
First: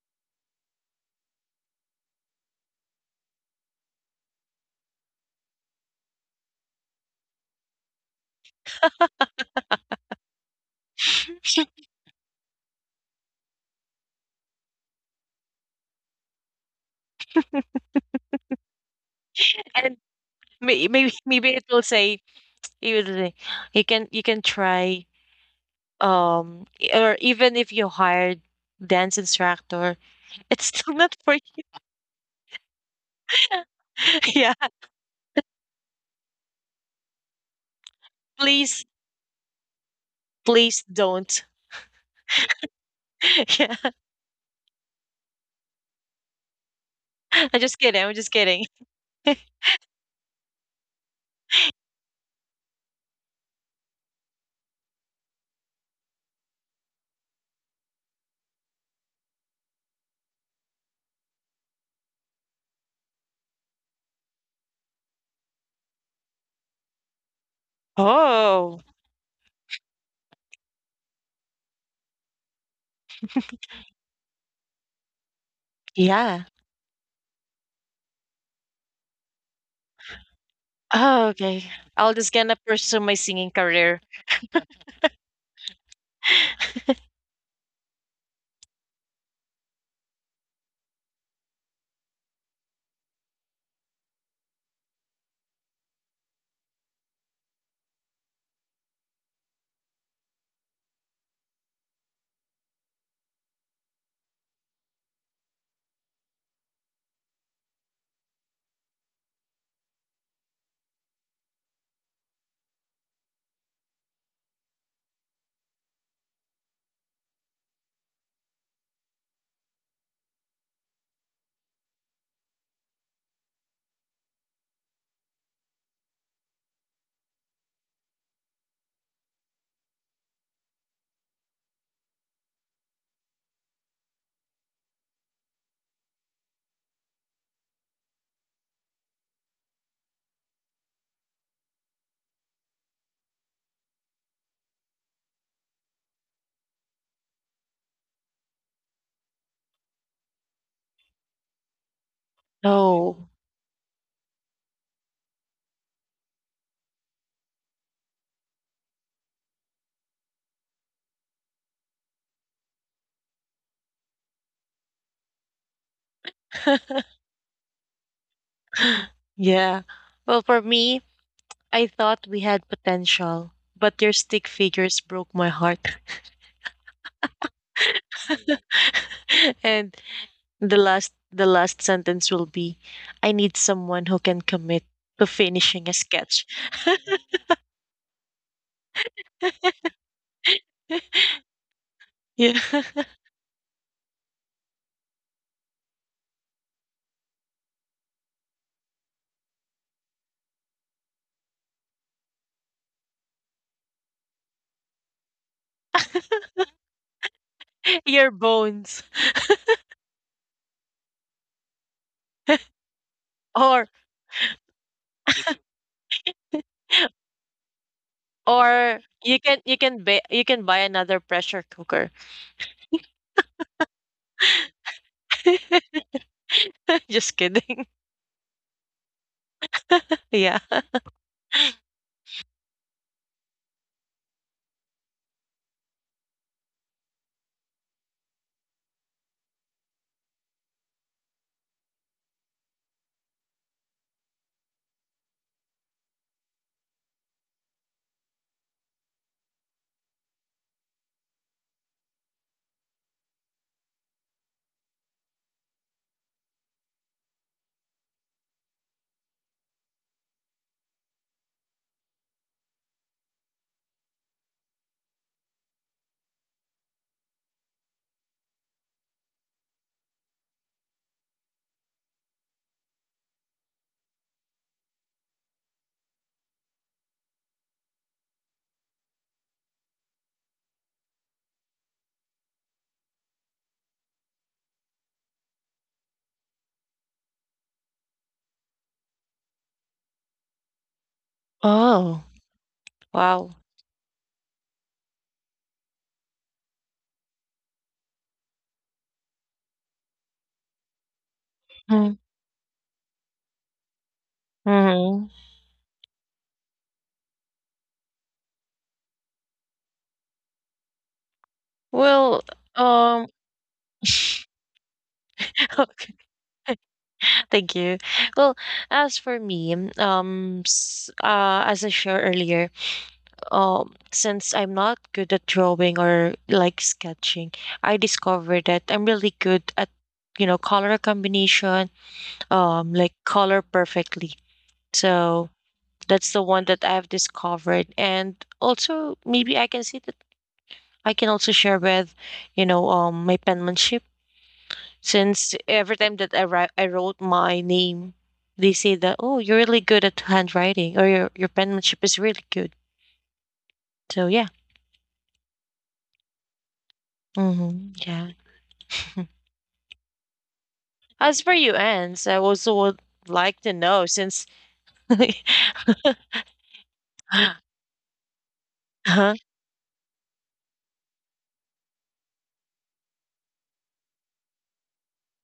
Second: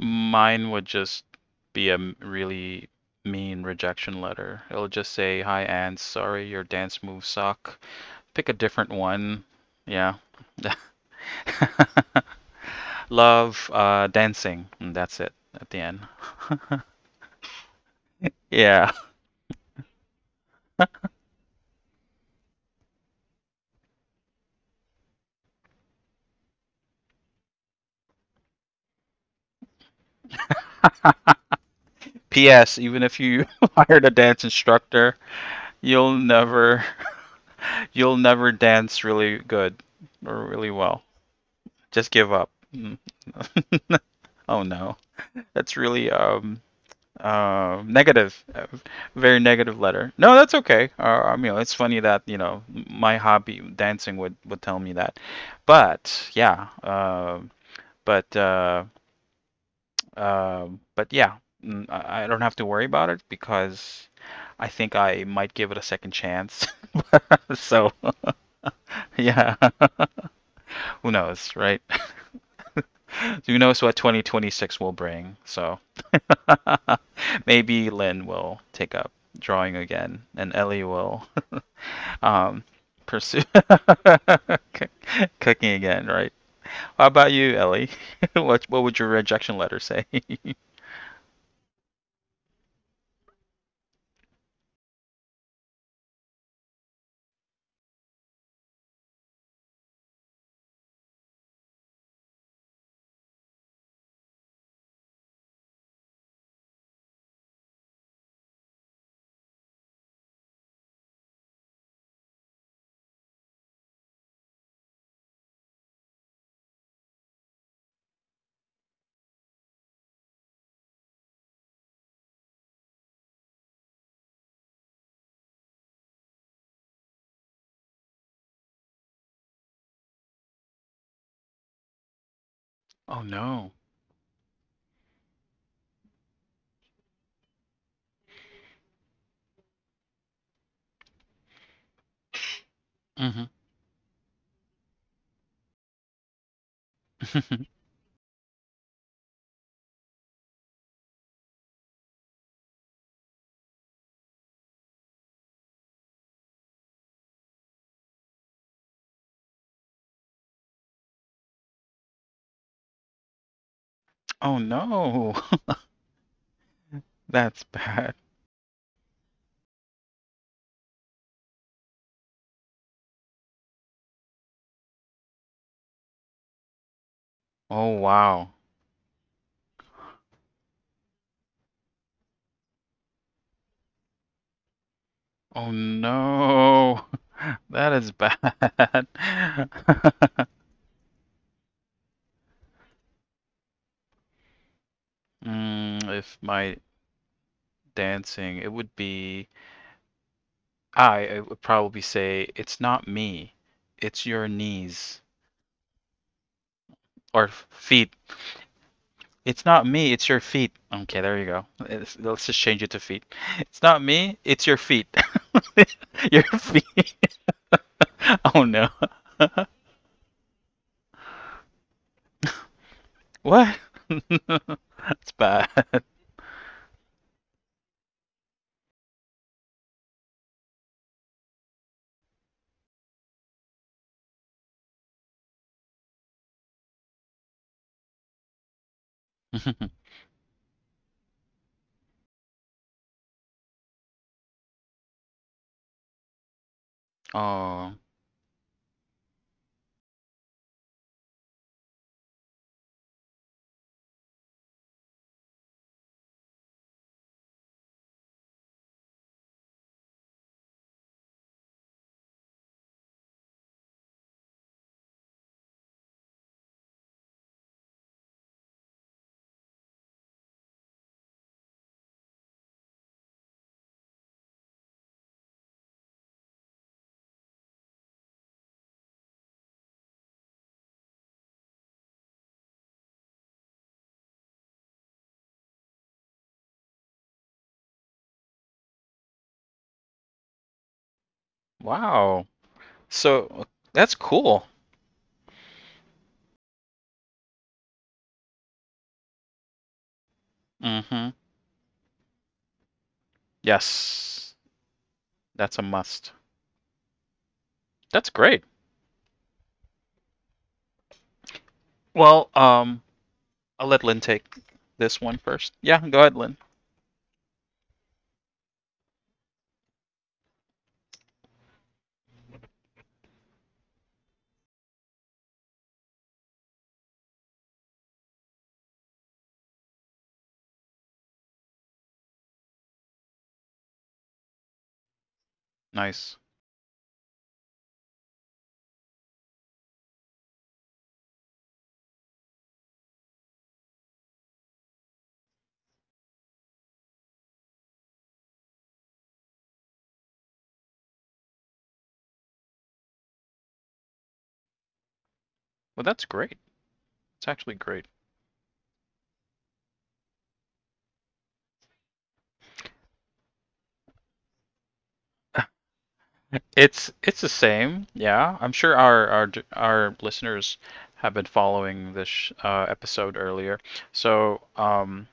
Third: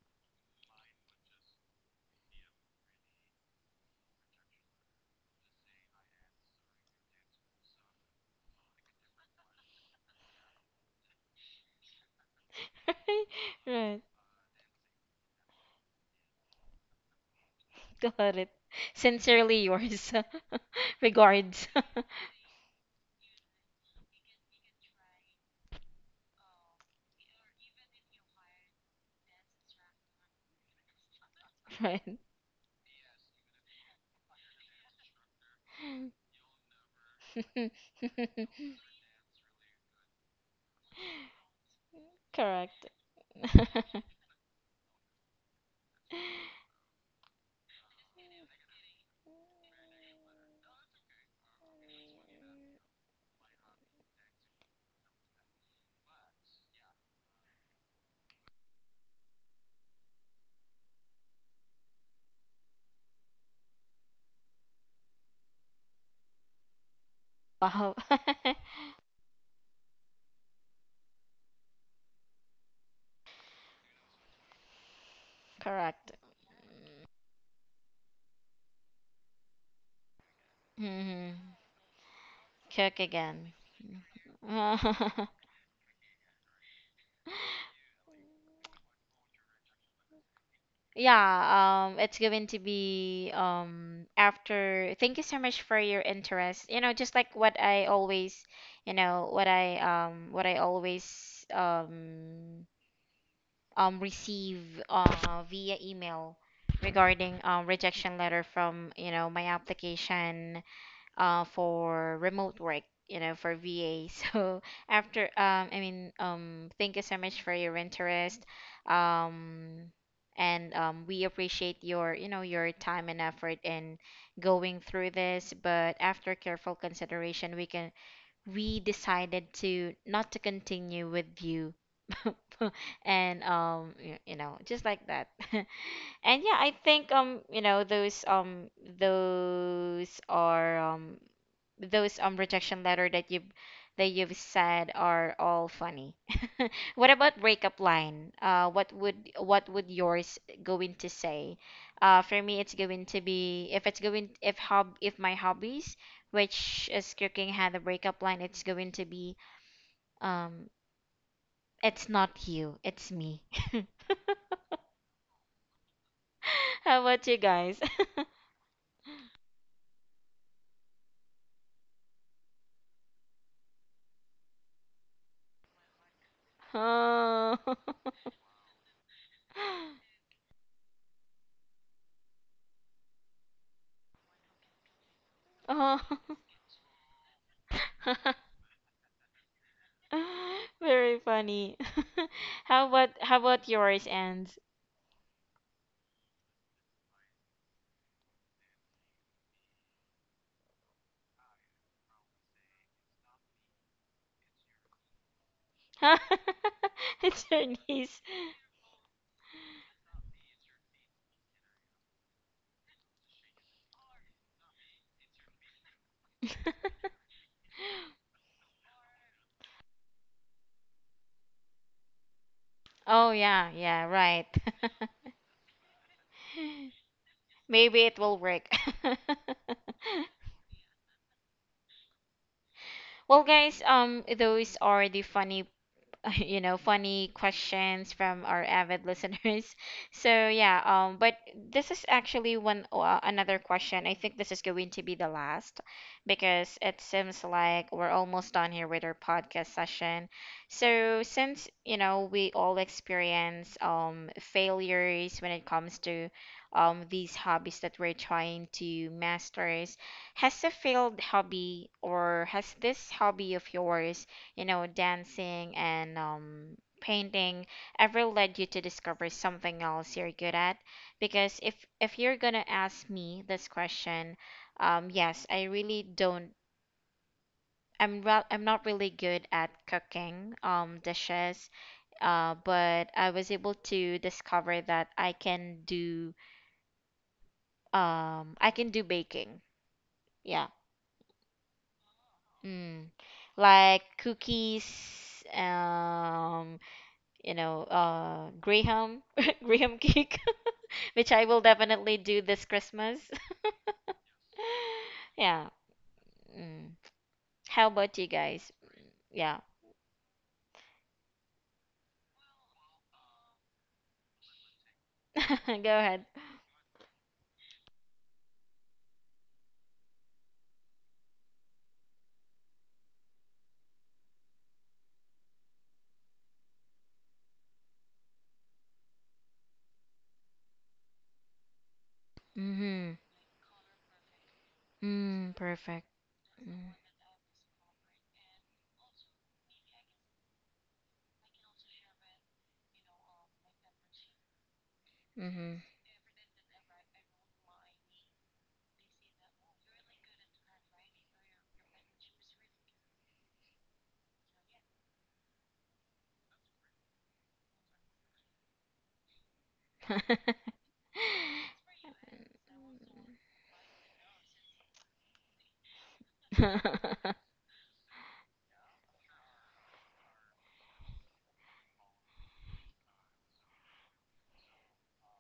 S3: Mine would just be a really mean rejection letter. It'll just say, "Hi, Anne. Sorry, your dance moves suck. Pick a different one." Yeah.
S2: <laughs>
S3: <laughs>
S1: <laughs>
S3: Love
S1: Right.
S3: dancing. And that's it at the end.
S1: Got it.
S3: Yeah.
S1: Sincerely
S2: And
S1: yours. <laughs>
S2: maybe it
S1: Regards. <laughs>
S2: will say, it will say you can try or even if you hired dance instructor, <laughs> it's still not for you.
S1: <laughs> Right.
S3: <laughs> P.S. Even if you <laughs> hired a
S2: <laughs> Yeah.
S3: dance instructor, you'll never <laughs> you'll never
S1: <laughs>
S2: Please
S3: dance really good or really well.
S2: don't.
S3: Just give up. <laughs>
S1: Correct.
S2: <laughs> Yeah.
S1: <laughs>
S3: Oh no, that's really
S2: I'm just kidding. I'm just
S3: negative,
S2: kidding. <laughs>
S3: very negative letter. No, that's okay. I mean, it's funny that you know my hobby dancing would tell me that, but yeah, uh, but uh, uh, but yeah, mm, I don't have to worry about it because I think I might give it a second chance. <laughs> So
S1: Wow. <laughs>
S2: Oh
S3: yeah, <laughs> who knows, right? So who knows what 2026 will bring? So
S1: Correct.
S2: yeah.
S3: <laughs> maybe Lynn will take up drawing again, and Ellie will
S2: Oh,
S1: Hmm.
S2: okay. I'll just gonna
S3: um,
S2: pursue
S1: Cook
S2: my
S3: pursue
S2: singing
S1: again.
S2: career.
S1: <laughs>
S3: <laughs> cooking again, right?
S2: <laughs>
S3: How about you, Ellie? <laughs> What would your rejection letter say? <laughs>
S1: Yeah, it's going to be after. Thank you so much for your interest. You know, just like what I always, you know, what I always receive via email regarding rejection letter from you know my application for remote work you know for VA <laughs> so after I mean thank you so much for your interest um, and we appreciate your you know your time and effort in going through this, but after careful consideration we can we decided to not to continue with you. <laughs>
S3: Oh no.
S1: You know just like that. <laughs> And yeah, I think you know those are um those rejection letter that you've said are all funny. What about
S3: Mm-hmm.
S1: breakup line? What would yours going to say? For me, it's going to
S2: No.
S1: be if it's going if hob if my hobbies, which is cooking, had a breakup line, it's going to be, um, it's not you, it's me.
S3: <laughs> Oh no.
S1: <laughs>
S2: <laughs>
S1: How about
S3: <laughs>
S1: you
S3: That's
S1: guys? <laughs>
S3: bad.
S2: Yeah. Well, for me, I thought we had potential, but your stick figures broke my heart.
S1: Oh,
S3: Oh wow.
S2: <laughs> And
S1: <laughs>
S2: the last sentence will be, I need someone who can commit to
S3: Oh
S2: finishing a
S1: oh,
S2: sketch. <laughs>
S3: no. <laughs> That is bad. <laughs>
S1: <laughs> very funny. <laughs>
S2: Yeah.
S1: How about
S2: <laughs>
S1: yours, and
S3: Mm, if my dancing, it would be I would probably say it's not me, it's your knees
S1: <laughs>
S3: or
S1: it's your
S3: feet.
S1: niece.
S2: Your bones,
S3: It's not me, it's your feet. Okay, there you go. It's- Let's just change it to feet. <laughs> It's
S2: or
S3: not me, it's your feet. <laughs> Your
S1: <laughs>
S3: feet. <laughs> Oh no.
S2: you can you can buy another pressure cooker.
S1: Oh yeah,
S3: What?
S1: yeah, right.
S3: <laughs> That's
S2: <laughs>
S3: bad.
S1: <laughs>
S2: Just kidding.
S1: Maybe it will work.
S2: <laughs> Yeah.
S1: <laughs> Well, guys, those are the funny <laughs> you know, funny questions from our avid listeners. <laughs>
S3: <laughs>
S1: So yeah, but this is actually one another question. I think this is going to be the last because it seems like
S3: Oh,
S1: we're almost done here with our podcast session. So since, you know, we all experience failures when it comes to these hobbies that we're trying to masters, has a failed hobby or has this hobby of yours, you know, dancing and painting ever led you to discover something else you're good at? Because if you're gonna ask me this question, yes, I really don't. I'm not really good at cooking, dishes, but I was able to discover that I can do baking. Yeah.
S2: Oh,
S3: wow.
S1: Mm.
S2: wow.
S3: So
S1: Like
S3: that's cool.
S1: cookies, um, you know, Graham, <laughs> Graham cake, <laughs> which
S3: Mm-hmm.
S1: I will
S2: Mm,
S1: definitely do this Christmas. <laughs>
S3: Yes,
S2: mhm.
S1: Yeah.
S3: that's a must.
S1: Mm. How about you
S3: That's
S1: guys?
S3: great.
S1: Yeah.
S2: Well,
S3: Well,
S2: um,
S3: I'll let Lynn take this one
S1: <laughs>
S2: <laughs>
S3: first.
S1: Go
S2: okay,
S3: Yeah,
S1: ahead.
S3: go ahead, Lynn.
S2: thank you. Well, as for me, as I shared earlier, since I'm not good at drawing or like sketching, I discovered that I'm really good at, color combination, like
S1: Mm-hmm.
S2: color perfectly. So
S1: Mm, perfect.
S2: that's the
S3: Nice.
S2: one that I've discovered, and also maybe I can see that I can also share with, my penmanship. Since
S1: Mm.
S2: every time that write, I wrote my name, they say that, oh, you're really good at handwriting or your penmanship is really good. So, yeah.
S3: Well, that's great. It's actually
S2: Hmm.
S3: great.
S2: Yeah. <laughs> As for you, Anne, so I also would like to know since. <laughs>
S3: <laughs>
S2: Huh?
S3: it's
S1: Mm-hmm. <laughs>
S3: it's the same. Yeah, I'm sure
S2: Hmm.
S3: our our listeners have been following this episode earlier. So,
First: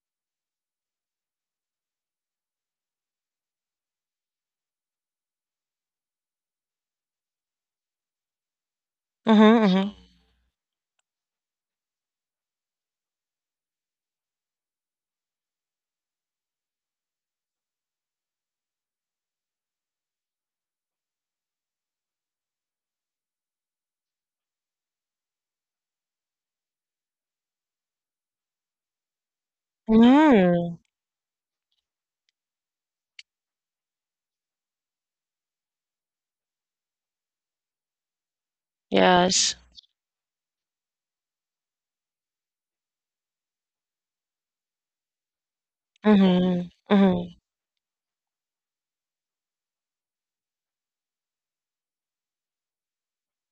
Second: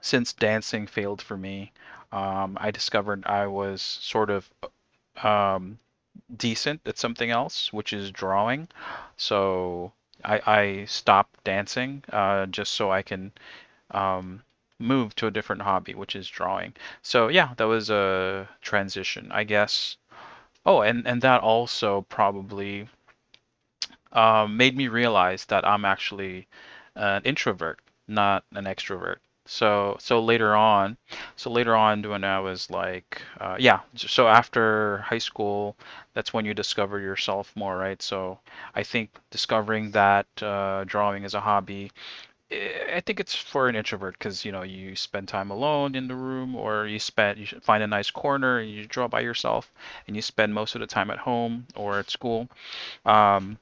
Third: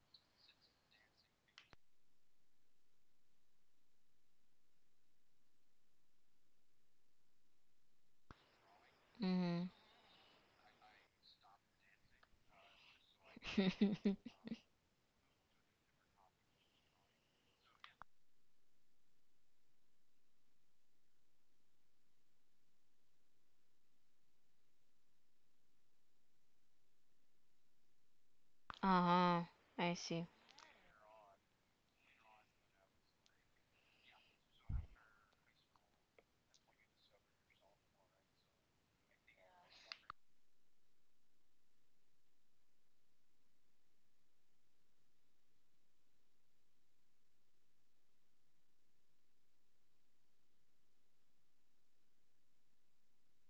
S3: since dancing failed for me, I discovered I was sort of um, decent at something else, which is drawing.
S1: Mm.
S3: So
S2: Hmm.
S3: I I stopped dancing just so I can um, move to a different hobby, which is drawing. So yeah, that was a transition, I guess. Oh, and that also probably made me realize that I'm actually an introvert, not an
S1: <laughs>
S3: extrovert.
S1: Uh-huh.
S3: So
S1: I
S3: so
S1: see.
S3: later
S2: Mm.
S3: on, so later on when I was like, yeah, so after high school, that's when you discover yourself more, right? So I think
S2: Yes.
S3: discovering that drawing is a hobby. Eh, I think it's for an introvert because you know you spend time alone in the room,
S2: Hmm.
S3: or
S2: Hmm.
S3: you should find a nice corner and you draw by yourself, and you spend most of the time at home or at school. Um,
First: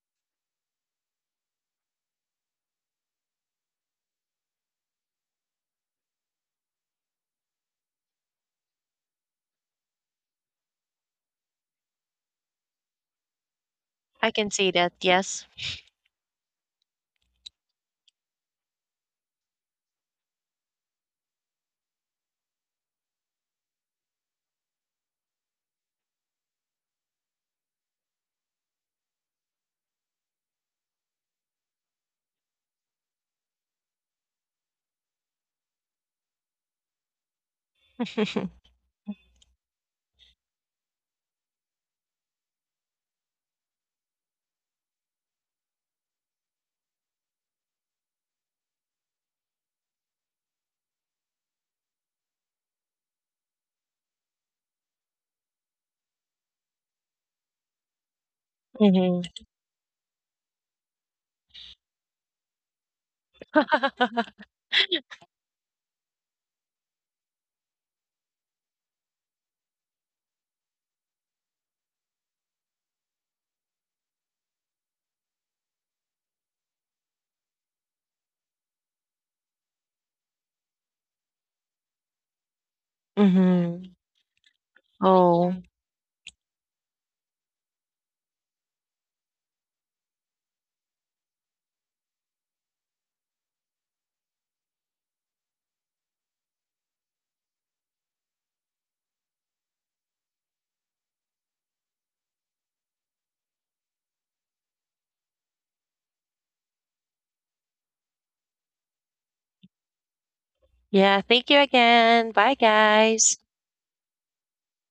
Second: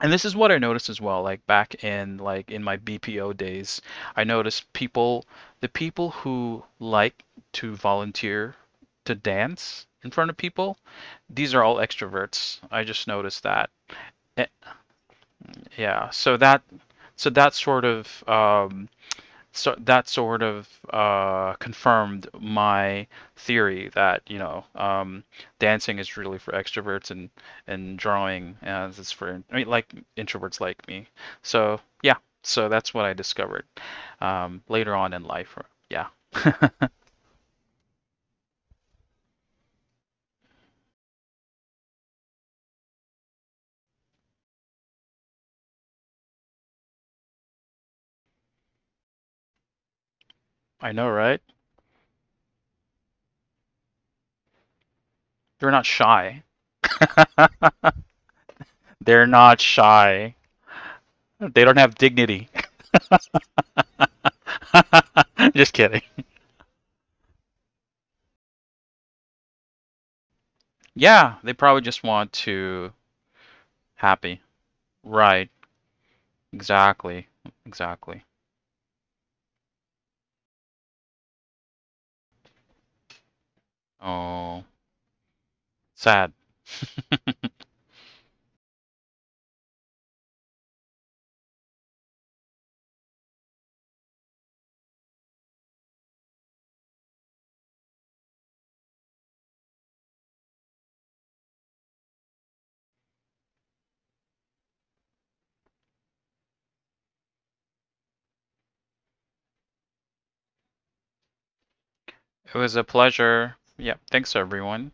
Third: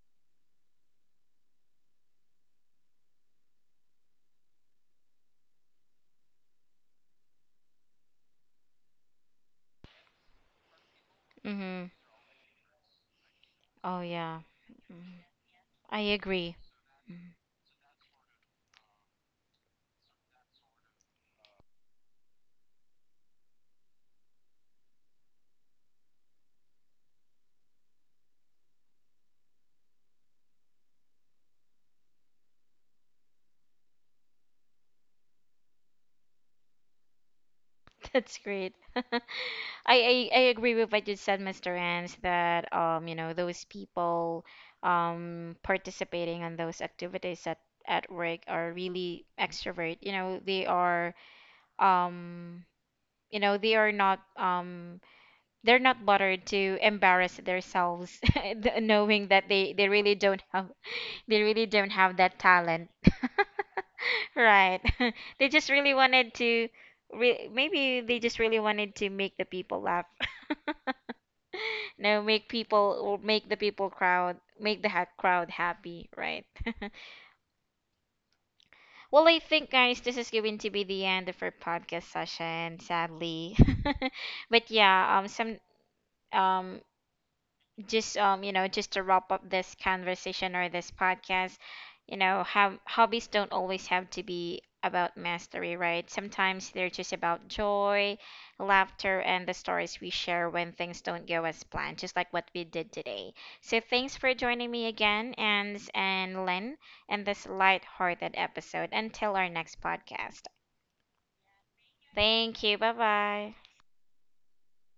S3: and this is what I noticed as well. Like back in in my BPO days, I noticed the people who like to volunteer to dance in front of people, these are all
S1: Mm-hmm.
S3: extroverts. I just noticed that.
S1: Oh
S2: I
S1: yeah.
S3: Eh,
S2: can see that.
S1: Mhm.
S2: Yes.
S1: I
S3: yeah,
S1: agree.
S3: so that sort of um, so that sort of confirmed my theory that you know dancing is really for extroverts and drawing as is for like introverts like me. So yeah, so that's what I discovered later on in life. Yeah,
S2: <laughs>
S1: That's
S2: Hmm.
S1: great. <laughs> I agree with what you said, Mr. Rance, that you know, those people participating on those activities at work are really extrovert. You know, they
S3: I know,
S1: are
S3: right?
S1: um you know, they are not
S3: They're
S1: they're
S3: not
S1: not
S3: shy.
S1: bothered to embarrass
S3: <laughs>
S1: themselves, <laughs> knowing
S3: They're
S1: that
S3: not
S1: they they really
S3: shy.
S1: don't have they really
S3: They don't
S1: don't
S3: have
S1: have that
S3: dignity.
S1: talent. Right. <laughs> They
S3: <laughs>
S1: just
S3: Just
S1: really
S3: kidding.
S1: wanted to re- maybe they just really wanted to make the people laugh.
S3: Yeah, they probably just
S1: No,
S3: want
S1: make
S3: to
S1: people or make the people crowd
S3: happy.
S1: make the
S3: Right.
S1: crowd happy, right?
S3: Exactly. Exactly.
S1: Well, I think guys, this is going to be the end of our podcast session, sadly.
S2: Hmm.
S1: <laughs>
S3: Oh,
S1: But
S2: <laughs>
S1: yeah,
S2: Oh,
S1: some
S3: sad.
S1: um
S3: <laughs> It
S1: just you know just to wrap up this conversation or this podcast, you know, have hobbies don't always have to be about mastery, right? Sometimes they're just about joy, laughter, and the stories we share when things don't go as planned, just like what we did today. So thanks for joining me again and Lynn in this light-hearted episode until our next podcast.
S2: yeah. Thank you again. Bye,
S1: Thank you,
S3: was a
S1: bye
S2: guys.
S1: bye.
S3: pleasure. Yep. Thanks, everyone.